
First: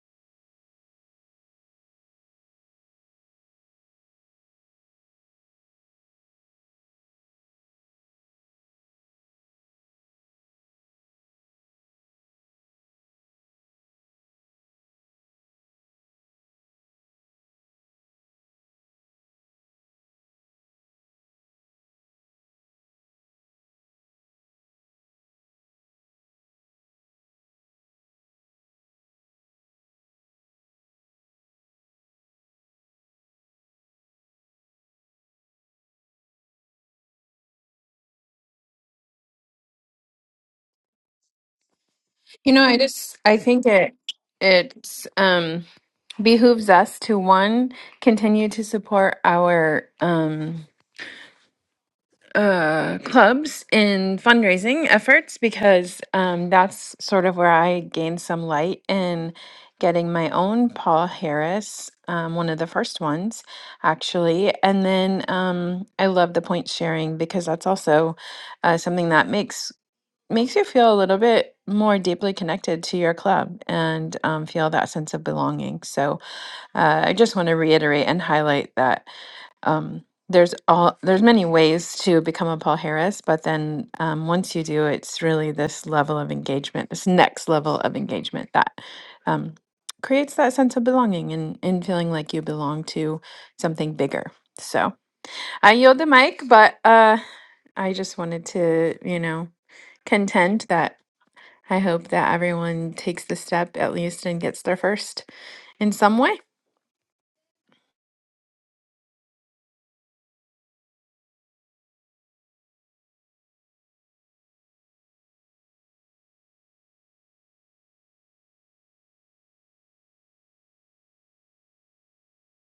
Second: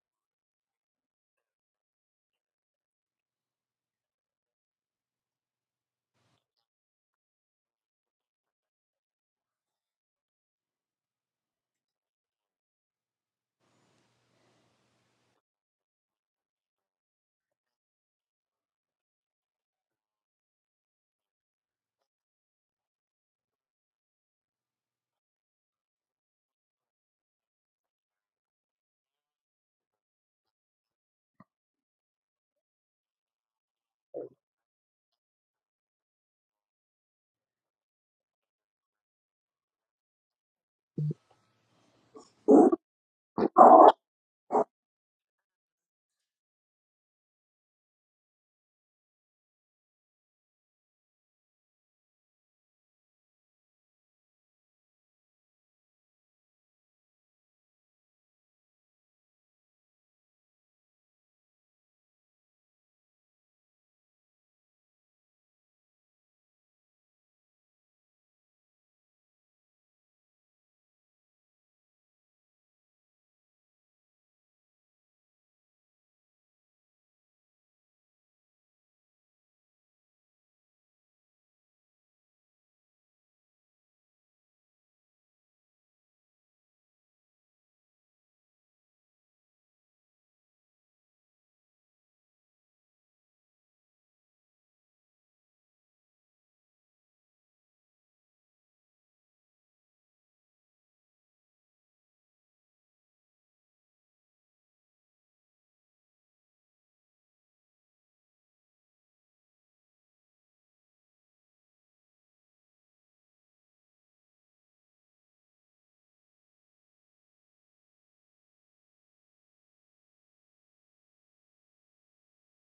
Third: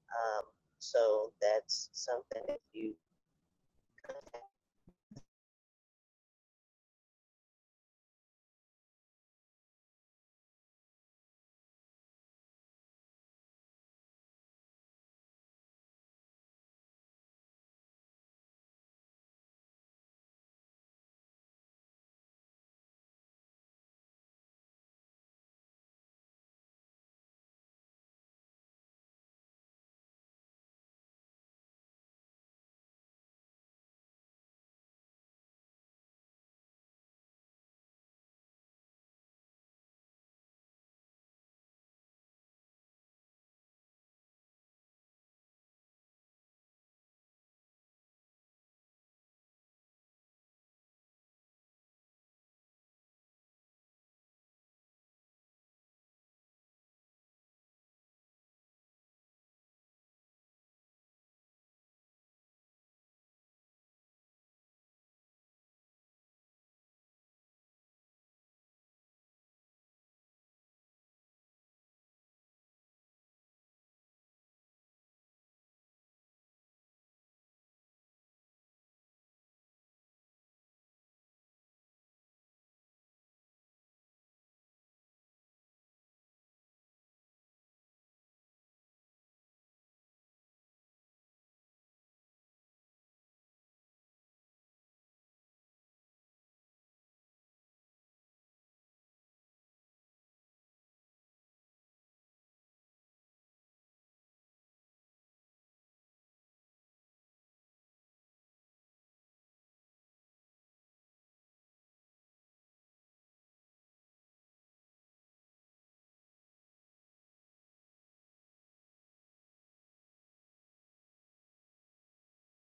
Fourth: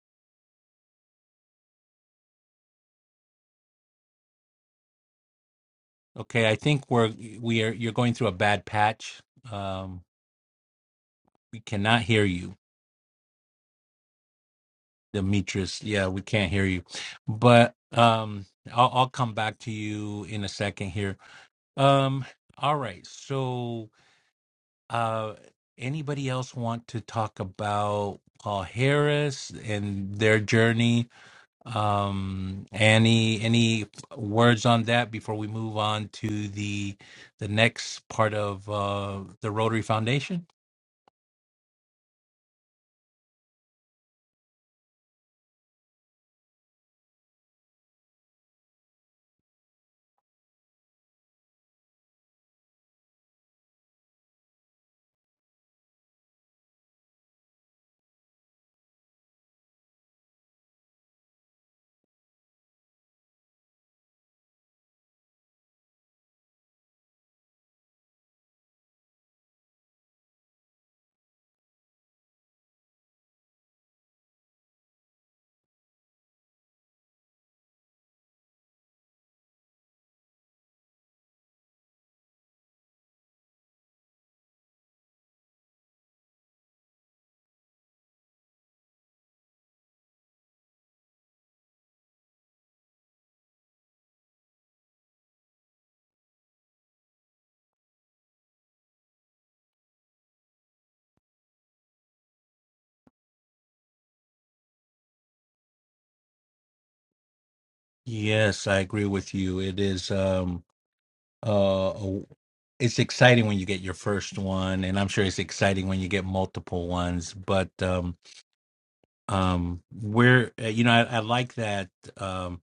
Speaker 4: Um, so that's something that you contact
Speaker 1: okay i think we're we are you're going through a bad patch um we cannot hear you demetrius yeah we can't hear you but um i'll, I'll come back to you in a second here um all right so uh anybody else want to talk about paul harris and their journey Um, any any words on that before we move on to the the next part of uh, the Rotary Foundation?
Speaker 3: You know, I just I think it it um behooves us to one continue to support our um uh clubs in fundraising efforts because um that's sort of where I gained some light in getting my own Paul Harris um one of the first ones actually and then um I love the point sharing because that's also uh, something that makes makes you feel a little bit more deeply connected to your club and um, feel that sense of belonging. So uh, I just want to reiterate and highlight that um, there's all there's many ways to become a Paul Harris, but then um, once you do, it's really this level of engagement, this next level of engagement that um, creates that sense of belonging and, and feeling like you belong to something bigger. So I yield the mic, but uh, I just wanted to, you know, contend that I hope that everyone takes the step at least and gets there first in some way.
Speaker 1: Yes, I agree with you. It is um, uh, a- it's exciting when you get your first one, and I'm sure it's exciting when you get multiple ones. But um, um, we're uh, you know I, I like that um,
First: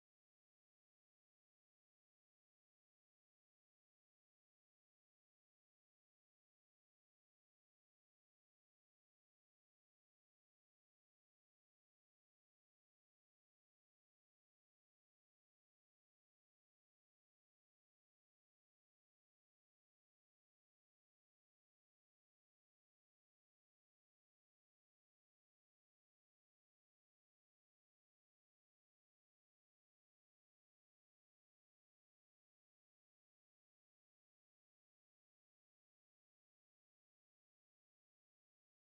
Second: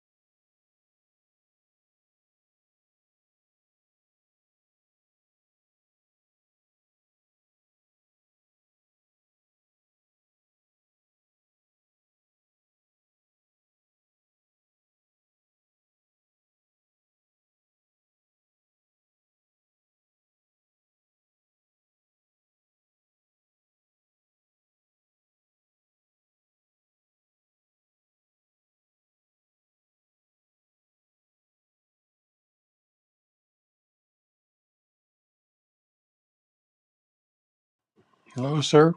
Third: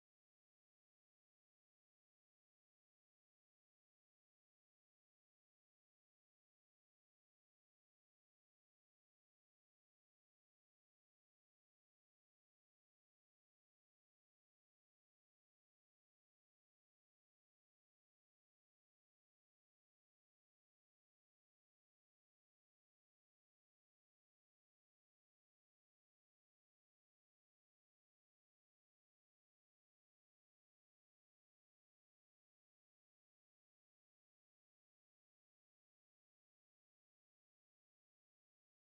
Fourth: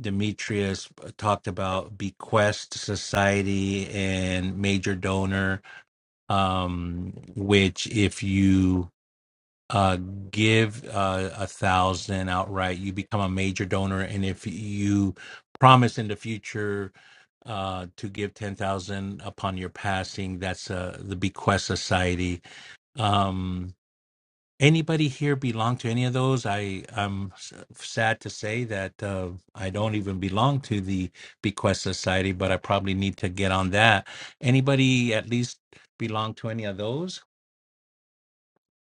Speaker 1: Demetrius uh, talked about bequest society and major donor um, which if you uh, give uh, a thousand outright, you become a major donor, and if you promise in the future uh, to give ten thousand upon your passing, that's uh, the bequest society. Um, anybody here belong to any of those? I I'm s- sad to say that uh, I don't even belong to the bequest society, but I probably need to get on that. Anybody at least belong to any of those?
Speaker 2: Hello, sir.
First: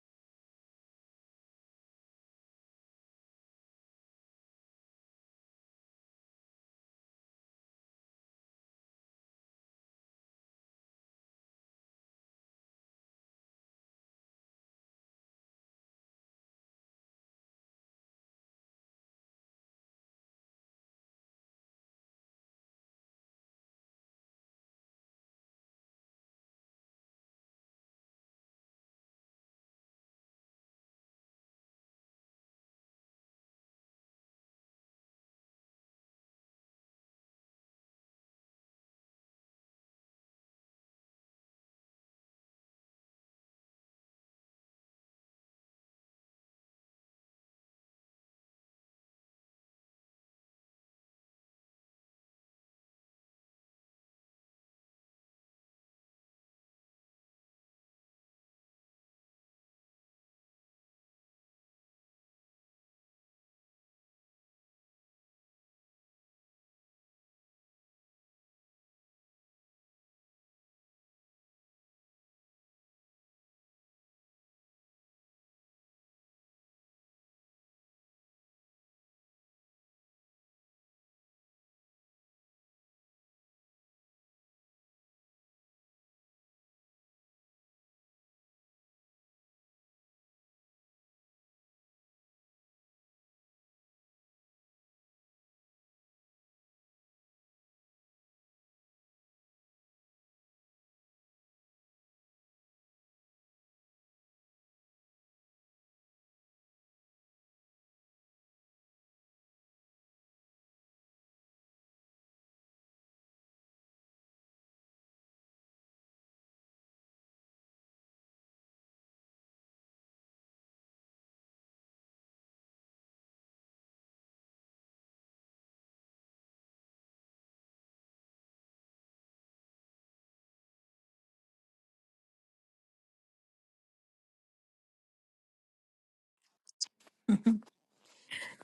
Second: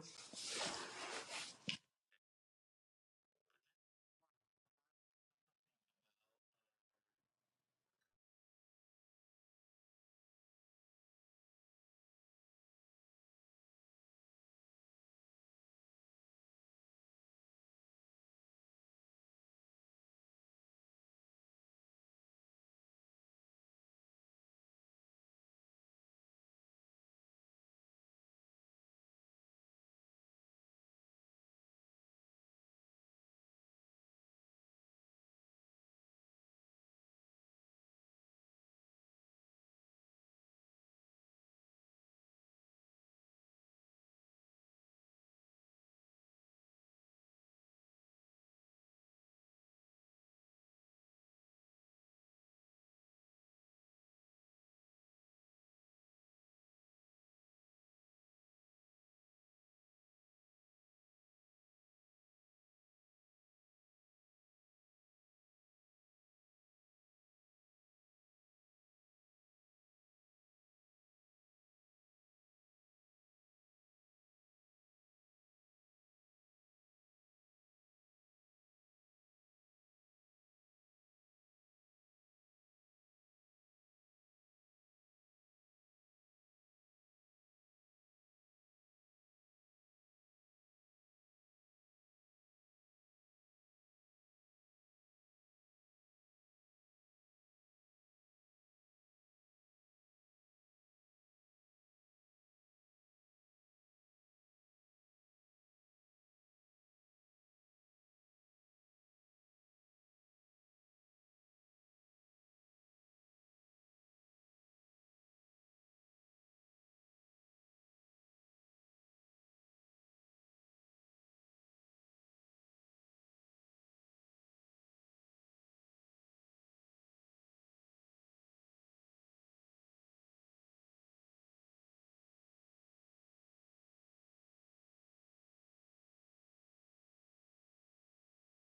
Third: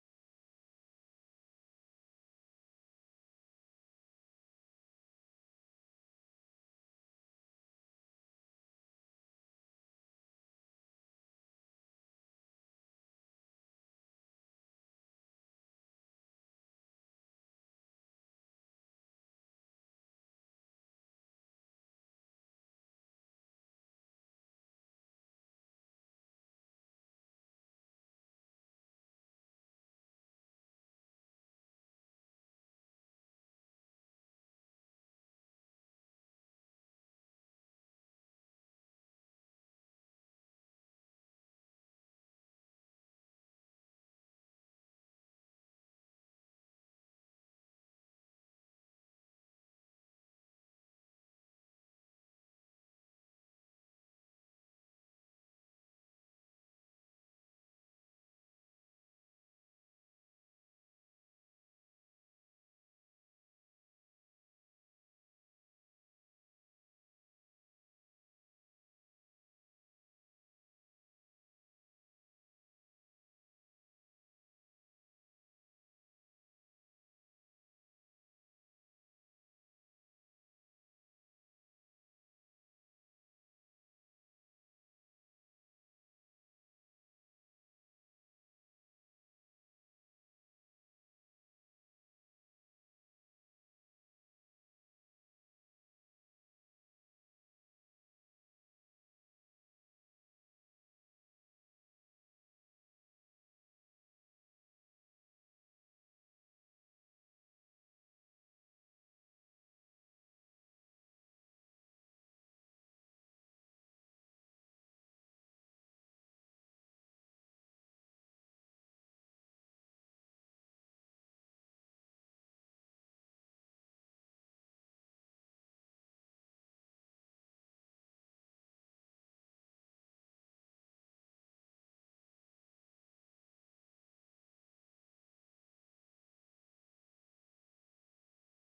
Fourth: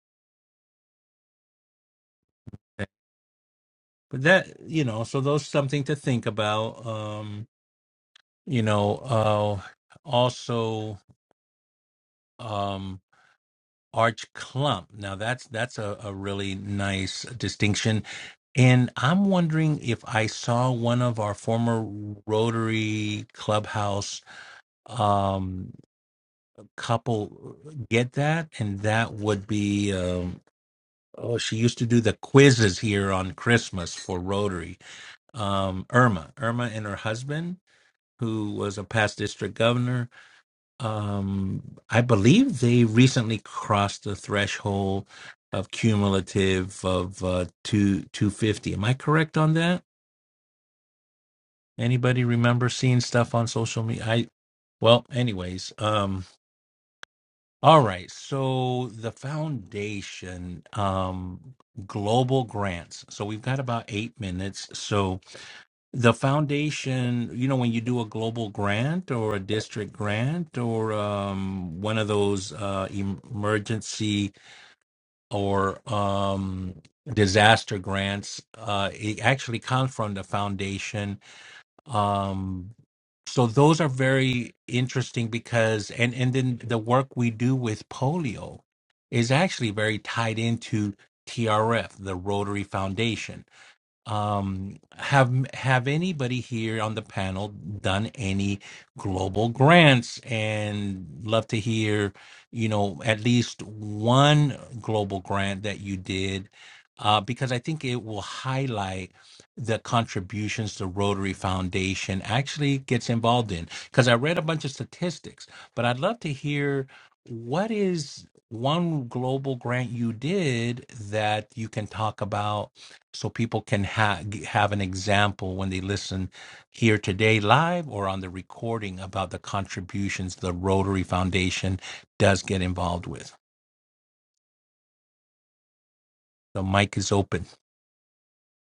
Speaker 1: but that you know so those something to think about um you know uh also um arch clump now that's that's a, a really nice distinction and i'm wondering if i saw one of our former rotary clubhouse um couple get that and that would be um oh she used to do the quizzes here on christmas for rotary um irma irma and her husband who was a past district governor. Um, I believe they recently crossed the threshold of cumulative of uh, two two fifty. Am I correct on that? Anybody remember seeing stuff on social media? I well, anyways. Um, all right. So the foundation, um, global grants. So we've got about eight minutes. So The foundation, you know, when you do a global grant or a district grant or um, one of those uh, em- emergency or um, disaster grants, uh, it actually comes from the foundation. Um, so those are very interesting because, and and then the work we do with polio is actually very tied into TRF, the Rotary Foundation um have have anybody here on the panel done any global grants and love to hear you know at least one global grant that you did uh, because i think it will highlight the contributions the rotary foundation actually gets involved in because i read a bunch of statistics but i'd love to hear what is one global grant you did that you can talk about so people can ha- g- have an example when they listen here today live or on the recording about the contributions the Rotary Foundation does get involved with. The mic is open.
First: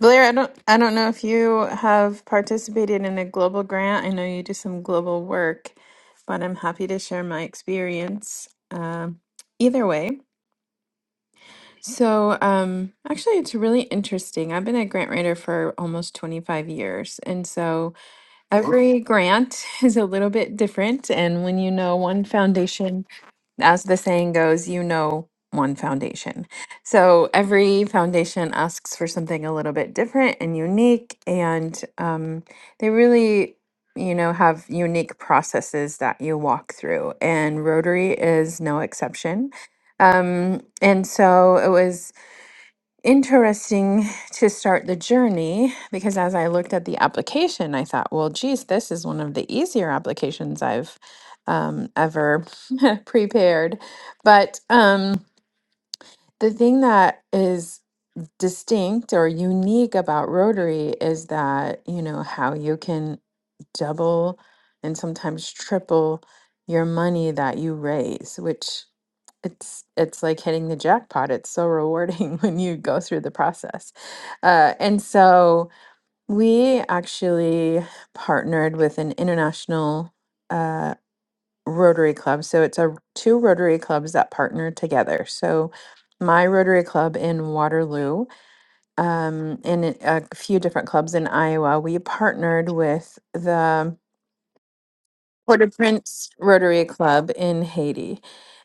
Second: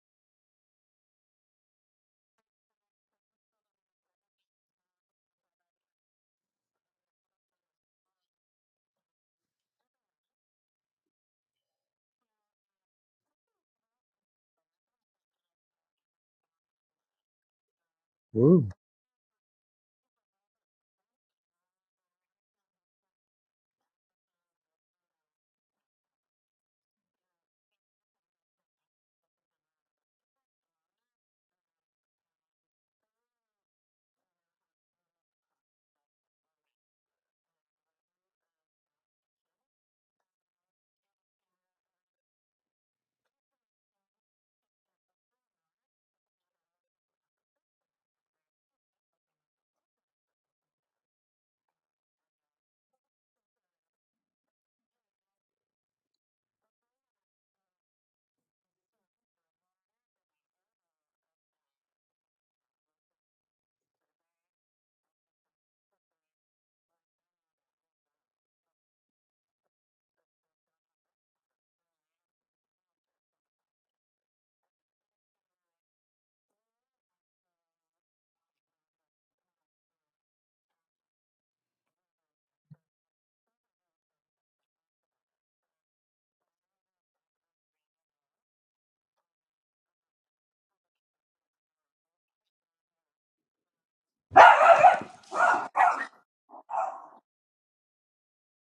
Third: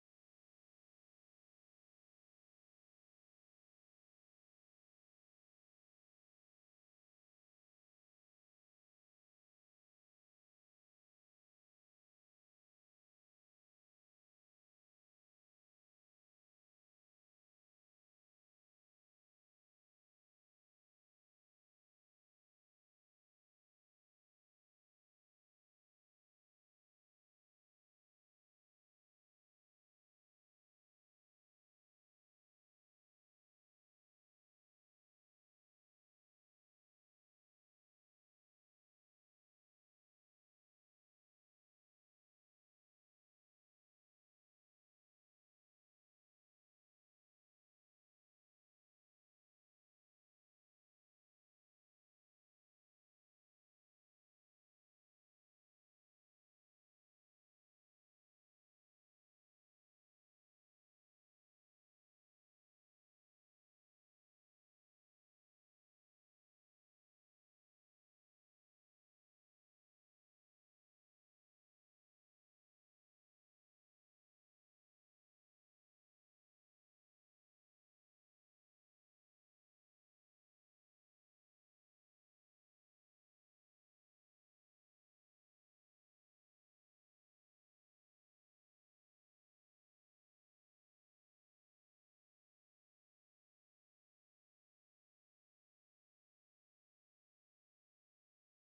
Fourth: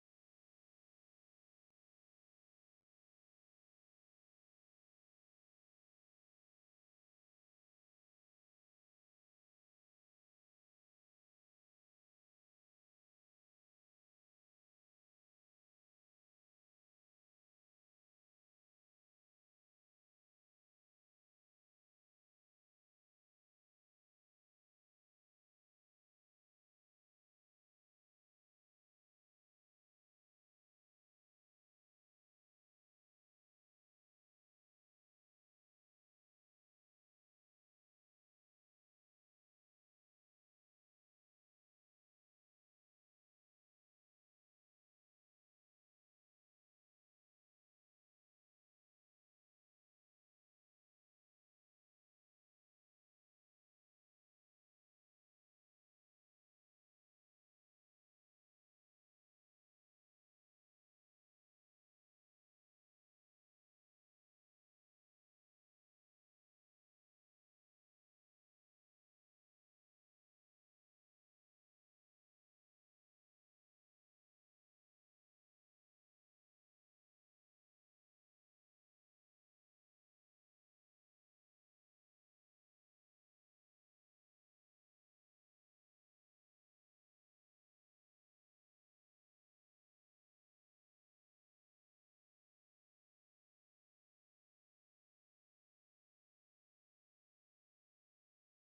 Speaker 3: Blair, I don't I don't know if you have participated in a global grant. I know you do some global work, but I'm happy to share my experience. Um, either way, so um, actually, it's really interesting. I've been a grant writer for almost 25 years, and so Wow.
Speaker 2: Ooh.
Speaker 3: every grant is a little bit different. And when you know one foundation as the saying goes, you know one foundation. So every foundation asks for something a little bit different and unique, and um, they really, you know, have unique processes that you walk through, and Rotary is no exception. Um, and so it was interesting to start the journey because as I looked at the application, I thought, well, geez, this is one of the easier applications I've um, ever prepared. But um, the thing that is distinct or unique about Rotary is that, you know, how you can double and sometimes triple your money that you raise, which it's it's like hitting the jackpot. It's so rewarding when you go through the process. Uh, and so we actually partnered with an international uh, Rotary Club. So it's a two Rotary clubs that partner together. So my Rotary Club in Waterloo um, and it- a few different clubs in Iowa, we partnered with the Port-au-Prince Rotary Club in Haiti.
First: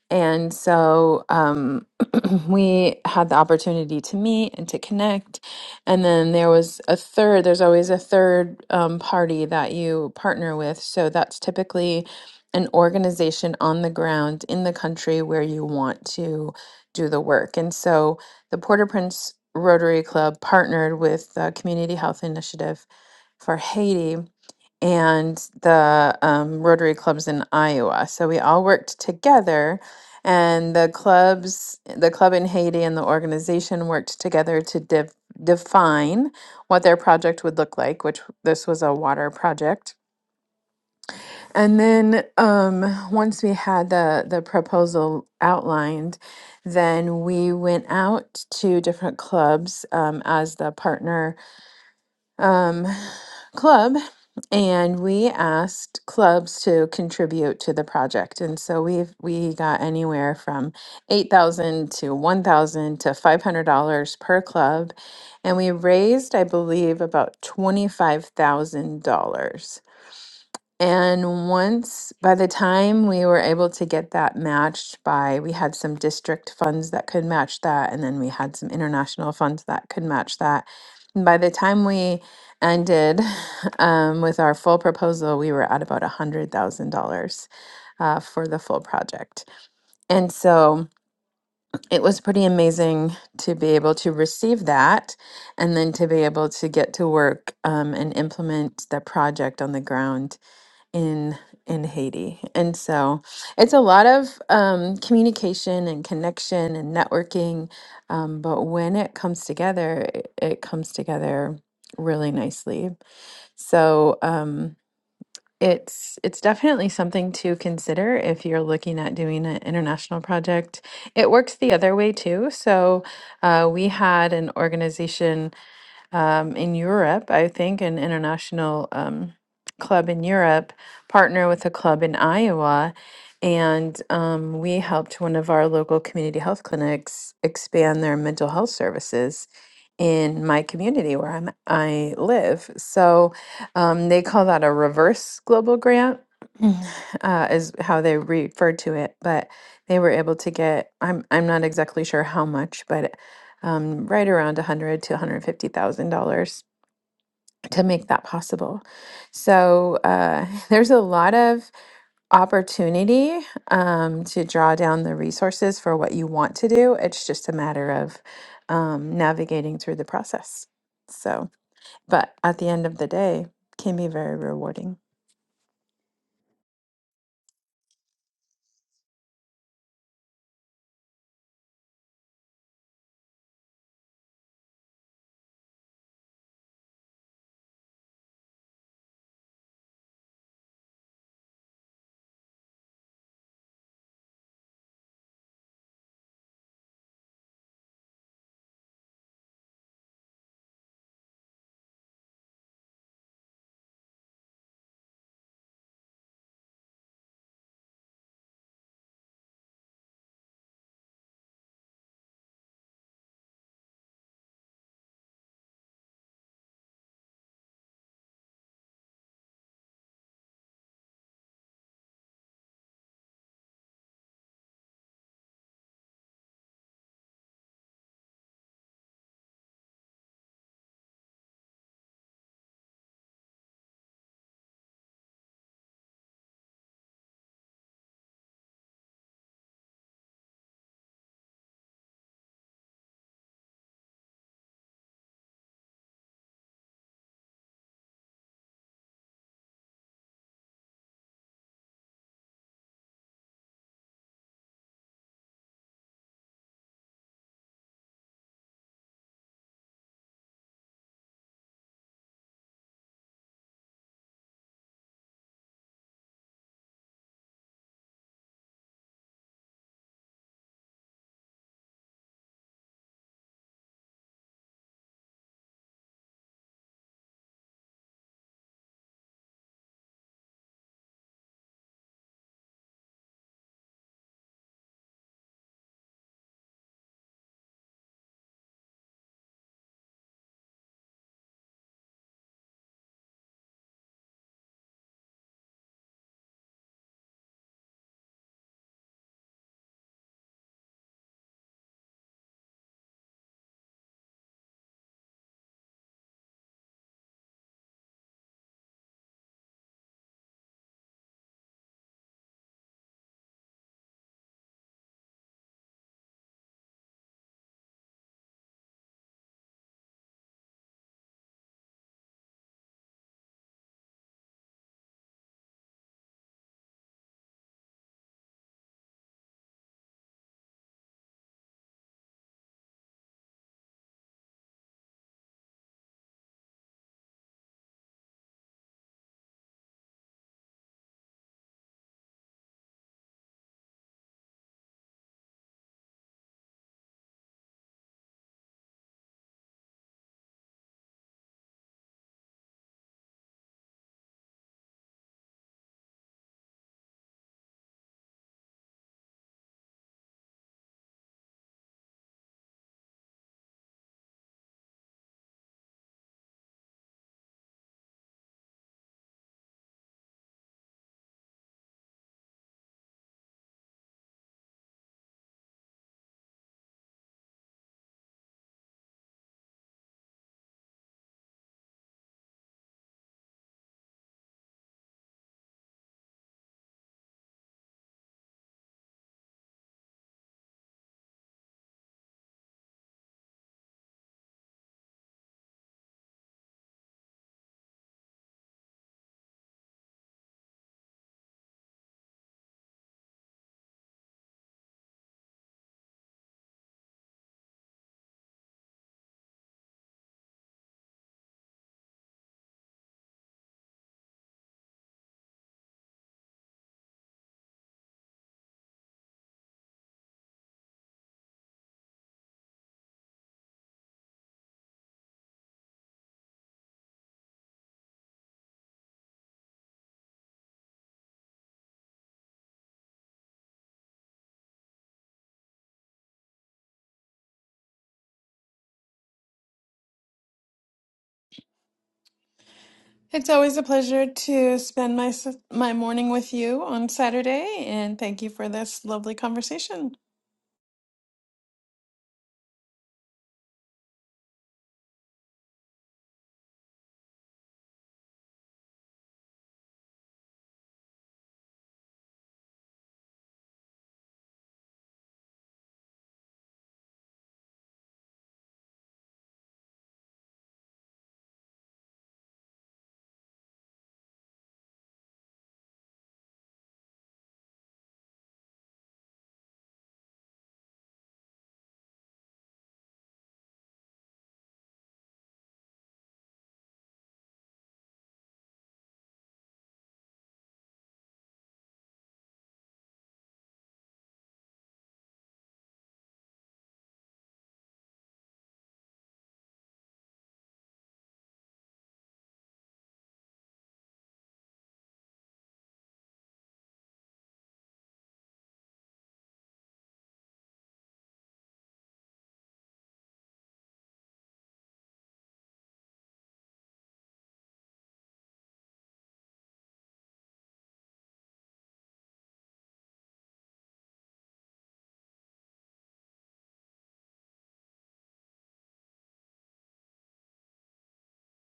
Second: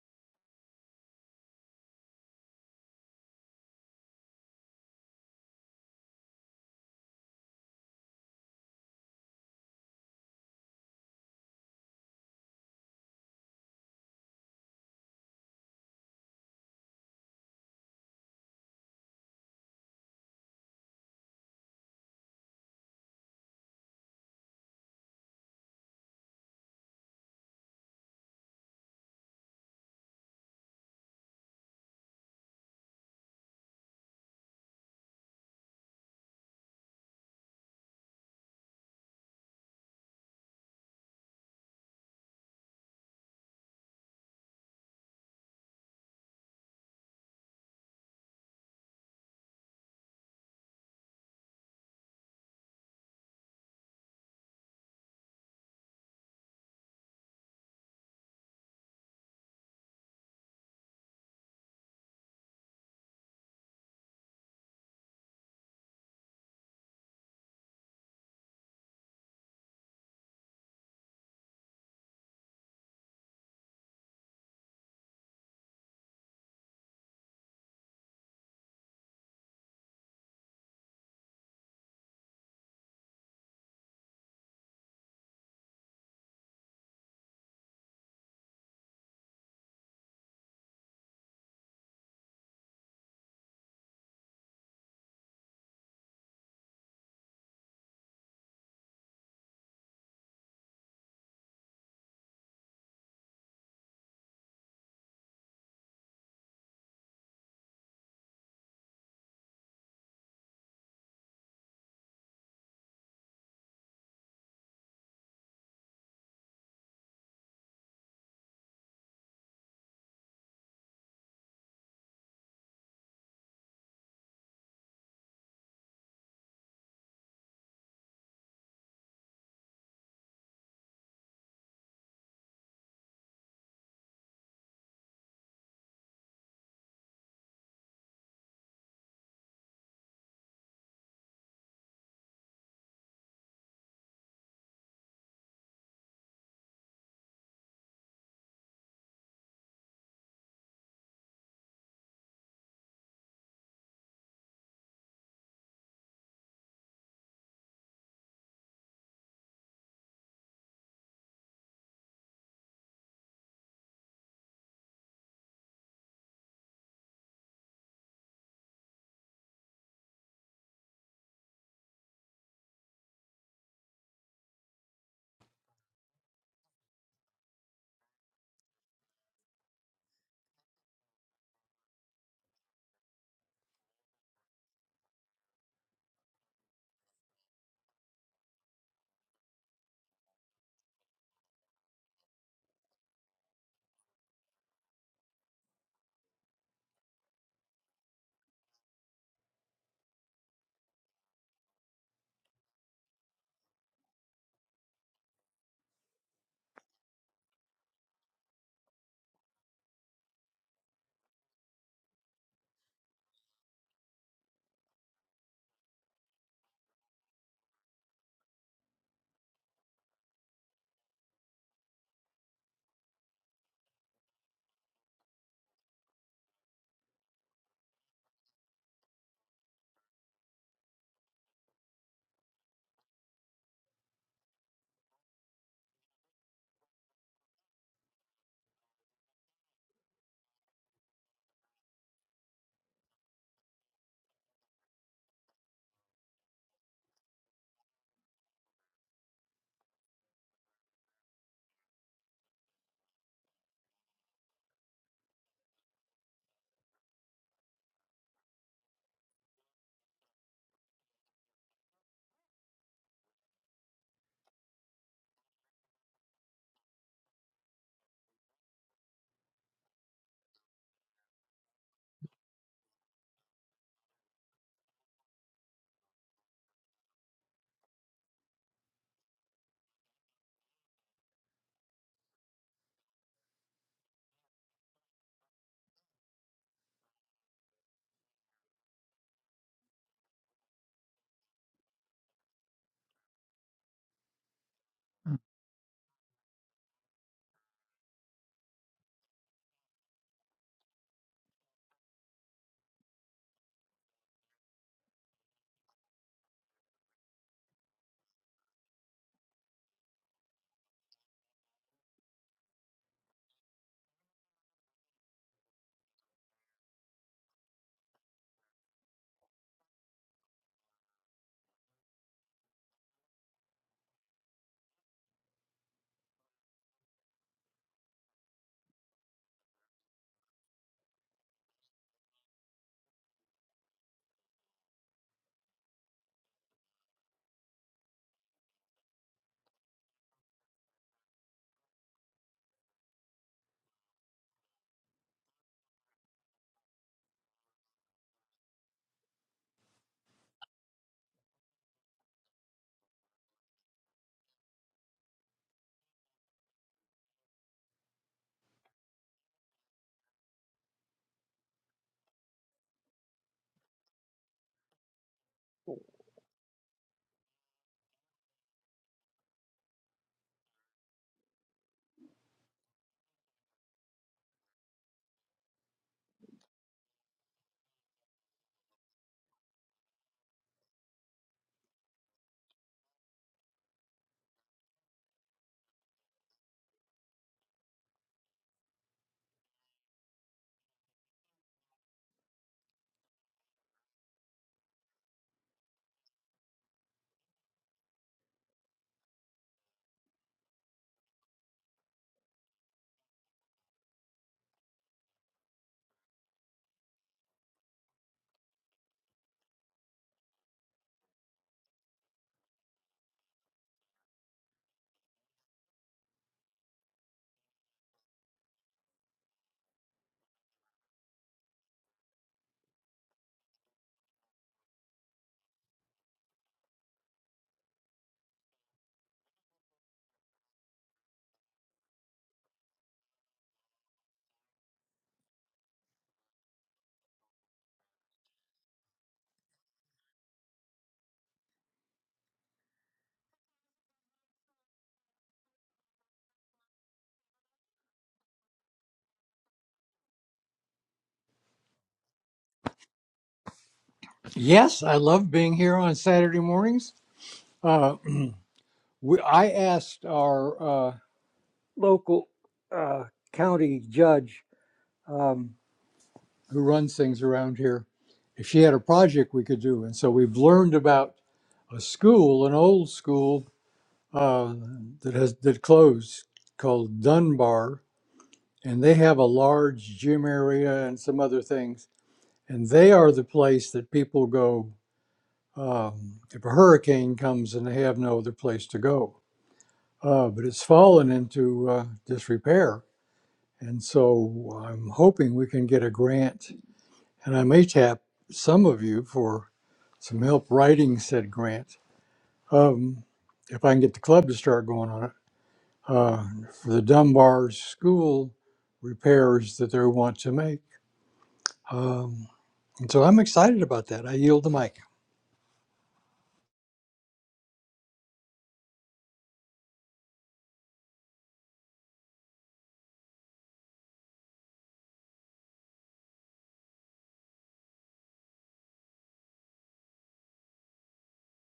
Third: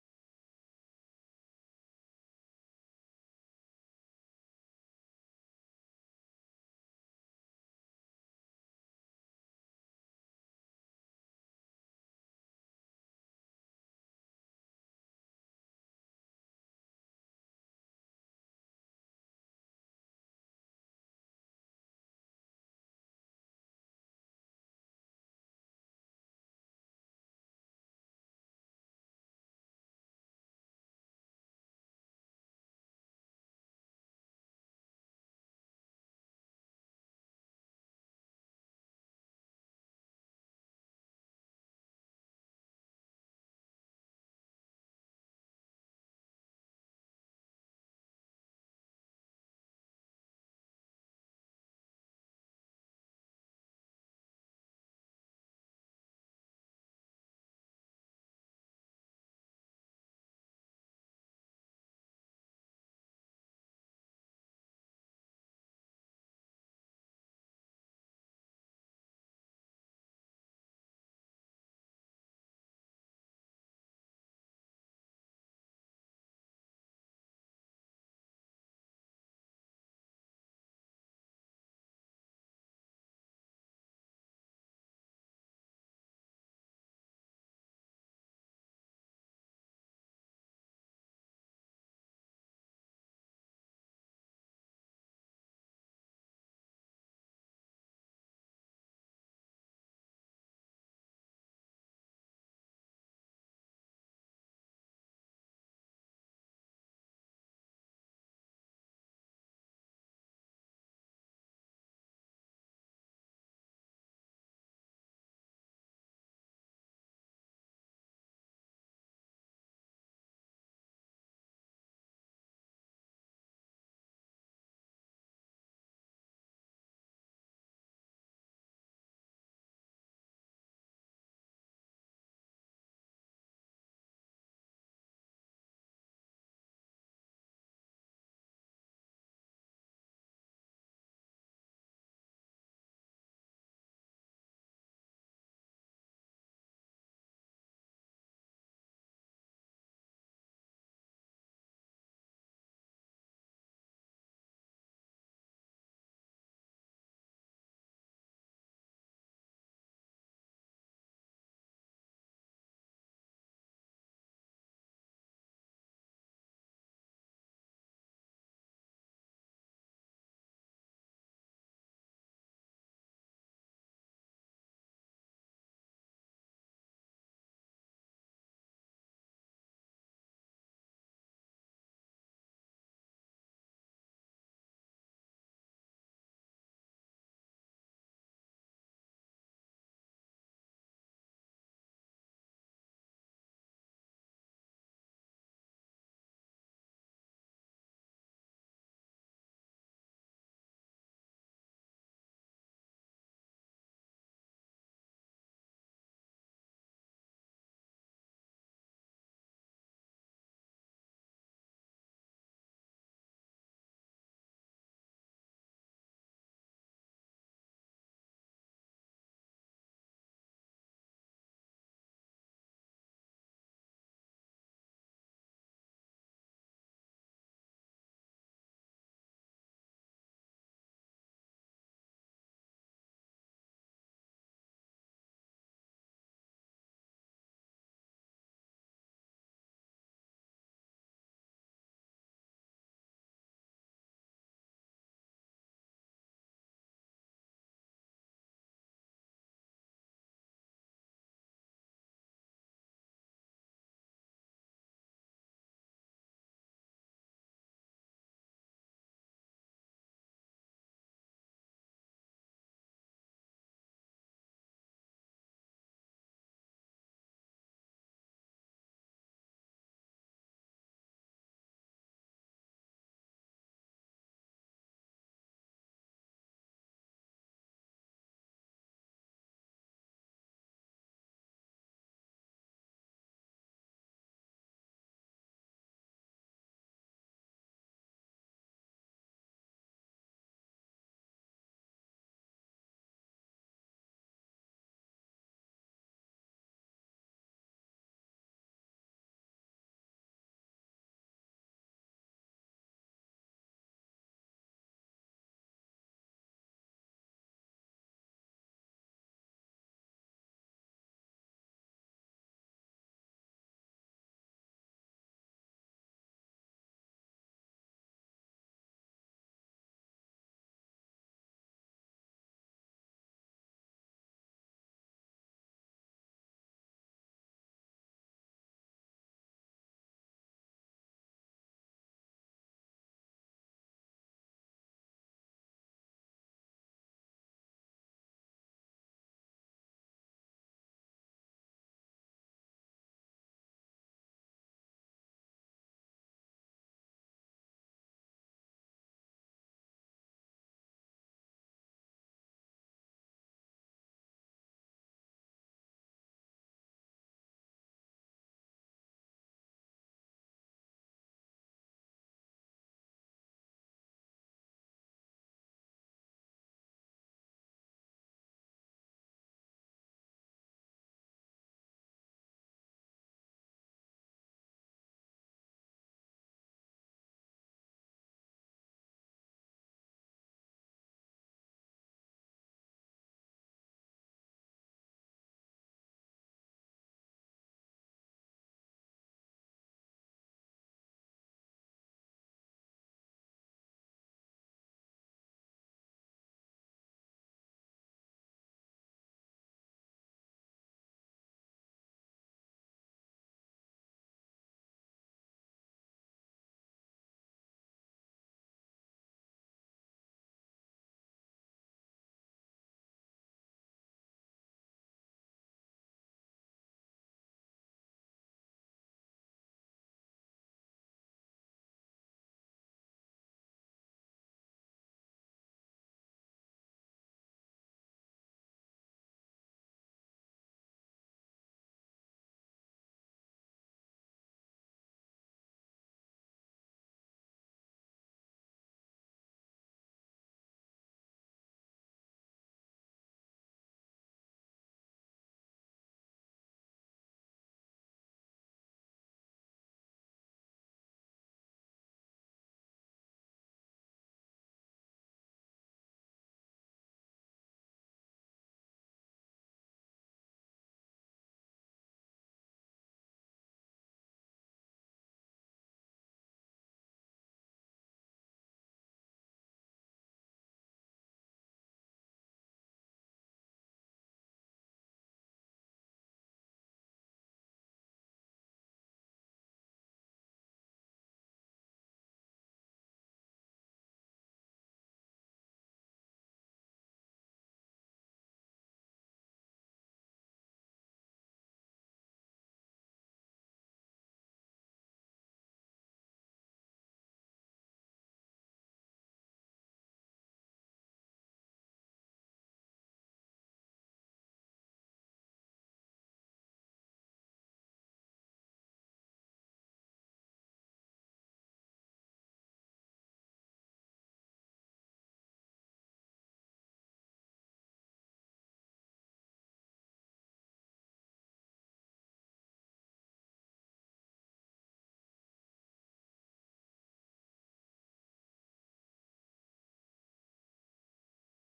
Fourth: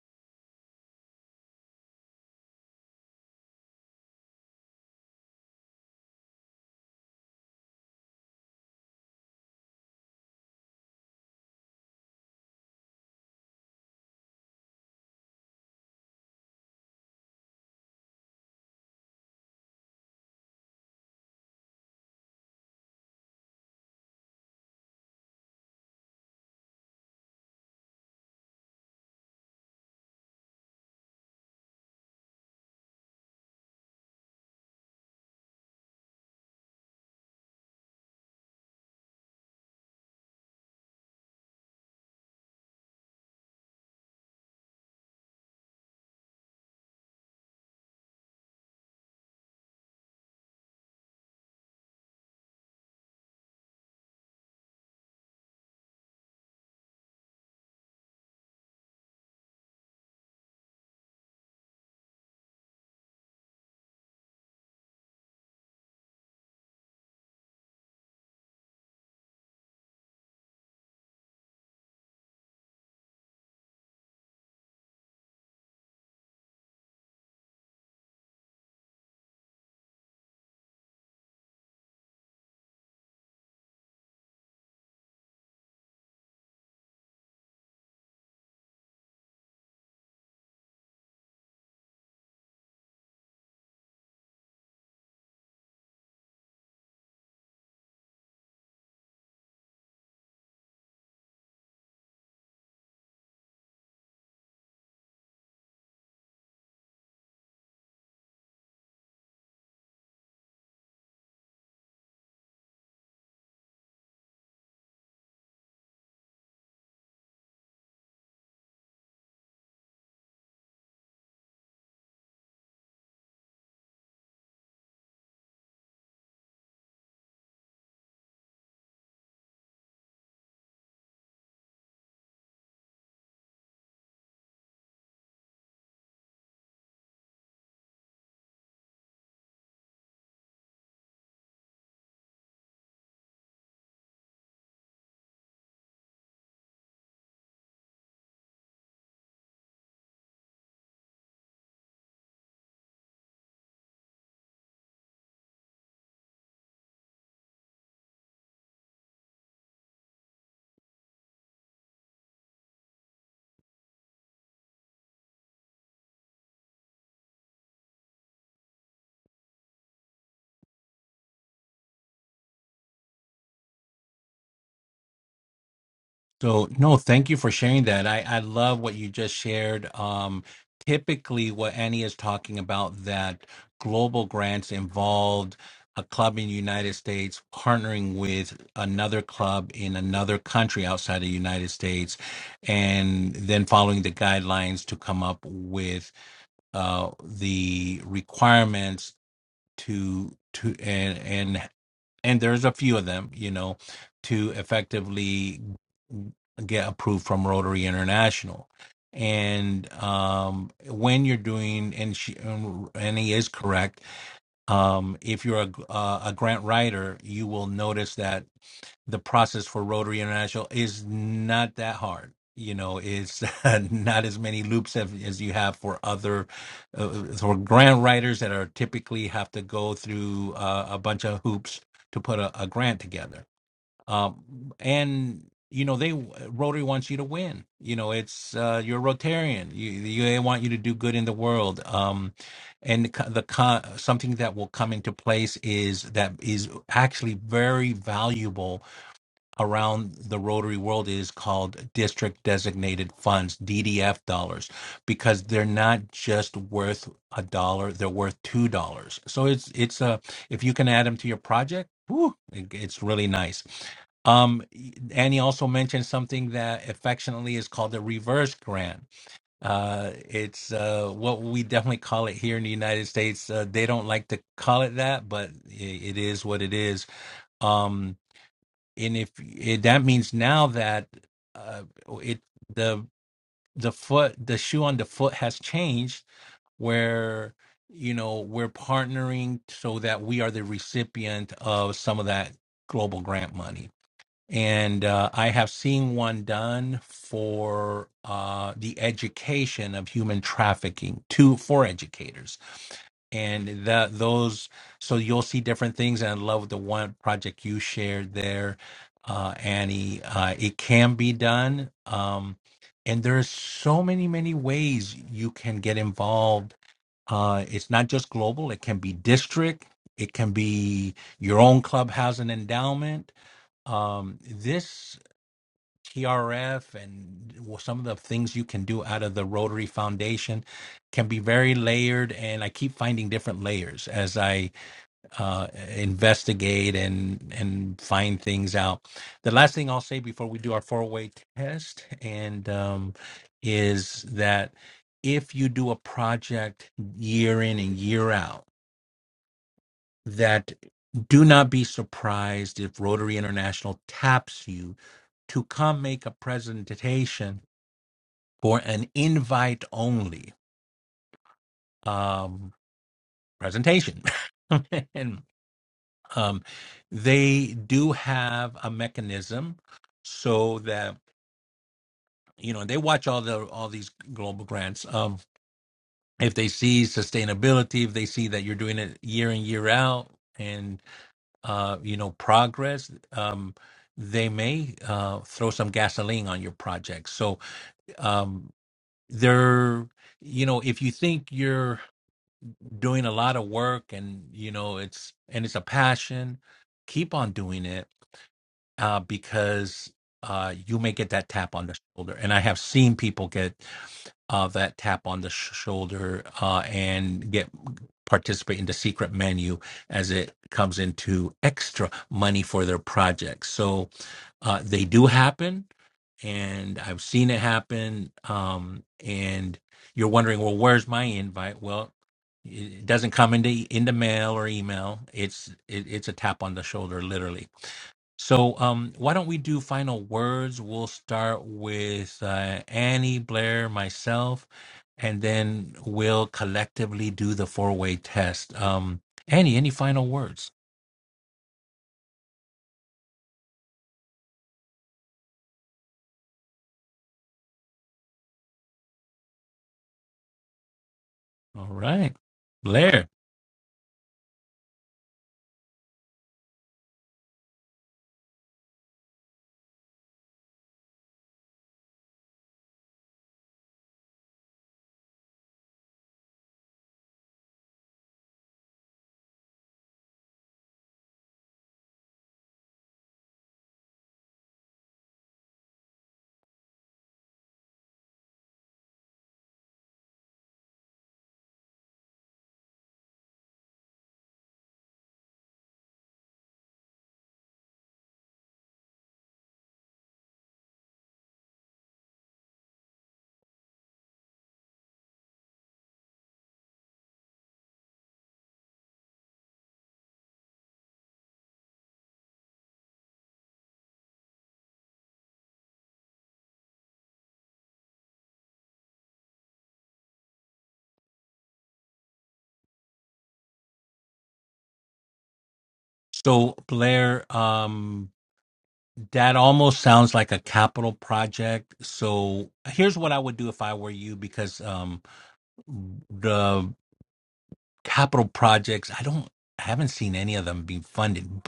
Speaker 3: And so um, we had the opportunity to meet and to connect. And then there was a third, there's always a third um, party that you partner with. So that's typically an organization on the ground in the country where you want to do the work. And so the Port au Prince Rotary Club partnered with the Community Health Initiative for Haiti and the um, Rotary clubs in Iowa. So we all worked together, and the clubs, the club in Haiti, and the organization worked together to def- define what their project would look like. Which this was a water project, and then um, once we had the the proposal outlined. Then we went out to different clubs um, as the partner um, club and we asked clubs to contribute to the project and so we've we got anywhere from 8000 to 1000 to $500 per club and we raised i believe about $25000 and once, by the time we were able to get that matched by, we had some district funds that could match that, and then we had some international funds that could match that. And by the time we ended um, with our full proposal, we were at about $100,000 uh, for the full project. And so it was pretty amazing to be able to receive that and then to be able to get to work um, and implement the project on the ground in in Haiti. And so it's a lot of um, communication and connection and networking. Um, but when it comes together, it, it comes together really nicely. So um, it's it's definitely something to consider if you're looking at doing an international project. It works the other way too. So uh, we had an organization um, in Europe, I think an international um, club in Europe partner with a club in Iowa. And um, we helped one of our local community health clinics expand their mental health services in my community where I'm, I live. So um, they call that a reverse global grant, uh, is how they refer to it. But they were able to get, I'm, I'm not exactly sure how much, but um, right around 100 to 150 thousand dollars to make that possible. So uh, there's a lot of opportunity um, to draw down the resources for what you want to do. It's just a matter of um, navigating through the process. So, but at the end of the day, can be very rewarding.
Speaker 1: So no, thank you for sharing that. I, I love what you just shared. Um, typically, what Annie is talking about that global grants involved a club in the United States partnering with another club in another country outside the United States, and then following the guidelines to come up with uh, the requirements to to and and and there's a few of them, you know, to effectively get approved from Rotary International. And um, when you're doing, and she, and he is correct. Um, if you're a, uh, a grant writer, you will notice that the process for Rotary International is not that hard. You know, it's not as many loops as, as you have for other uh, for grant writers that are typically have to go through uh, a bunch of hoops to put a, a grant together. Um, and you know, they Rotary wants you to win. You know, it's uh, you're a Rotarian. You, you they want you to do good in the world. Um, and the co- the co- something that will come into place is that is actually very valuable around the Rotary world is called district designated funds, DDF dollars, because they're not just worth a dollar, they're worth two dollars. So it's it's a if you can add them to your project, whew, it- it's really nice. Um, Annie also mentioned something that affectionately is called the reverse grant. Uh, it's uh, what we definitely call it here in the United States. Uh, they don't like to call it that, but i it is what it is. Um, and if it, that means now that uh, it the the foot the shoe on the foot has changed where you know we're partnering so that we are the recipient of some of that global grant money and uh, i have seen one done for uh, the education of human trafficking to for educators and that those so you'll see different things and i love the one project you shared there uh annie uh it can be done um and there's so many many ways you can get involved uh, it's not just global. It can be district. It can be your own clubhouse and endowment. Um, this TRF and some of the things you can do out of the Rotary Foundation can be very layered, and I keep finding different layers as I uh, investigate and and find things out. The last thing I'll say before we do our four way test and um, is that if you do a project year in and year out, that do not be surprised if Rotary International taps you to come make a presentation for an invite only um, presentation. and um, they do have a mechanism so that you know they watch all the all these global grants. Um, if they see sustainability, if they see that you're doing it year in year out, and uh, you know progress, um, they may uh, throw some gasoline on your project. So um, they're you know if you think you're doing a lot of work and you know it's and it's a passion keep on doing it uh, because uh, you may get that tap on the shoulder and i have seen people get uh, that tap on the sh- shoulder uh, and get participate in the secret menu as it comes into extra money for their projects so uh, they do happen and I've seen it happen. Um, and you're wondering, well, where's my invite? Well, it it doesn't come in the in the mail or email. It's it, it's a tap on the shoulder, literally. So, um, why don't we do final words? We'll start with uh, Annie, Blair, myself, and then we'll collectively do the four way test. Um, Annie, any final words?
Speaker 3: It's always a pleasure to spend my s- my morning with you on Saturday, and thank you for this lovely conversation.
Speaker 1: All right, Blair.
Speaker 2: Yes, I love being here on Saturday mornings. Uh, we, I asked our uh, local uh, county judge um, who runs things around here, if she had a project we could do. And so we've learned about a school, an old school uh, that has that closed called Dunbar, and they have a large gym area and some other things. And they are the place that people go um, if a hurricane comes and they have no other place to go. Uh, but it's fallen into uh, disrepair And so I'm hoping we can get a grant, and I may tap some of you for some help writing said grant. Um, if I can get the club to start going on it, uh, for the Dunbar School repairs that they want to make. Um, and so I'm excited about that. I yield the mic.
Speaker 1: So, Blair, um, That almost sounds like a capital project. So here's what I would do if I were you, because um, the capital projects, I don't, I haven't seen any of them being funded,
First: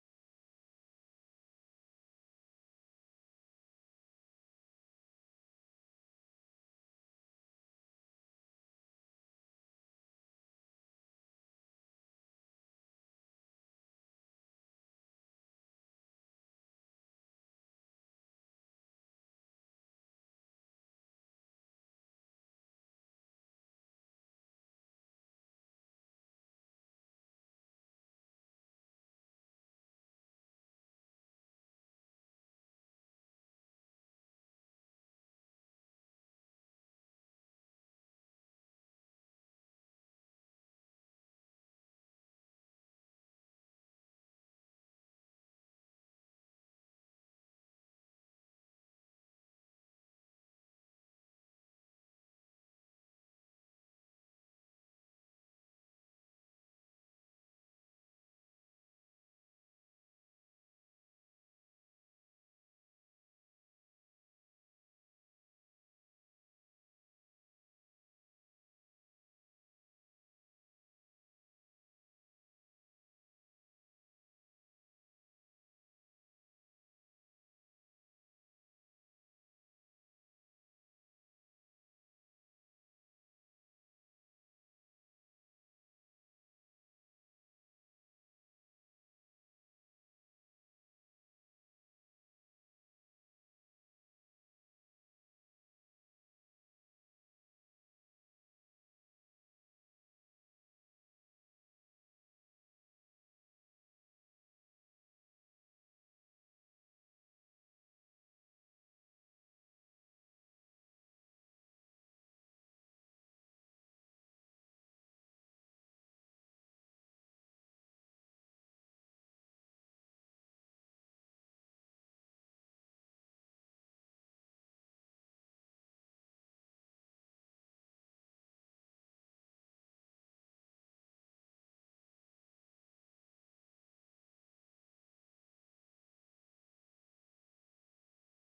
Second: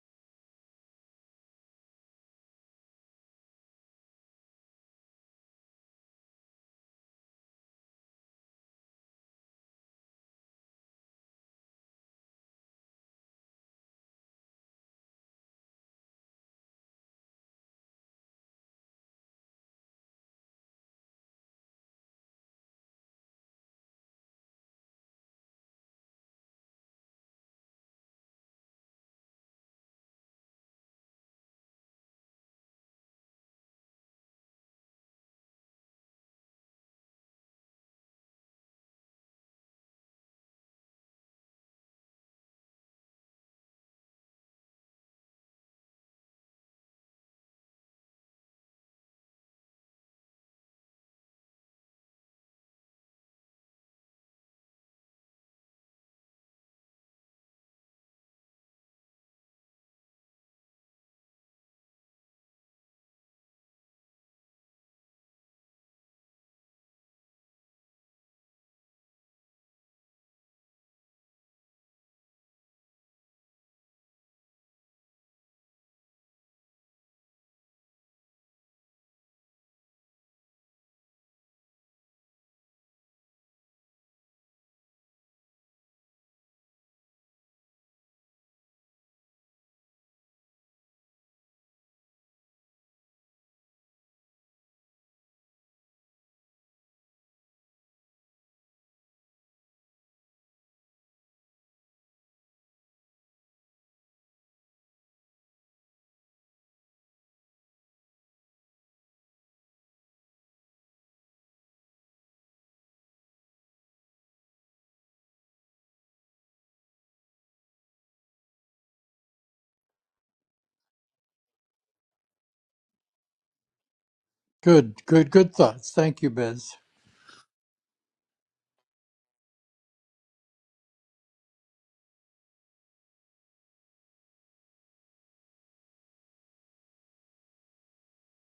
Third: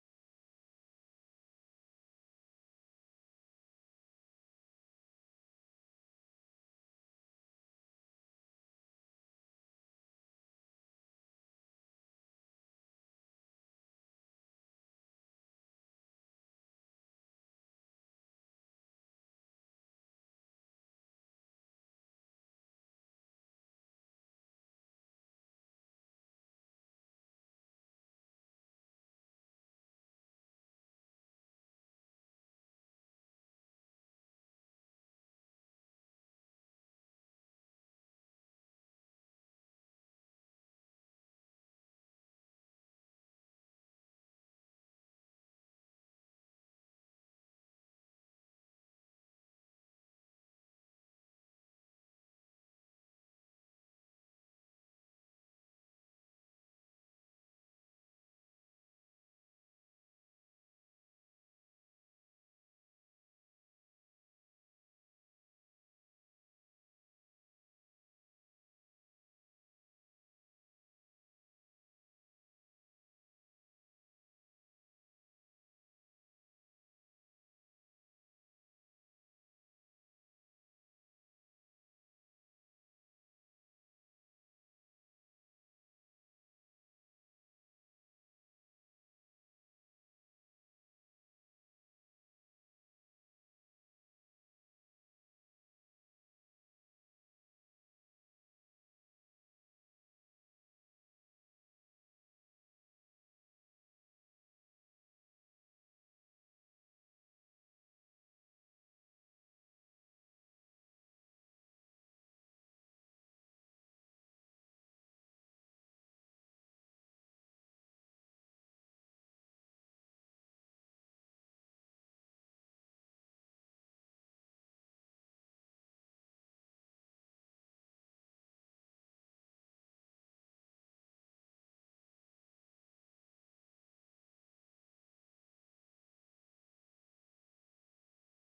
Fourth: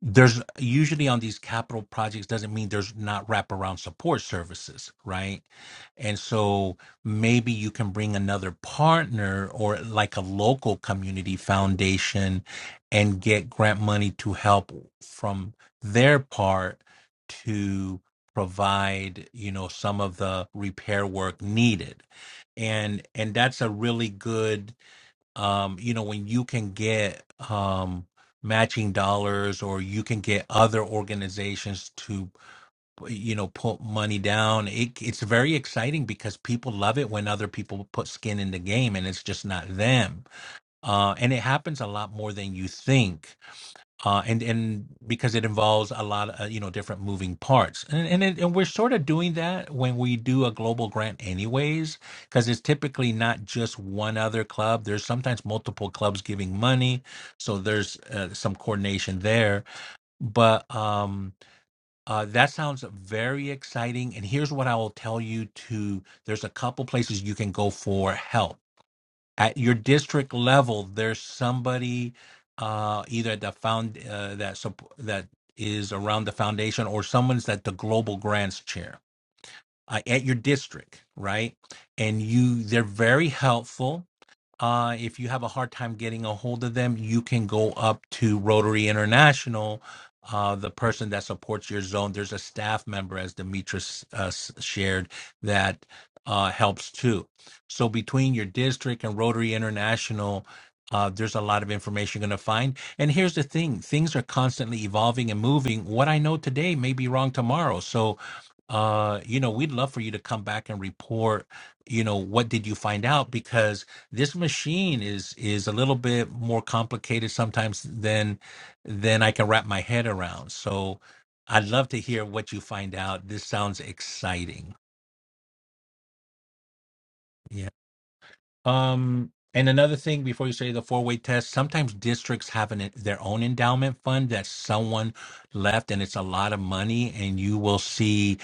Speaker 1: there's usually on these capital projects doesn't mean there's not wraparound support services, right? And so maybe you can bring another partner or like a local community foundation and get grant money to help from their part to provide, you know, some of the repair work needed. And and that's a really good um you know when you can get um matching dollars or you can get other organizations to you know put money down it, it's very exciting because people love it when other people put skin in the game and it's just not them uh and it happens a lot more than you think uh, and and because it involves a lot of you know different moving parts, and and, it, and we're sort of doing that when we do a global grant, anyways, because it's typically not just one other club. There's sometimes multiple clubs giving money, so there's uh, some coordination there. But um, uh, that sounds very exciting. And here's what I will tell you: to there's a couple places you can go for help at your district level there's somebody uh either at the found uh, that supp- that is around the foundation or someone's at the global grants chair uh, at your district right and you they're very helpful uh, if you have a hard time getting a hold of them, you can go up to Rotary International, uh, the person that supports your zone. There's a staff member, as Demetrius uh, s- shared, that uh, helps too. So between your district and Rotary International, uh, there's a lot of information you're going to find. And here's the thing things are constantly evolving and moving. What I know today may be wrong tomorrow. So, uh, you know, we'd love for you to come back and report, you know, what did you find out? Because this machine is is a little bit more complicated sometimes than than I can wrap my head around. So I'd love to hear what you find out. This sounds exciting.
Speaker 2: Good, good, good thoughts. Thank you, Bez.
Speaker 1: Yeah. Um and another thing before you say the four-way test, sometimes districts have an, their own endowment fund that someone left and it's a lot of money and you will see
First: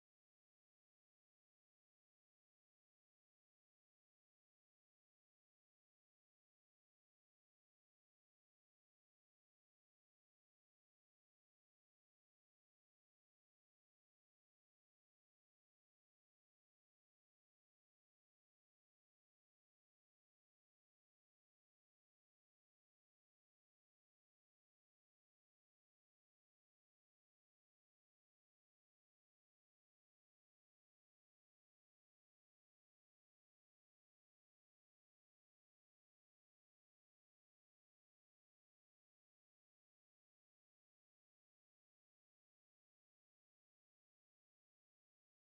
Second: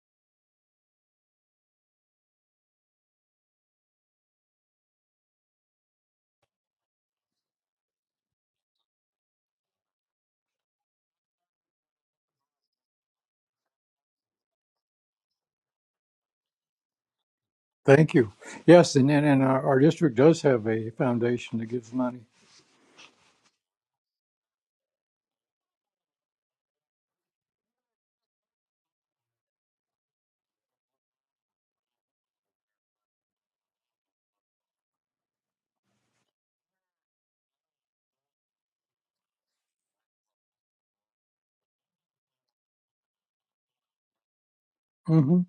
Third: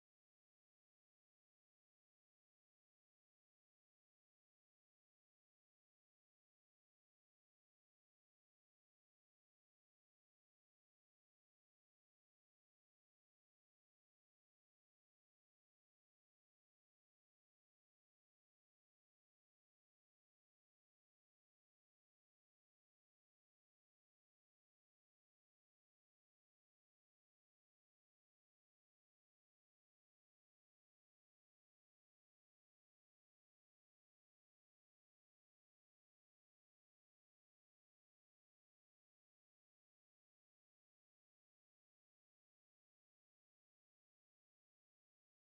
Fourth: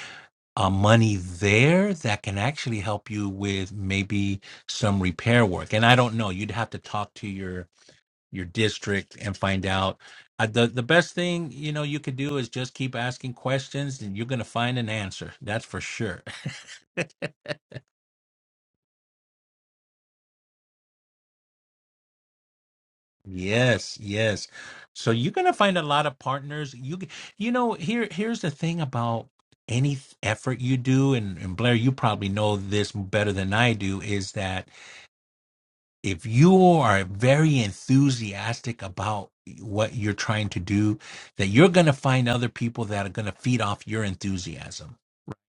Speaker 1: uh, money there that can actually help you with maybe some repair work. And I don't know, you'd have to talk to your your district and find out. Uh, the the best thing you know you could do is just keep asking questions, and you're gonna find an answer. That's for sure.
Speaker 2: Thank you. Yes, and and, and our, our district does have a foundation that gives money.
Speaker 1: Yes, yes. So you're gonna find a lot of partners. You g- you know here here's the thing about any th- effort you do, and, and Blair, you probably know this better than I do, is that if you are very enthusiastic about what you're trying to do, that you're gonna find other people that are gonna feed off your enthusiasm
Speaker 2: hmm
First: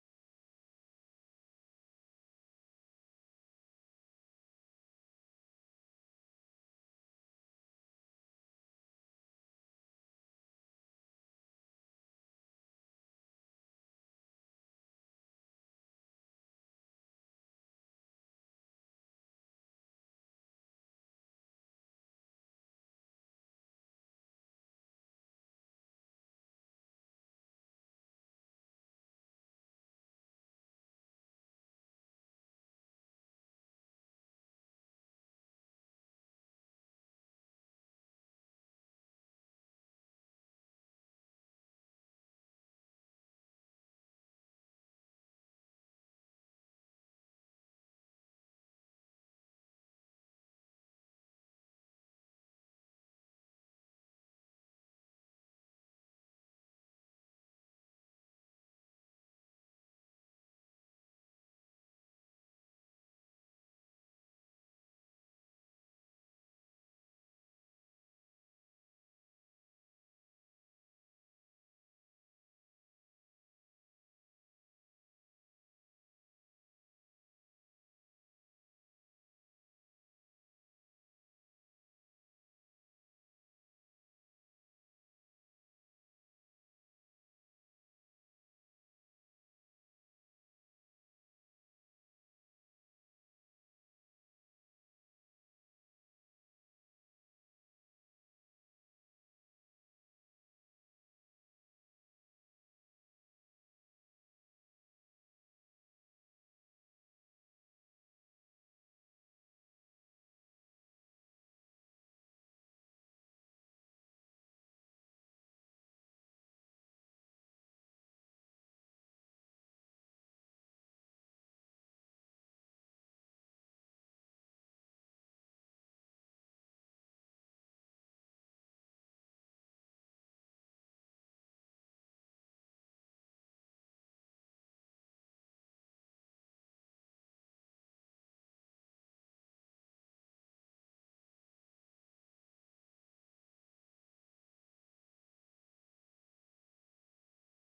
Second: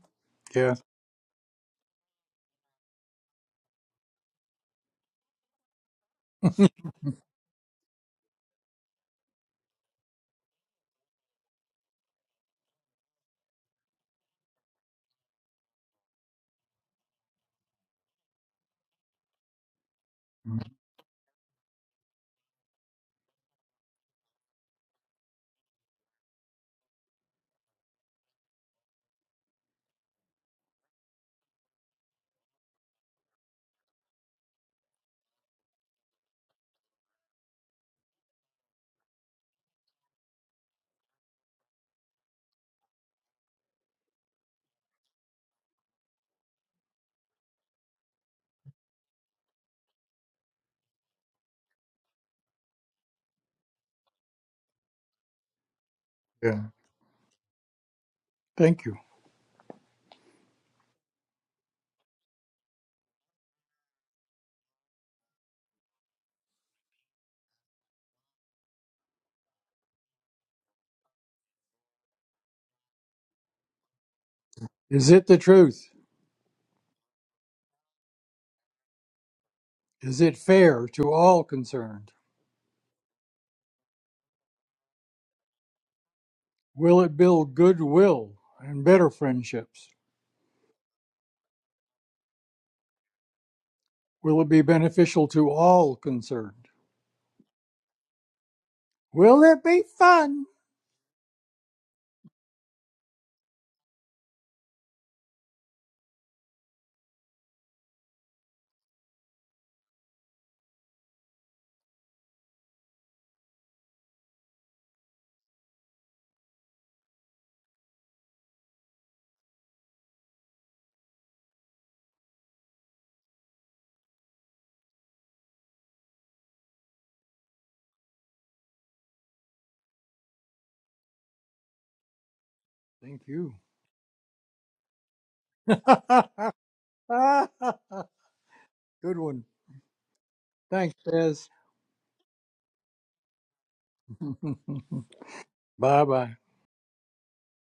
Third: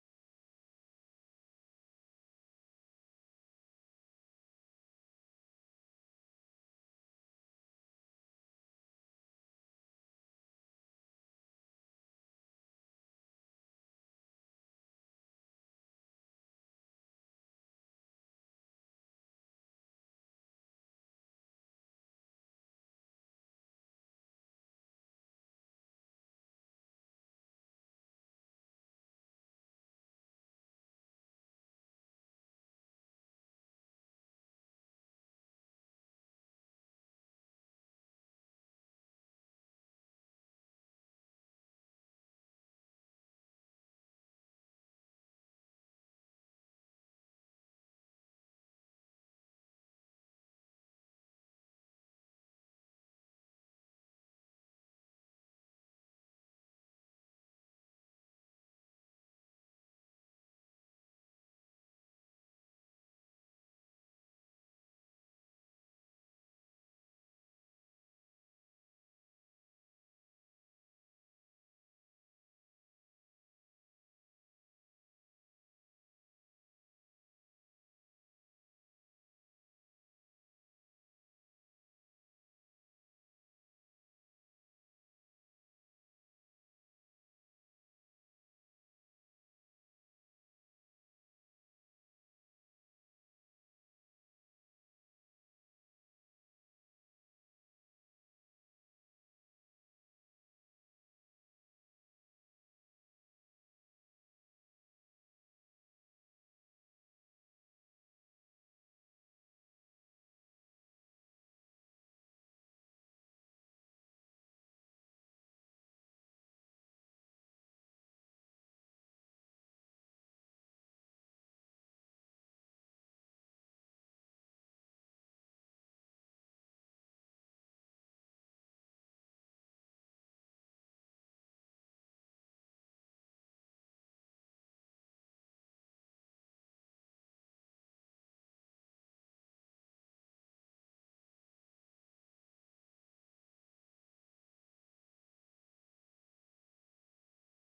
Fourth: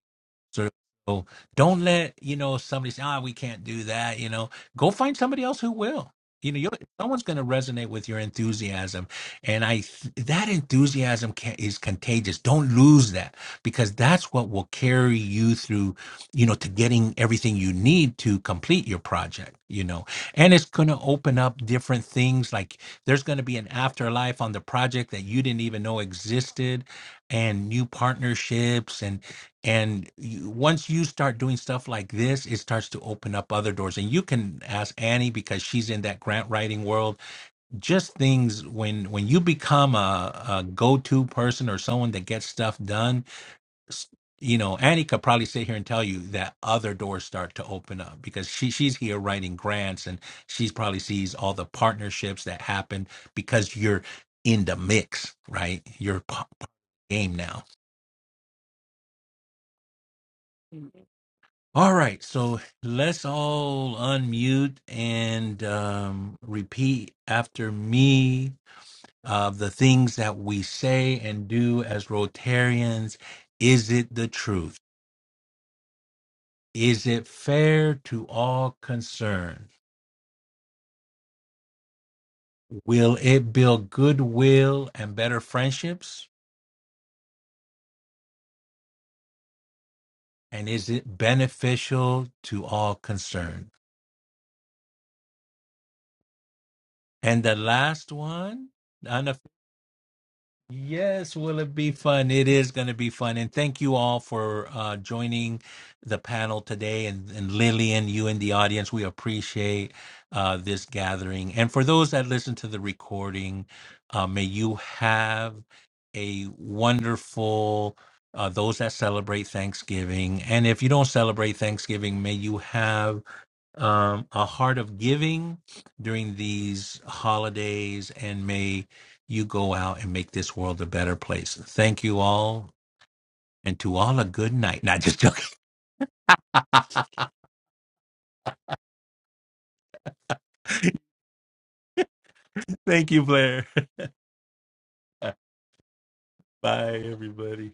Speaker 1: So
Speaker 2: Yeah,
Speaker 1: so don't let you know somebody say, "Ah, we can't do that." You know, go find somebody else who will. You know, you someone's going to resonate with your enthusiasm, and I th- that enthusiasm can, is contagious. Don't lose that because that's what will carry you through. You know, to getting everything you need to complete your project. You know, and it's going to open up different things. Like there's going to be an afterlife on the project that you didn't even know existed, and new partnerships and you, once you start doing stuff like this it starts to open up other doors and you can ask annie because she's in that grant writing world just things when when you become a, a go-to person or someone that gets stuff done s- you know annie could probably sit here and tell you that other doors start to open up because she she's here writing grants and she's probably sees all the partnerships that happen because you're in the mix right you're p-
Speaker 2: yeah.
Speaker 1: p- game now
Speaker 2: Thank you.
Speaker 1: All right, so let's all unmute and um, repeat after me uh, the things that we say and do as Rotarians. Is it the truth?
Speaker 2: Is it the truth?
Speaker 1: Is it fair to all concerned?
Speaker 2: Is it fair to all concerned?
Speaker 1: Will it build goodwill and better friendships?
Speaker 2: Will it build goodwill and better friendships?
Speaker 1: And is it beneficial to all concerned?
Speaker 2: Will it be beneficial to all concerned?
Speaker 1: And the last one,
Speaker 2: Will it be fun?
Speaker 1: Yes, will it be fun? It is going to be fun. And thank you all for uh, joining the panel today. And, and Lillian, you in the audience, we appreciate uh, this gathering. And for those that listen to the recording, uh, may you have a wonderful, uh, those that celebrate Thanksgiving. And if you don't celebrate Thanksgiving, may you have um, a heart of giving during these holidays, and may you go out and make this world a better place. Thank you all,
Speaker 2: Thank you.
Speaker 1: and to all a good night. Not just joking.
Speaker 2: Good one. Thanks, Tez.
Speaker 1: Thank you, Blair. Bye,
Speaker 2: bye bye.
Speaker 1: everybody.